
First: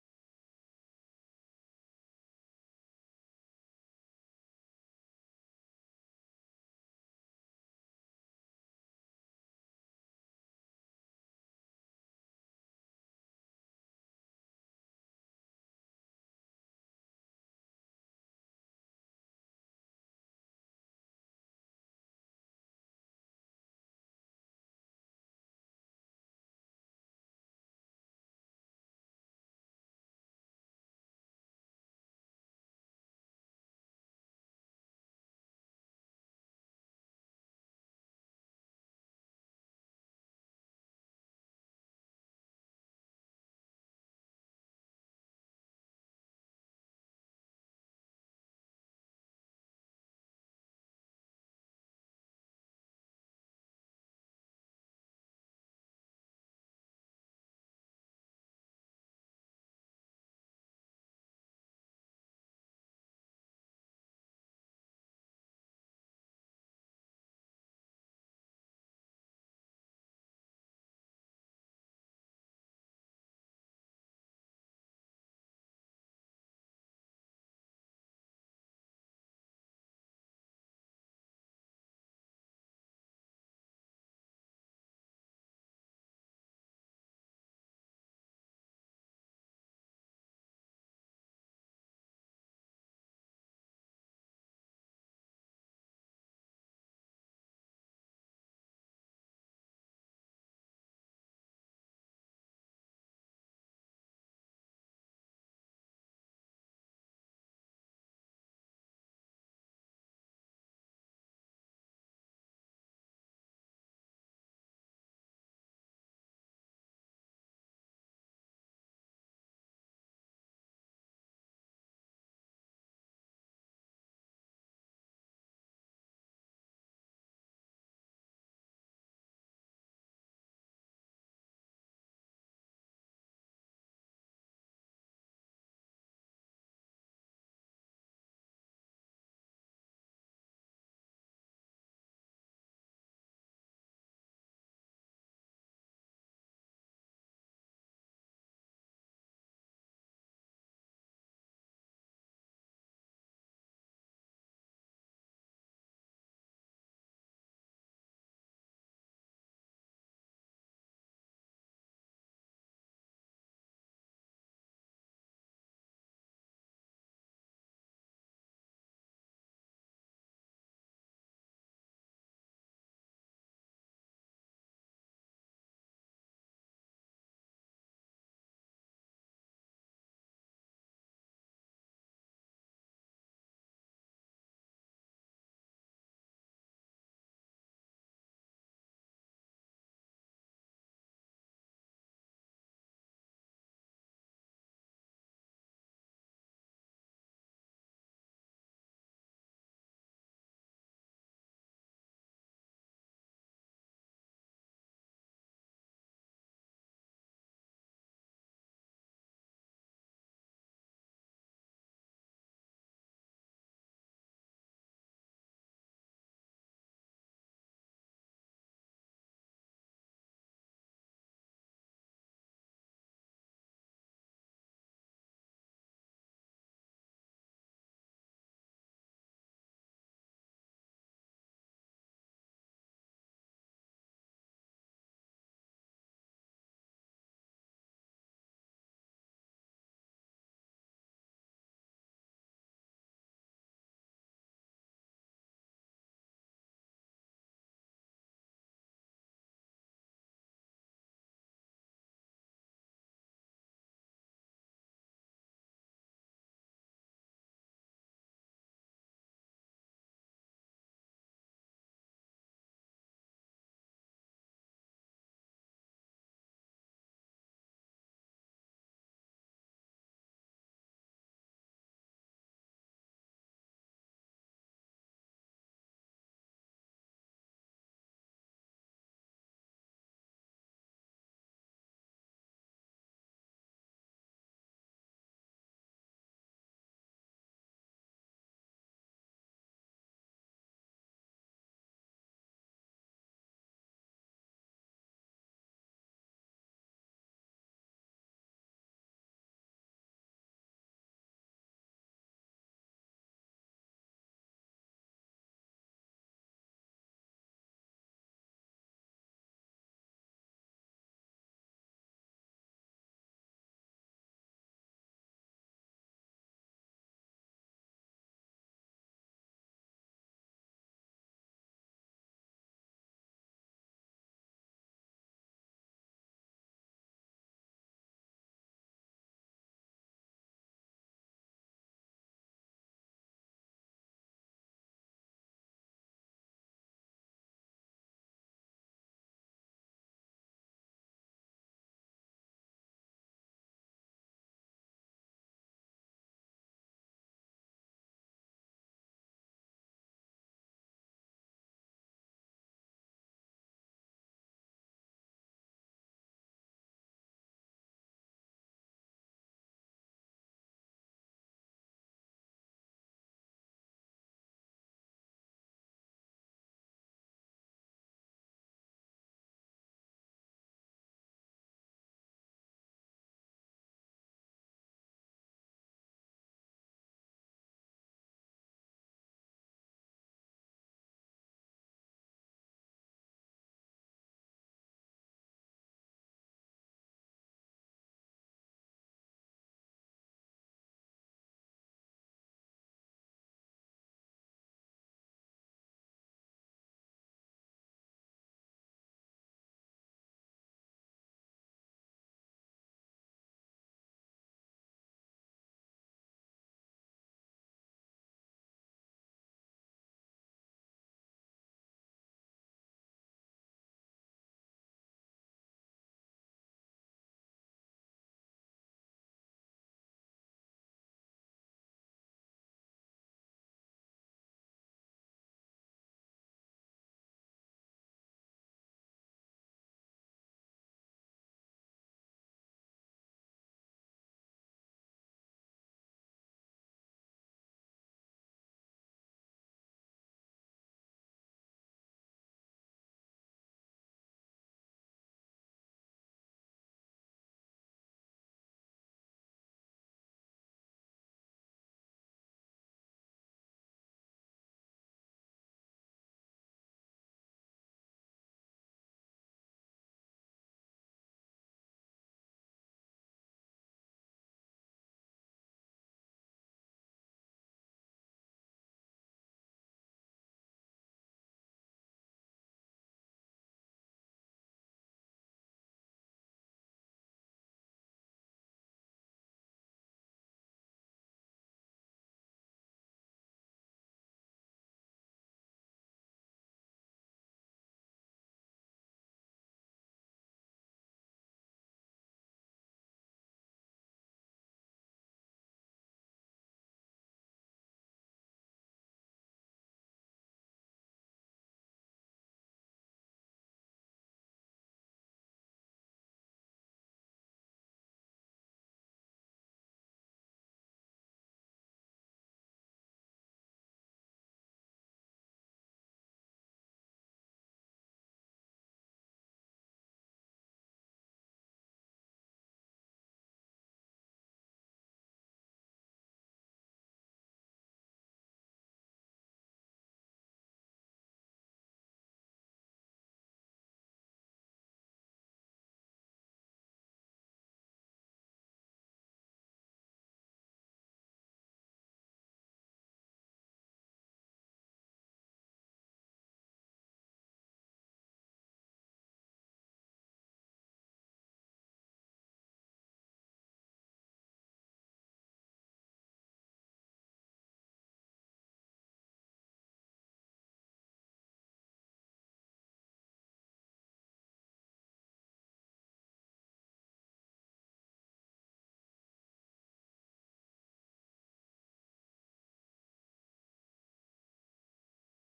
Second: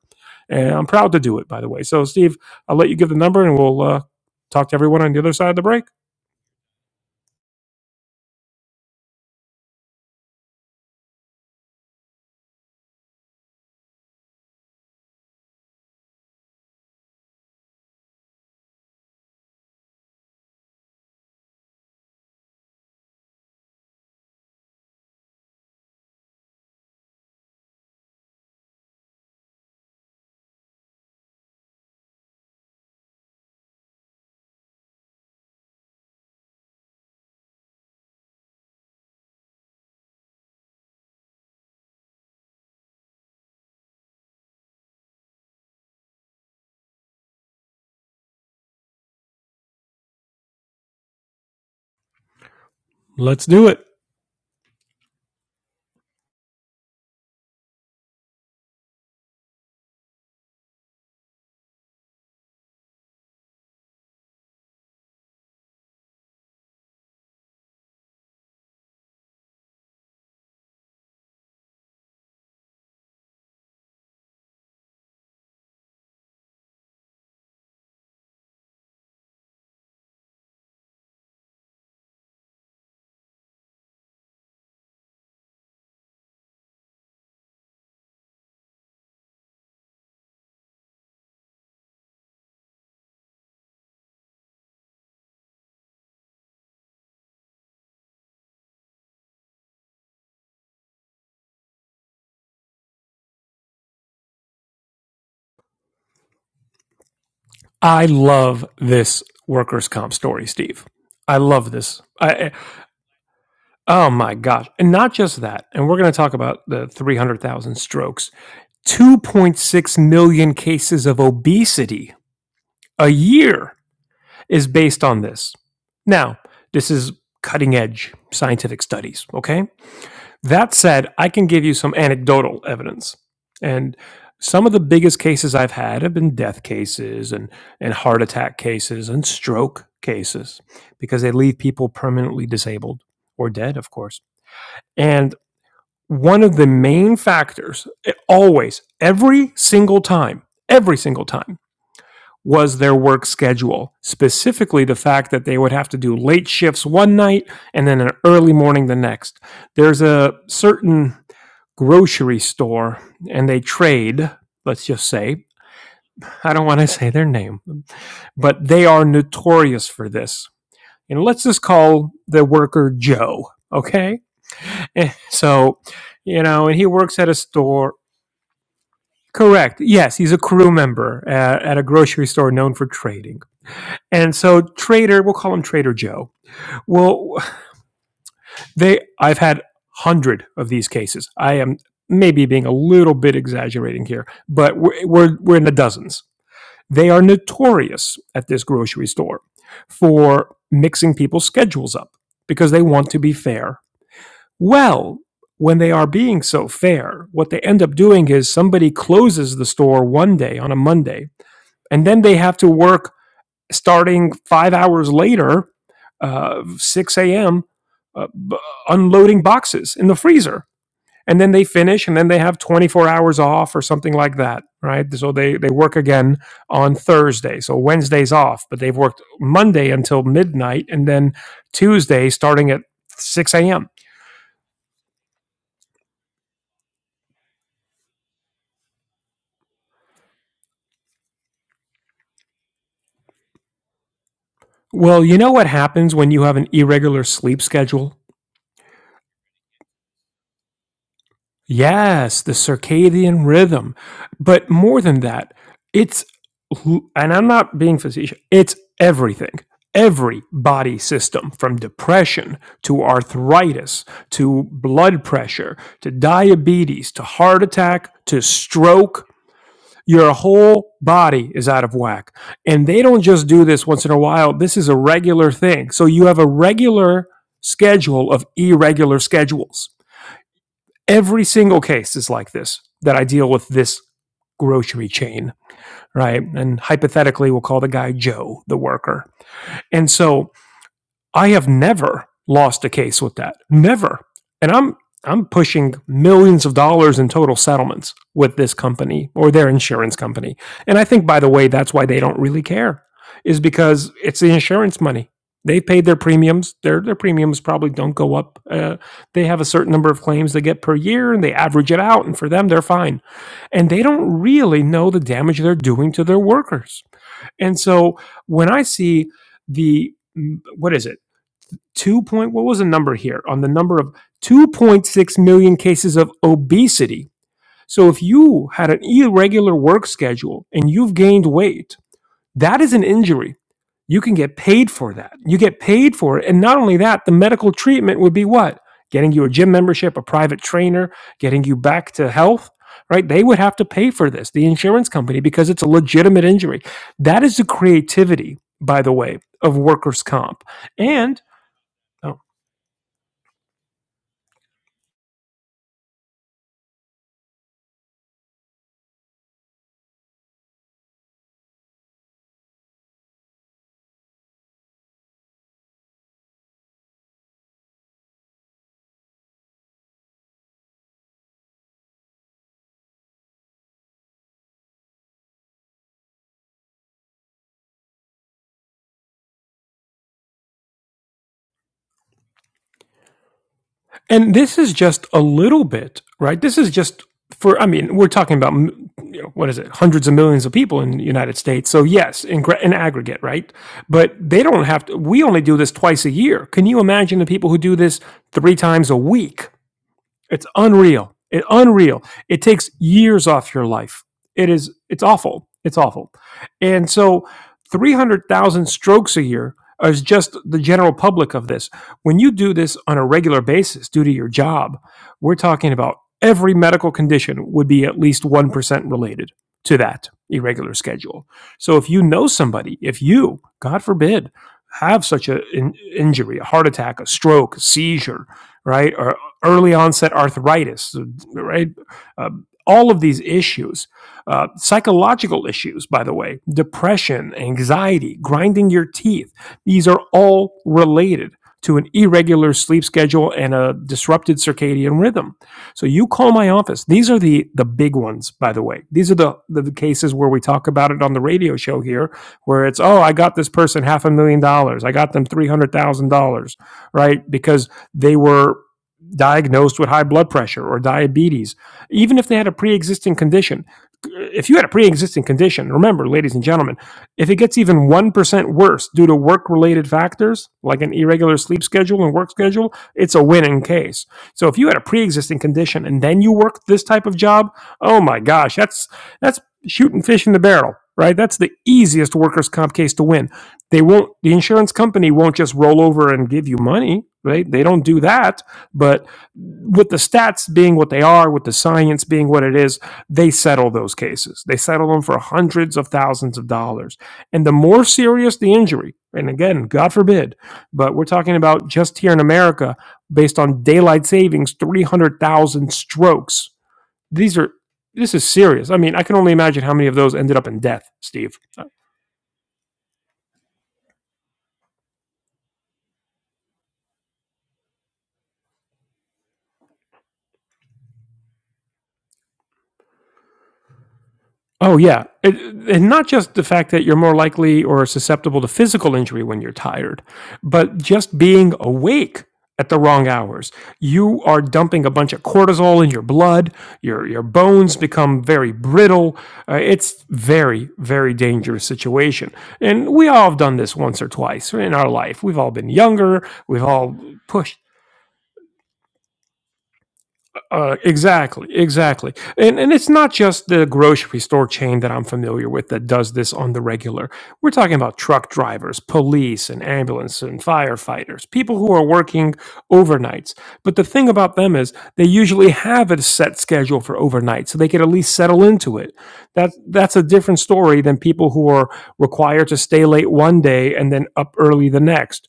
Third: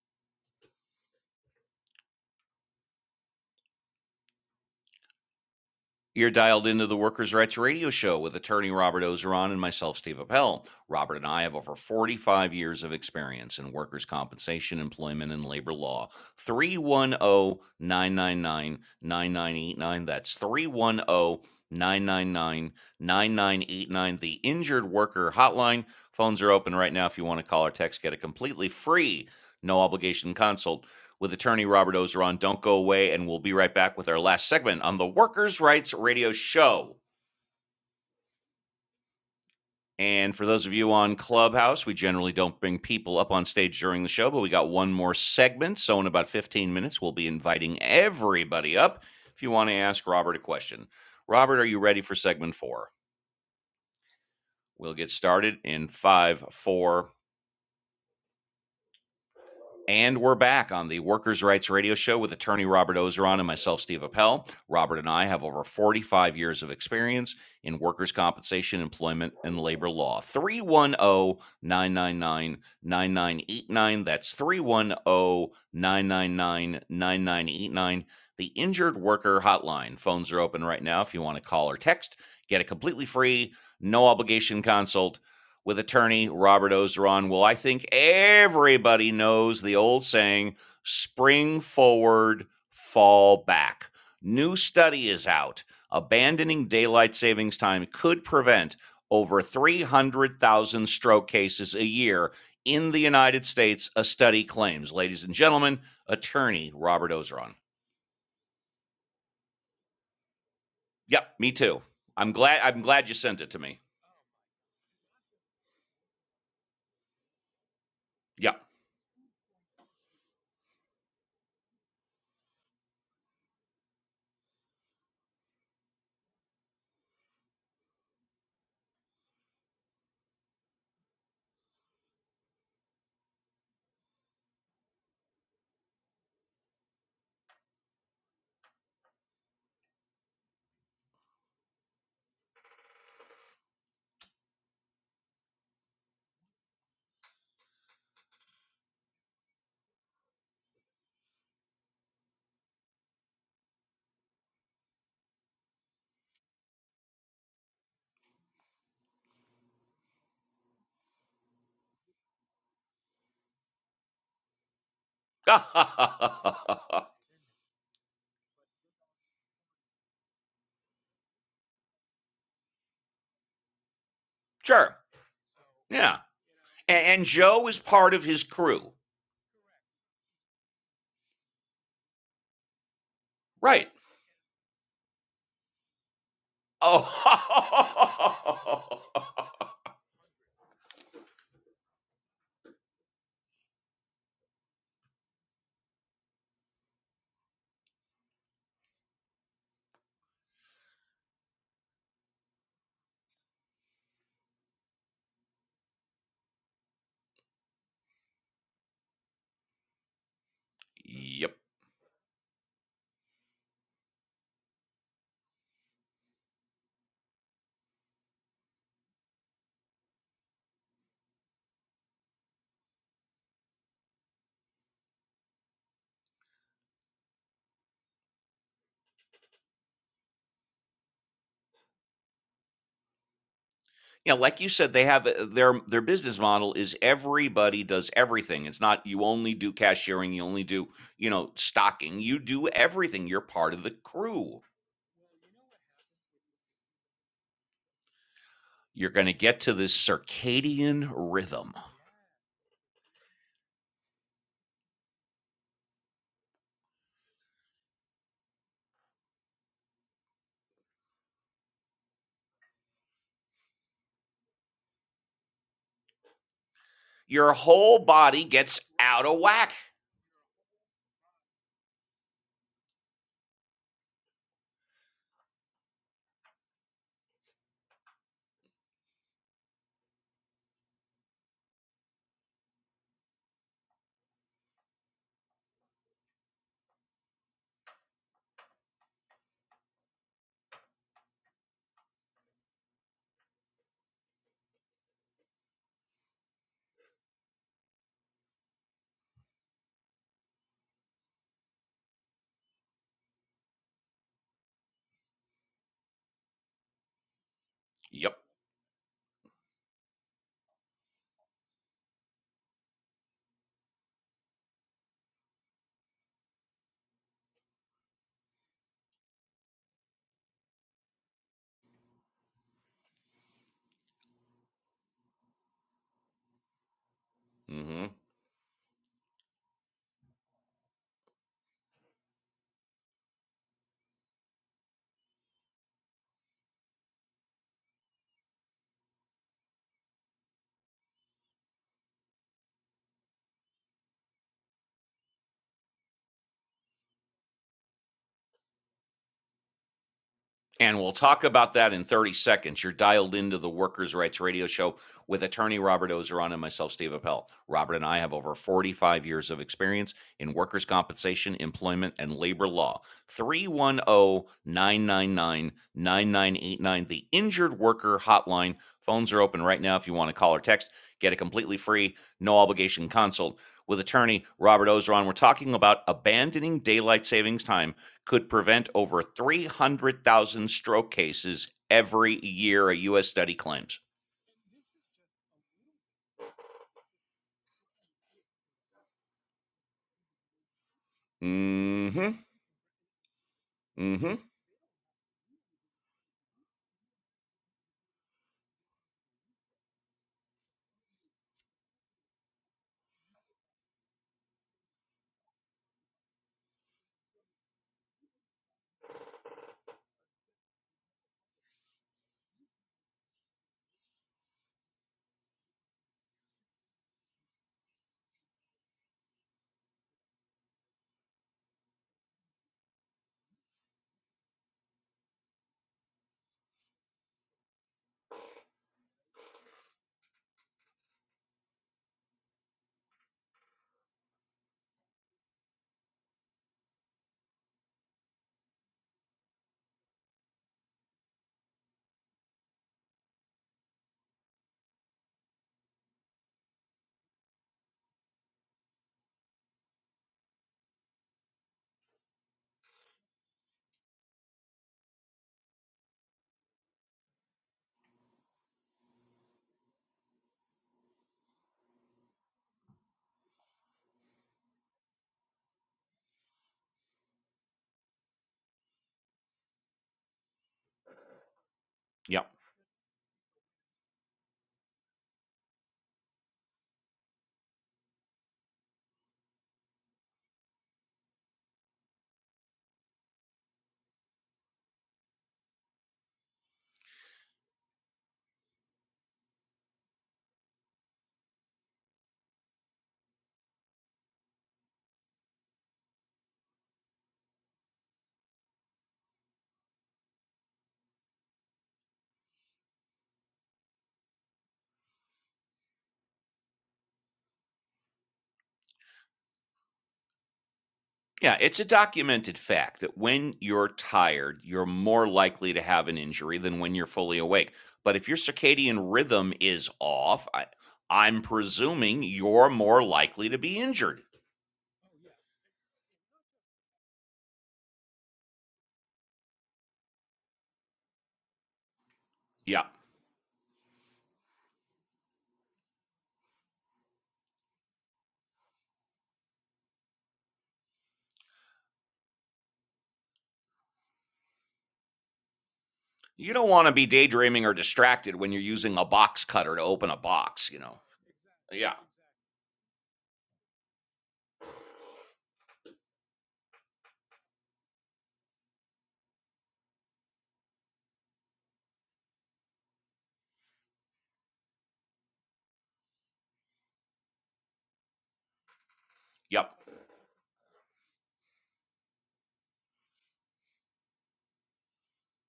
B: And I'm proud to do it, by the way. So, Steve, I'll let you give the number and we'll uh, talk to everyone on the other side of the break.
A: You're dialed into the Workers' Rights Radio Show with attorney Robert Ozeron and myself, Steve Appel. Robert and I have over 45 years of experience in workers' compensation, employment, and labor law. 3109999989. That's 3109999989. The Injured Worker Hotline. Phones are open right now if you want to call or text. Get a completely free, no obligation consult with attorney Robert Ozeron. Don't go away, and we'll be right back with our last segment on the Workers' Rights Radio Show. And for those of you on Clubhouse, we generally don't bring people up on stage during the show, but we got one more segment. So, in about 15 minutes, we'll be inviting everybody up if you want to ask Robert a question. Robert, are you ready for segment four?
B: Let's do it.
A: We'll get started in five, four, And we're back on the Workers' Rights Radio Show with attorney Robert Ozeron and myself, Steve Appel. Robert and I have over 45 years of experience in workers' compensation, employment, and labor law. 310 999 9989. That's 310 999 9989. The Injured Worker Hotline. Phones are open right now if you want to call or text. Get a completely free, no obligation consult with attorney Robert Ozeron. Well, I think everybody knows the old saying spring forward, fall back. New study is out. Abandoning daylight savings time could prevent over 300,000 stroke cases a year in the United States, a study claims. Ladies and gentlemen, attorney Robert Ozeron.
B: I love this workers' comp story, Steve.
A: Yep,
B: I
A: me
B: love
A: too.
B: this.
A: I'm
B: I,
A: glad I'm glad you sent it to me.
B: oh my gosh. And not just that. And we're going to talk about the 300,000 strokes,
A: Yep.
B: 2.6 million cases of obesity a year is based on this. Now, this is cutting edge scientific studies, okay? That said, I can give you some anecdotal evidence. And some of the biggest cases I've had have been death cases and, and heart attack cases and stroke cases because they leave people permanently disabled or dead, of course. And one of the main factors, eh, always, every single time, every single time, was their work schedule, specifically the fact that they would have to do late shifts one night and then an early morning the next. There's a certain grocery store and they trade, let's just say, I don't want to say their name, but they are notorious for this. And let's just call the worker Joe, okay?
A: sure.
B: so,
A: Yeah.
B: you know, and he
A: A-
B: works
A: And,
B: at a
A: Joe is
B: store.
A: part of his crew.
B: Correct. Yes, he's a crew member at, at a grocery store known for trading.
A: Right.
B: And so, Trader, we'll call him Trader Joe. Well, they,
A: Oh.
B: I've had hundred of these cases. I am maybe being a little bit exaggerating here, but we're we're, we're in the dozens. They are notorious at this grocery store for mixing people's schedules up because they want to be fair. Well, when they are being so fair, what they end up doing is somebody closes the store one day on a Monday,
A: yep.
B: and then they have to work starting five hours later, uh, 6 a.m., uh, b- unloading boxes in the freezer and then they finish and then they have 24 hours off or something like that right so they they work again on thursday so wednesday's off but they've worked monday until midnight and then tuesday starting at 6 a.m
A: Yeah, like you said, they have uh, their their business model is everybody does everything. It's not you only do cashiering, you only do, you know, stocking. You do everything. You're part of the crew.
B: well you know what happens when you have an irregular sleep schedule
A: You're going to get to this circadian rhythm.
B: Yes, the circadian rhythm. But more than that, it's, and I'm not being facetious, it's everything. Every body system, from depression to arthritis to blood pressure to diabetes to
A: Your
B: heart
A: whole
B: attack to
A: body gets out
B: stroke,
A: of whack.
B: your whole body is out of whack. And they don't just do this once in a while, this is a regular thing. So you have a regular schedule of irregular schedules every single case is like this that I deal with this grocery chain, right? And hypothetically, we'll call the guy Joe, the worker. And so I have never lost a case with that. Never. And I'm I'm pushing millions of dollars in total settlements with this company or their insurance company. And I think by the way that's why they don't really care is because it's the insurance money. They paid their premiums. Their their premiums probably don't go
A: Yep.
B: up. Uh, they have a certain number of claims they get per year, and they average it out. And for them, they're fine. And they don't really know the damage they're doing to their workers. And so when I see the mm, what is it? two point what was the number here on the number of 2.6 million cases of obesity
A: Mhm.
B: so if you had an irregular work schedule and you've gained weight that is an injury you can get paid for that you get paid for it and not only that the medical treatment would be what getting you a gym membership a private trainer getting you back to health right they would have to pay for this the insurance company because it's a legitimate injury that is the creativity by the way of workers comp
A: And we'll
B: and
A: talk about that in 30
B: Oh,
A: seconds. You're dialed into the Workers' Rights Radio Show with attorney Robert Ozeron and myself, Steve Appel. Robert and I have over 45 years of experience in workers' compensation, employment, and labor law. Three one o 999 9989. the Injured Worker Hotline. Phones are open right now if you want to call or text. Get a completely free, no obligation consult with attorney Robert Ozeron. We're talking about abandoning daylight savings time could prevent over 300,000 stroke cases every year, a U.S. study claims.
B: And this is just a little bit, right? This is just for, I mean, we're talking about, you know, what is it, hundreds of millions of people in the United States. So,
A: Mm
B: yes,
A: hmm.
B: in, in aggregate, right?
A: Mm
B: But
A: hmm.
B: they don't have to, we only do this twice a year. Can you imagine the people who do this three times a week? It's unreal. It unreal. It takes years off your life. It is. It's awful. It's awful. And so, three hundred thousand strokes a year is just the general public of this. When you do this on a regular basis due to your job, we're talking about every medical condition would be at least one percent related to that irregular schedule. So, if you know somebody, if you, God forbid, have such an in- injury, a heart attack, a stroke, a seizure, right? or early onset arthritis, right? Uh, all of these issues, uh, psychological issues, by the way, depression, anxiety, grinding your teeth, these are all related to an irregular sleep schedule and a disrupted circadian rhythm. So you call my office. These are the the big ones, by the way. These are the the cases where we talk about it on the radio show here, where it's oh, I got this person half a million dollars, I got them three hundred thousand dollars, right? Because they were diagnosed with high blood pressure or diabetes, even if they had a pre existing condition. If you had a pre existing condition, remember, ladies and gentlemen, if it gets even 1% worse due to work related factors, like an irregular sleep schedule and
A: Yep.
B: work schedule, it's a winning case. So if you had a pre existing condition and then you worked this type of job, oh my gosh, that's, that's shooting fish in the barrel. Right, that's the easiest workers' comp case to win. They won't. The insurance company won't just roll over and give you money. Right, they don't do that but with the stats being what they are, with the science being what it is, they settle those cases. They settle them for hundreds of thousands of dollars. And the more serious the injury, and again, God forbid, but we're talking about just here in America, based on daylight savings, 300,000 strokes. These are, this is serious. I mean, I can only imagine how many of those ended up in death, Steve.
A: Yeah, it's a documented fact that when you're tired, you're more likely to have an injury than when you're fully awake. But if your circadian rhythm is off, I, I'm presuming you're more likely to be injured.
B: Oh, yeah. It, and not just the fact that you're more likely or susceptible to physical injury when you're tired, but just being awake
A: Yeah.
B: at the wrong hours. You are dumping a bunch of cortisol in your blood. Your, your bones become very brittle. Uh, it's very, very dangerous situation. And we all have done this once or twice in our life. We've all been younger.
A: You don't
B: We've
A: want to be
B: all
A: daydreaming or
B: pushed
A: distracted when you're using a box cutter to open a box, you
B: uh,
A: know?
B: exactly,
A: Yeah.
B: exactly, and and it's not just the grocery store chain that I'm familiar with that does this on the regular. We're talking about truck drivers, police, and ambulance and firefighters, people who are working overnights. But the thing about them is they usually have a set schedule for overnight, so they could at least settle into it. That
A: Yep.
B: that's a different story than people who are required to stay late one day and then up early the next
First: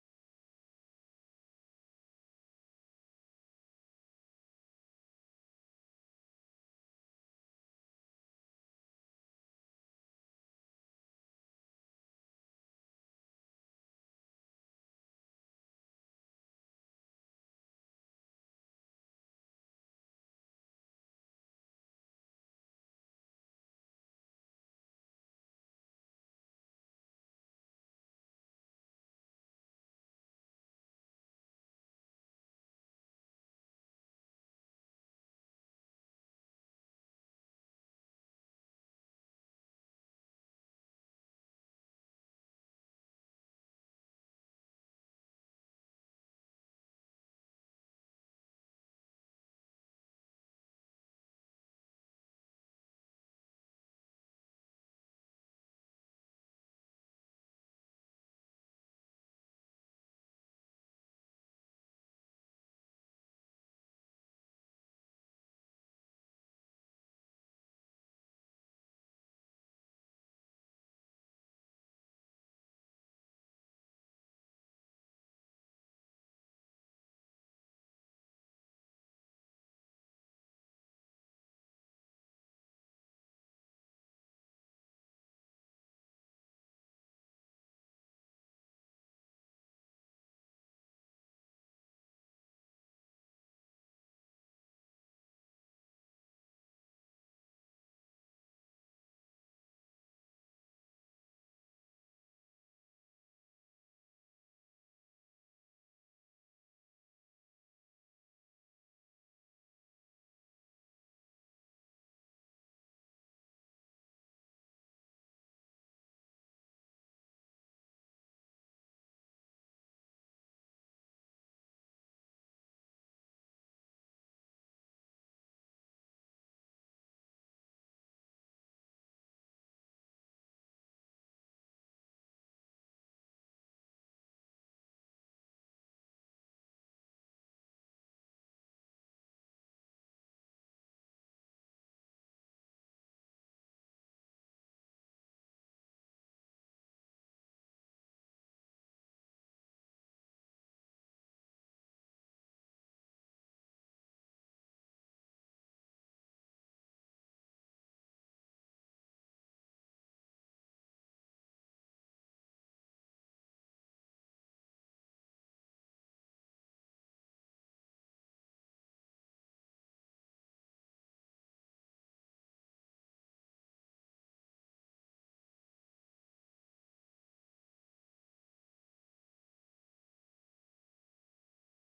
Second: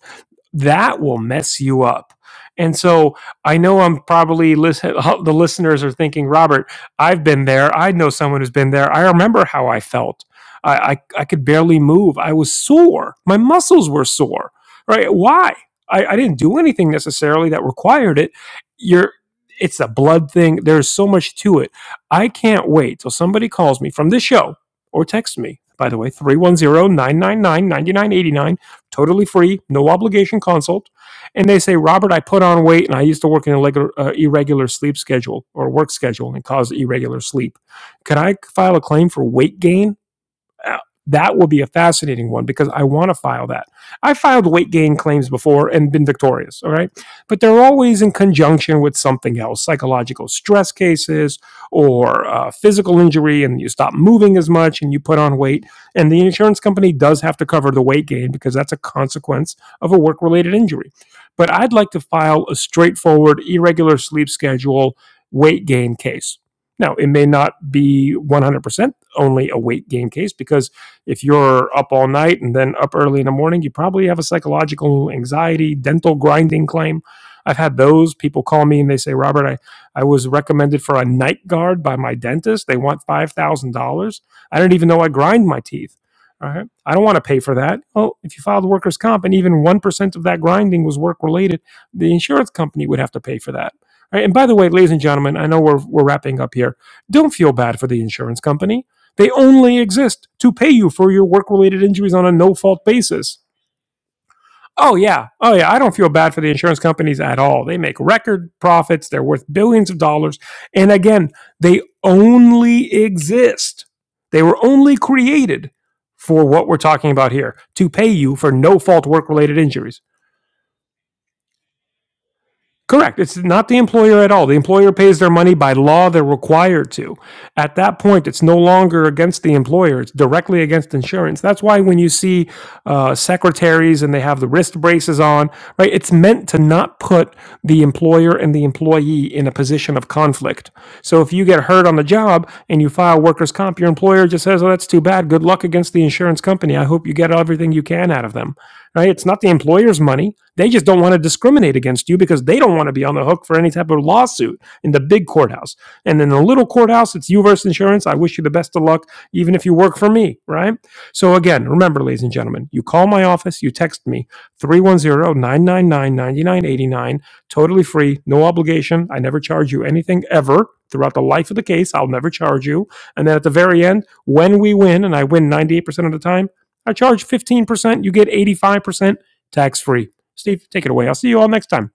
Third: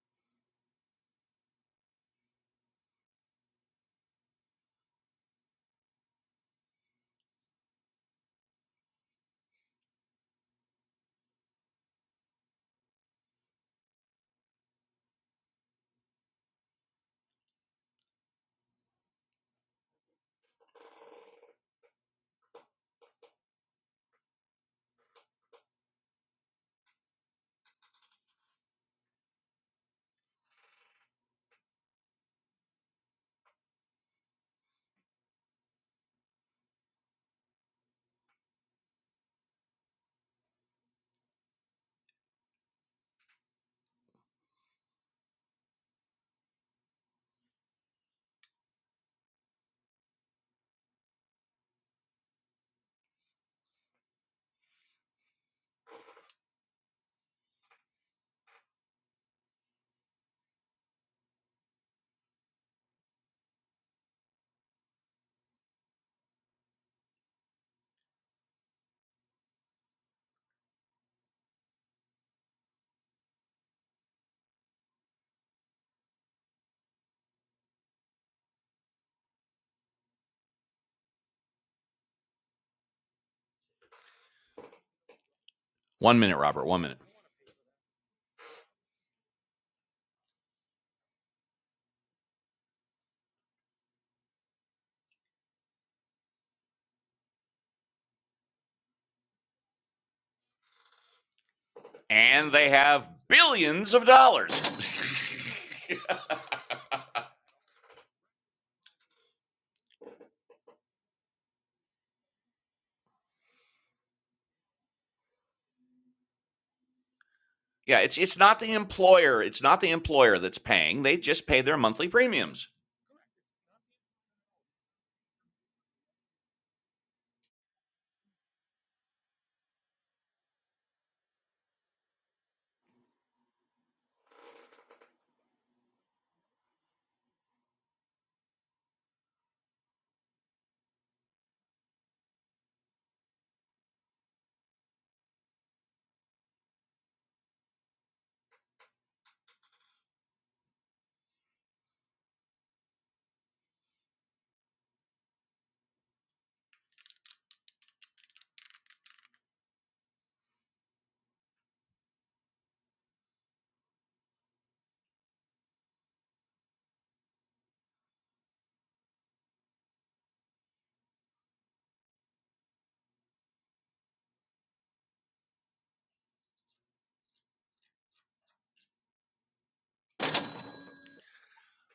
B: that will mess you up. And so I know I'm probably listen, the listeners are thinking, Robert, I've been there. I know someone who's been there. I remember how I felt. I, I, I could barely move. I was sore. My muscles were sore. Right? Why? I, I didn't do anything necessarily that required it. You're it's a blood thing. There's so much to it. I can't wait till somebody calls me from this show or texts me, by the way, three one zero nine nine nine ninety nine eighty nine totally free, no obligation consult. And they say, Robert, I put on weight and I used to work in an irregular, uh, irregular sleep schedule or work schedule and cause irregular sleep. Can I file a claim for weight gain? Uh, That will be a fascinating one because I want to file that. I filed weight gain claims before and been victorious, all right? But they're always in conjunction with something else psychological stress cases or uh, physical injury, and you stop moving as much and you put on weight. And the insurance company does have to cover the weight gain because that's a consequence of a work related injury. But I'd like to file a straightforward, irregular sleep schedule weight gain case. Now, it may not be 100% only a weight gain case because if you're up all night and then up early in the morning, you probably have a psychological anxiety, dental grinding claim. I've had those people call me and they say, Robert, I, I was recommended for a night guard by my dentist. They want $5,000. I do not even know I grind my teeth.
A: One minute,
B: All
A: Robert.
B: right.
A: One
B: I
A: minute.
B: don't want to pay for that. Well, if you filed workers' comp and even 1% of that grinding was work related, the insurance company would have to pay for that. All right. And by the way, ladies and gentlemen, I know we're, we're wrapping up here. Don't feel bad for the insurance company they only exist to pay you for your work related injuries on a
A: and
B: no
A: they
B: fault
A: have
B: basis.
A: billions of dollars.
B: Oh, yeah. Oh, yeah. I don't feel bad for the insurance companies at all. They make record profits, they're worth billions of dollars. And again, they only exist. They were only created for what we're talking about here to
A: yeah,
B: pay
A: it's
B: you
A: it's
B: for
A: not the
B: no fault work
A: employer,
B: related
A: it's not the
B: injuries.
A: employer that's paying. They just pay their monthly premiums.
B: Correct. It's not the employer at all. The employer pays their money by law. They're required to. At that point, it's no longer against the employer. It's directly against insurance. That's why when you see uh, secretaries and they have the wrist braces on, right? It's meant to not put the employer and the employee in a position of conflict. So if you get hurt on the job and you file workers' comp, your employer just says, "Oh, that's too bad. Good luck against the insurance company. I hope you get everything you can out of them." right? It's not the employer's money. They just don't want to discriminate against you because they don't want to be on the hook for any type of lawsuit in the big courthouse. And in the little courthouse, it's you versus insurance. I wish you the best of luck, even if you work for me, right? So again, remember, ladies and gentlemen, you call my office, you text me three one zero nine nine nine ninety nine eighty nine. totally free, no obligation. I never charge you anything ever. Throughout the life of the case, I'll never charge you. And then at the very end, when we win, and I win 98% of the time, I charge 15%, you get 85% tax free. Steve, take it away. I'll see you all next time.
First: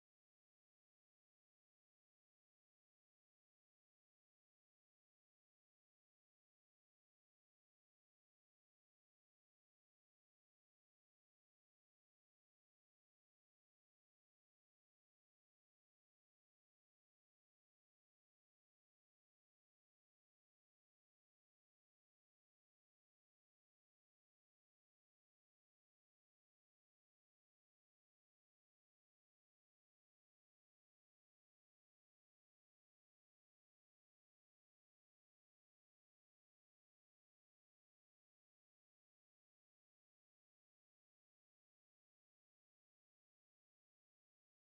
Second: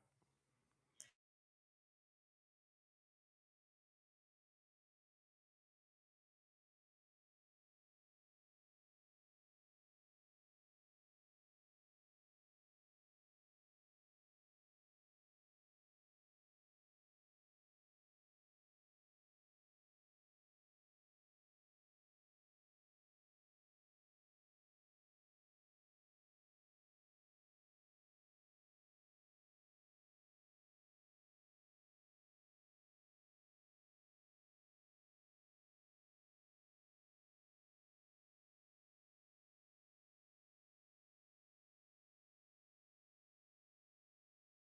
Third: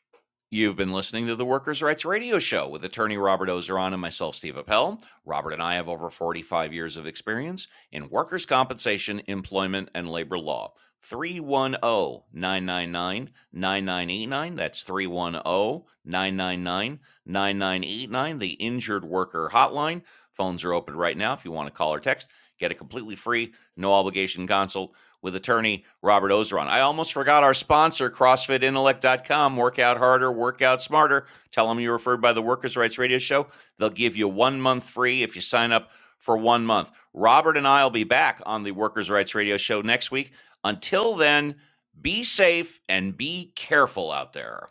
A: You've been listening to the Workers' Rights Radio Show with attorney Robert Ozeron and myself, Steve Appel. Robert and I have over 45 years of experience in workers' compensation, employment, and labor law. 310 999 9989. That's 310 999 9989. the Injured Worker Hotline. Phones are open right now if you want to call or text. Get a completely free, no obligation consult with attorney Robert Ozeron. I almost forgot our sponsor, CrossFitIntellect.com. Work out harder, work out smarter. Tell them you were referred by the Workers' Rights Radio Show. They'll give you one month free if you sign up for one month. Robert and I will be back on the Workers' Rights Radio Show next week. Until then, be safe and be careful out there.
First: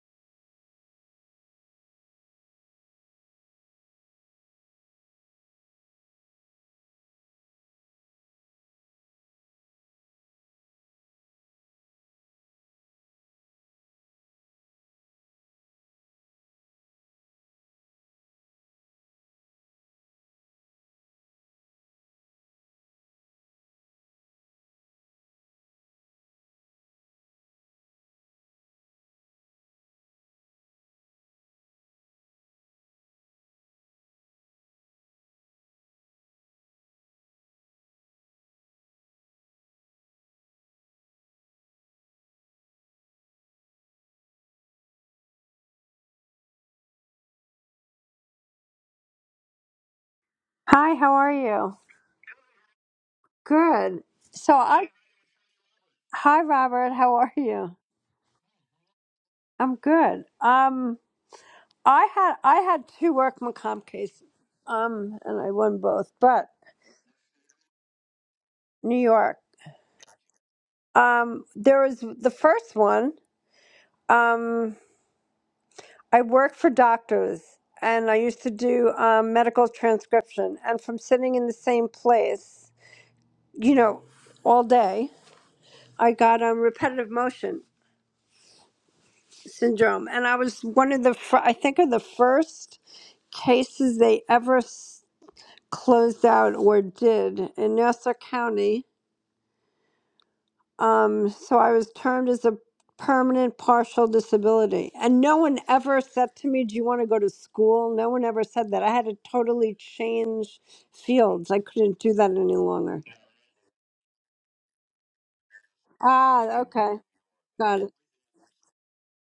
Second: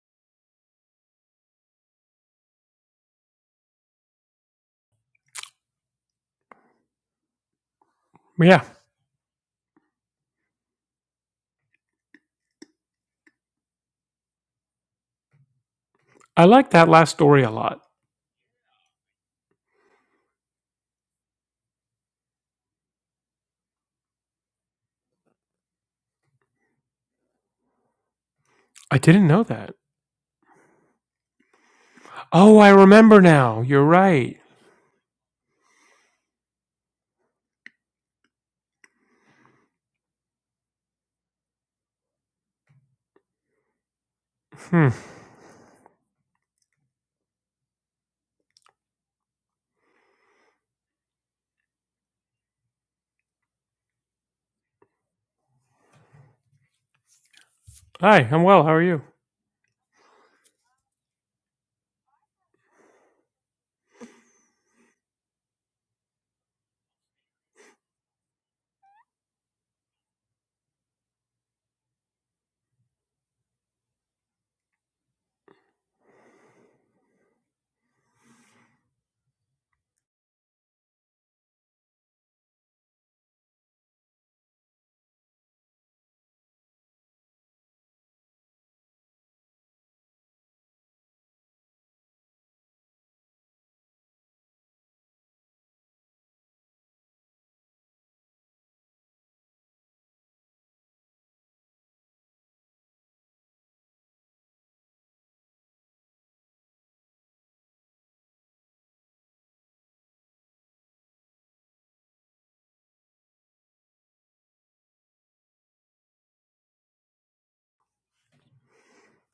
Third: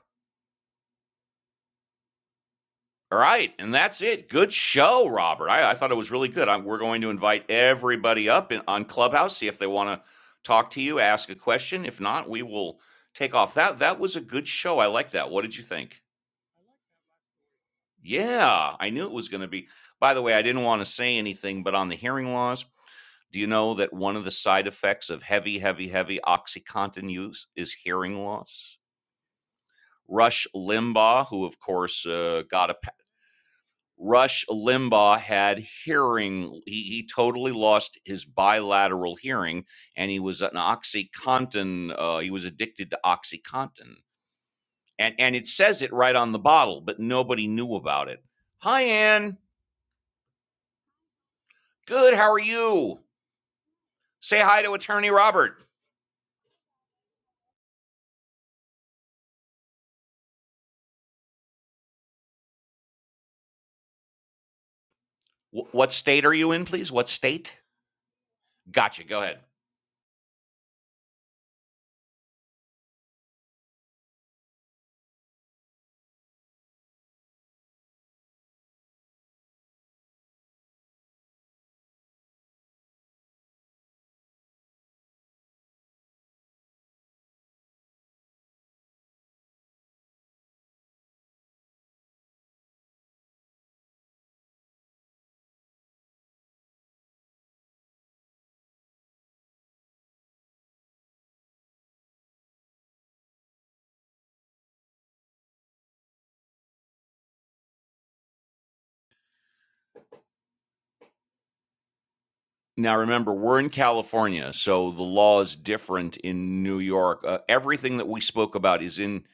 A: All right, and that's it. Good show, Robert. I, I thought it was really good. i we're going to invite everybody up in,
B: Yeah,
A: on Clubhouse, see if they want to talk to you, ask a question. If not, we will take off. That that was a good show. I like that. What did you think?
B: I like that last story a lot.
A: Yeah, I knew it was going to be. By the way, I didn't want to say anything, but on the hearing loss, do you know that one of the side effects of heavy, heavy, heavy OxyContin use is hearing loss?
B: I didn't know that.
A: Rush Limbaugh, who of course uh,
B: Oh, I
A: got a
B: remember now. You're right.
A: Rush Limbaugh had hearing, he, he totally lost his bilateral hearing, and he was an Oxycontin, uh, he was addicted to Oxycontin.
B: Hmm.
A: And, and it says it right on the bottle, but nobody knew about it. Hi, Ann.
C: Hi, how are you?
A: Good. How are you?
C: Good.
A: Say
C: So
A: hi to
C: I
A: Attorney Robert.
C: hi Robert, how are you?
B: Hi, I'm well. How are you?
C: I'm good. Um I had I had two workman comp cases. Um and I
A: Wh-
C: won
A: what
C: both,
A: state are
C: but
A: you in, please? What state?
C: New
A: Gotcha. Go
C: York.
A: ahead.
C: Um there was the first one, um I worked for doctors and I used to do um, medical transcription and from sitting in the same place, you know, all day, I got um repetitive motion syndrome and I was one of the fir- I think of the first cases they ever s- closed out or did in Nassau County. Um, so I was termed as a permanent partial disability. And no one ever said to me, Do you want to go to school? No one ever said that. I had to totally change fields. I couldn't do that any
A: Now,
C: longer.
A: remember, we're in California, so the law is different
C: Ah,
A: in New
C: okay.
A: York. Uh,
C: Got it.
A: everything that we spoke about is in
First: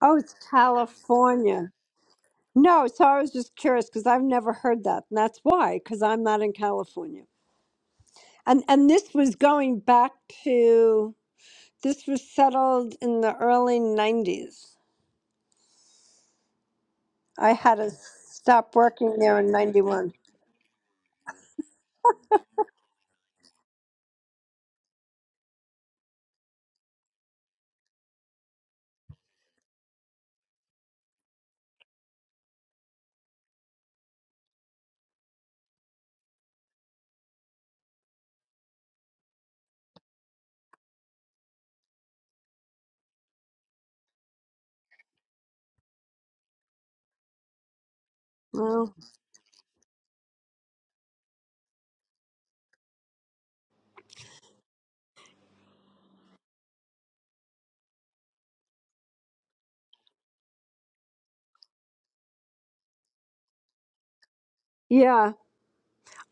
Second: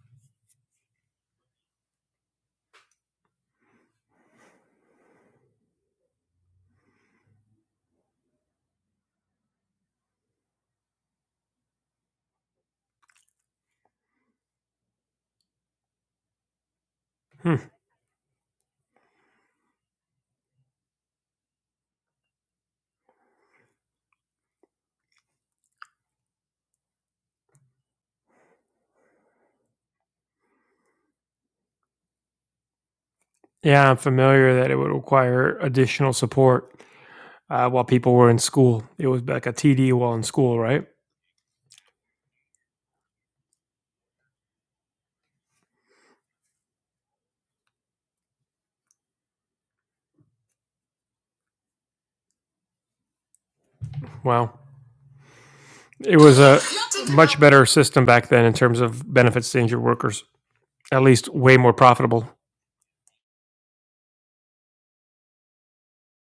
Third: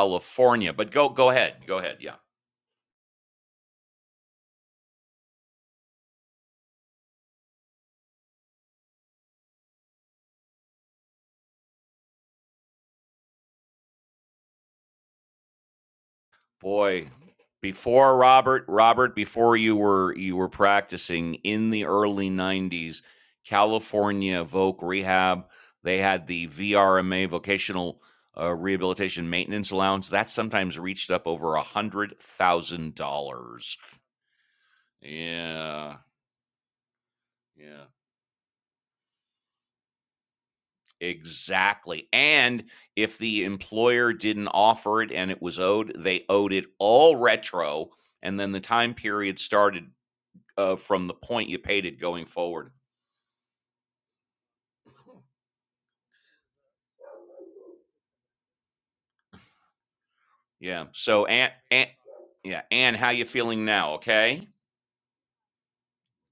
C: Oh, it's
A: But go, go ahead,
C: California.
A: go ahead. Yeah,
C: No, so I was just curious because I've never heard that. And that's why, because I'm not in California. And and this was going back to This was settled in the early 90s.
A: boy,
C: I
B: Hmm.
C: had to
A: before Robert,
C: stop
A: Robert,
C: working there in
A: before you
C: 91.
A: were you were practicing in the early '90s, California Voc Rehab. They had the VRMA Vocational uh, Rehabilitation Maintenance Allowance. That sometimes reached up over a hundred thousand dollars.
B: Yeah, I'm familiar that it would require
A: Yeah,
B: additional support uh,
A: yeah.
B: while people were in school. It was like a TD while in school, right?
A: Exactly. And if the employer didn't offer it and it was owed, they owed it all retro. And then the time
C: Well,
A: period started uh, from the point you paid it going forward.
B: Wow. It was a much better system back then in terms of benefits to injured workers,
A: Yeah.
B: at
A: So,
B: least
A: and,
B: way more
A: and
B: profitable.
A: yeah, Anne, how you feeling now? Okay.
C: yeah,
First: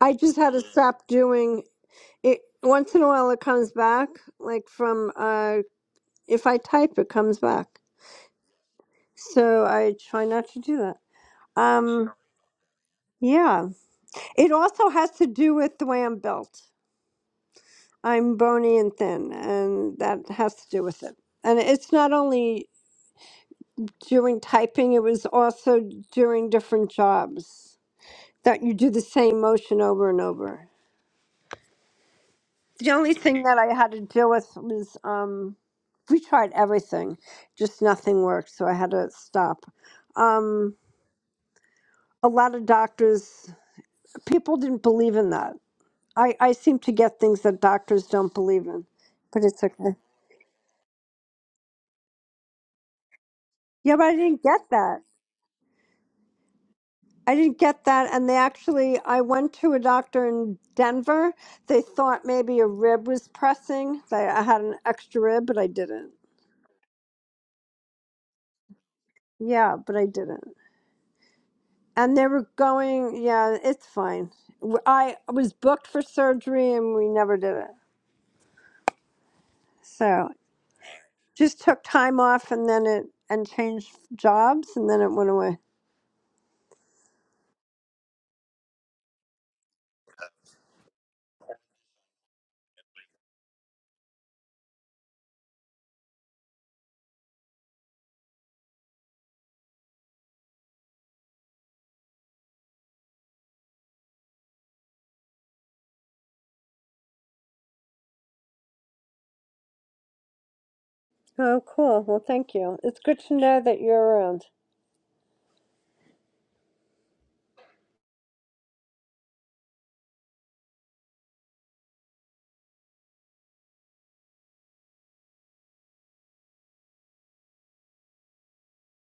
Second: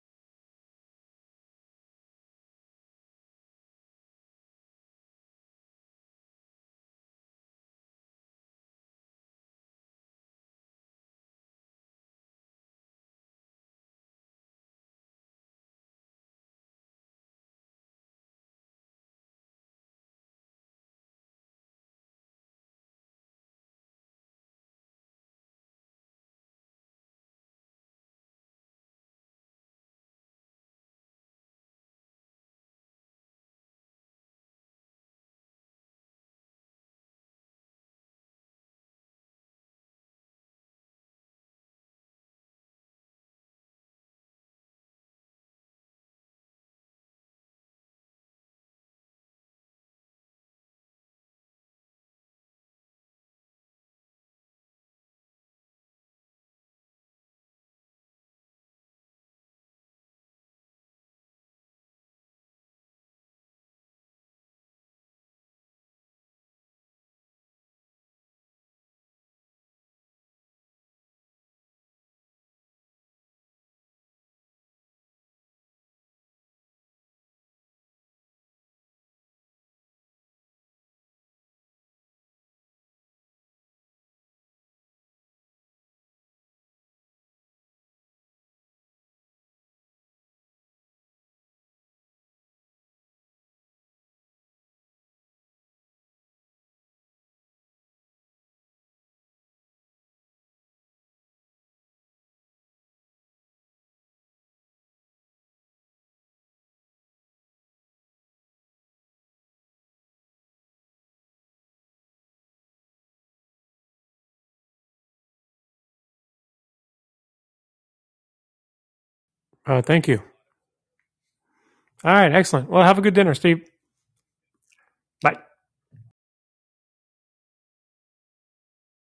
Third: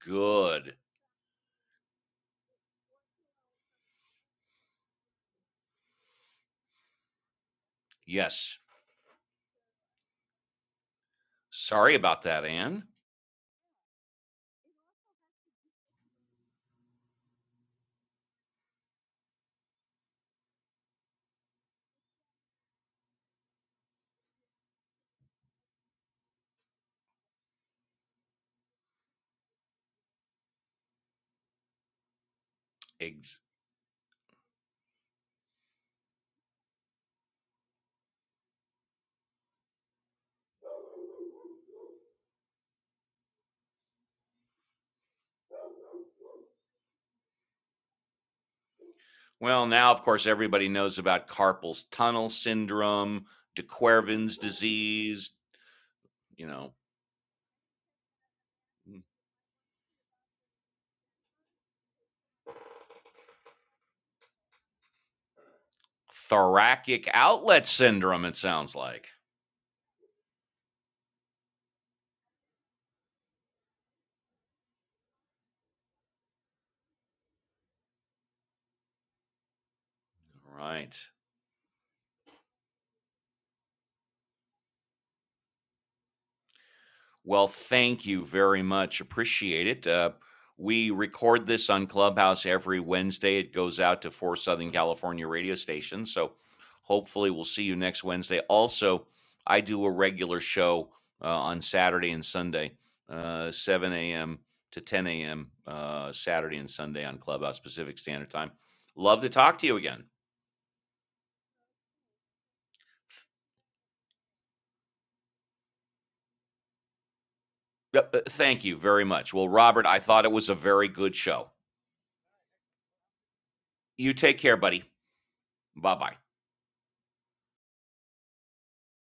C: I just had to
A: Good.
C: stop doing it. Once in a while, it comes back, like from uh, if I type, it comes back.
A: Yes.
C: So I try not to do that.
A: Sorry
C: Um,
A: about that, Anne.
C: yeah, it also has to do with the way I'm built. I'm bony and thin, and that has to do with it. And it's not only during typing, it was also during different jobs that you do the same motion over and over. The only
A: Ex-
C: thing that I had to deal with was um, we tried everything, just nothing worked, so I had to stop. Um, a lot of doctors, people didn't believe in that. I, I seem to get things that doctors don't believe in, but it's
A: well, now,
C: okay.
A: of course, everybody knows about carpal tunnel syndrome, de
C: Yeah, but I
A: Quervain's
C: didn't get that.
A: disease, you know.
C: I didn't get that. And they actually, I went to a doctor in Denver. They thought maybe a rib was pressing. They, I had an extra rib, but I didn't.
A: thoracic outlet syndrome, it sounds like.
C: Yeah, but I didn't. And they were going, yeah, it's fine. W- I was booked for surgery and we never did it. So
A: All right.
C: just took time off and then it, and changed jobs and then it went away.
A: Well, thank you very much. Appreciate it. Uh, we record this on Clubhouse every Wednesday. It goes out to four Southern California radio stations. So hopefully we'll see you next Wednesday. Also, I do a regular show uh, on Saturday and Sunday, uh, 7 a.m. to 10 a.m. Uh, Saturday and Sunday on Clubhouse Pacific Standard Time. Love to talk to you again.
C: Oh, cool. Well, thank you. It's good to know that you're around.
A: Yep, uh, thank you very much. Well,
B: Uh,
A: Robert, I
B: thank you.
A: thought it was a very good show.
B: All right, excellent. Well, have a good dinner, Steve.
A: You take care, buddy.
B: Bye.
A: Bye bye.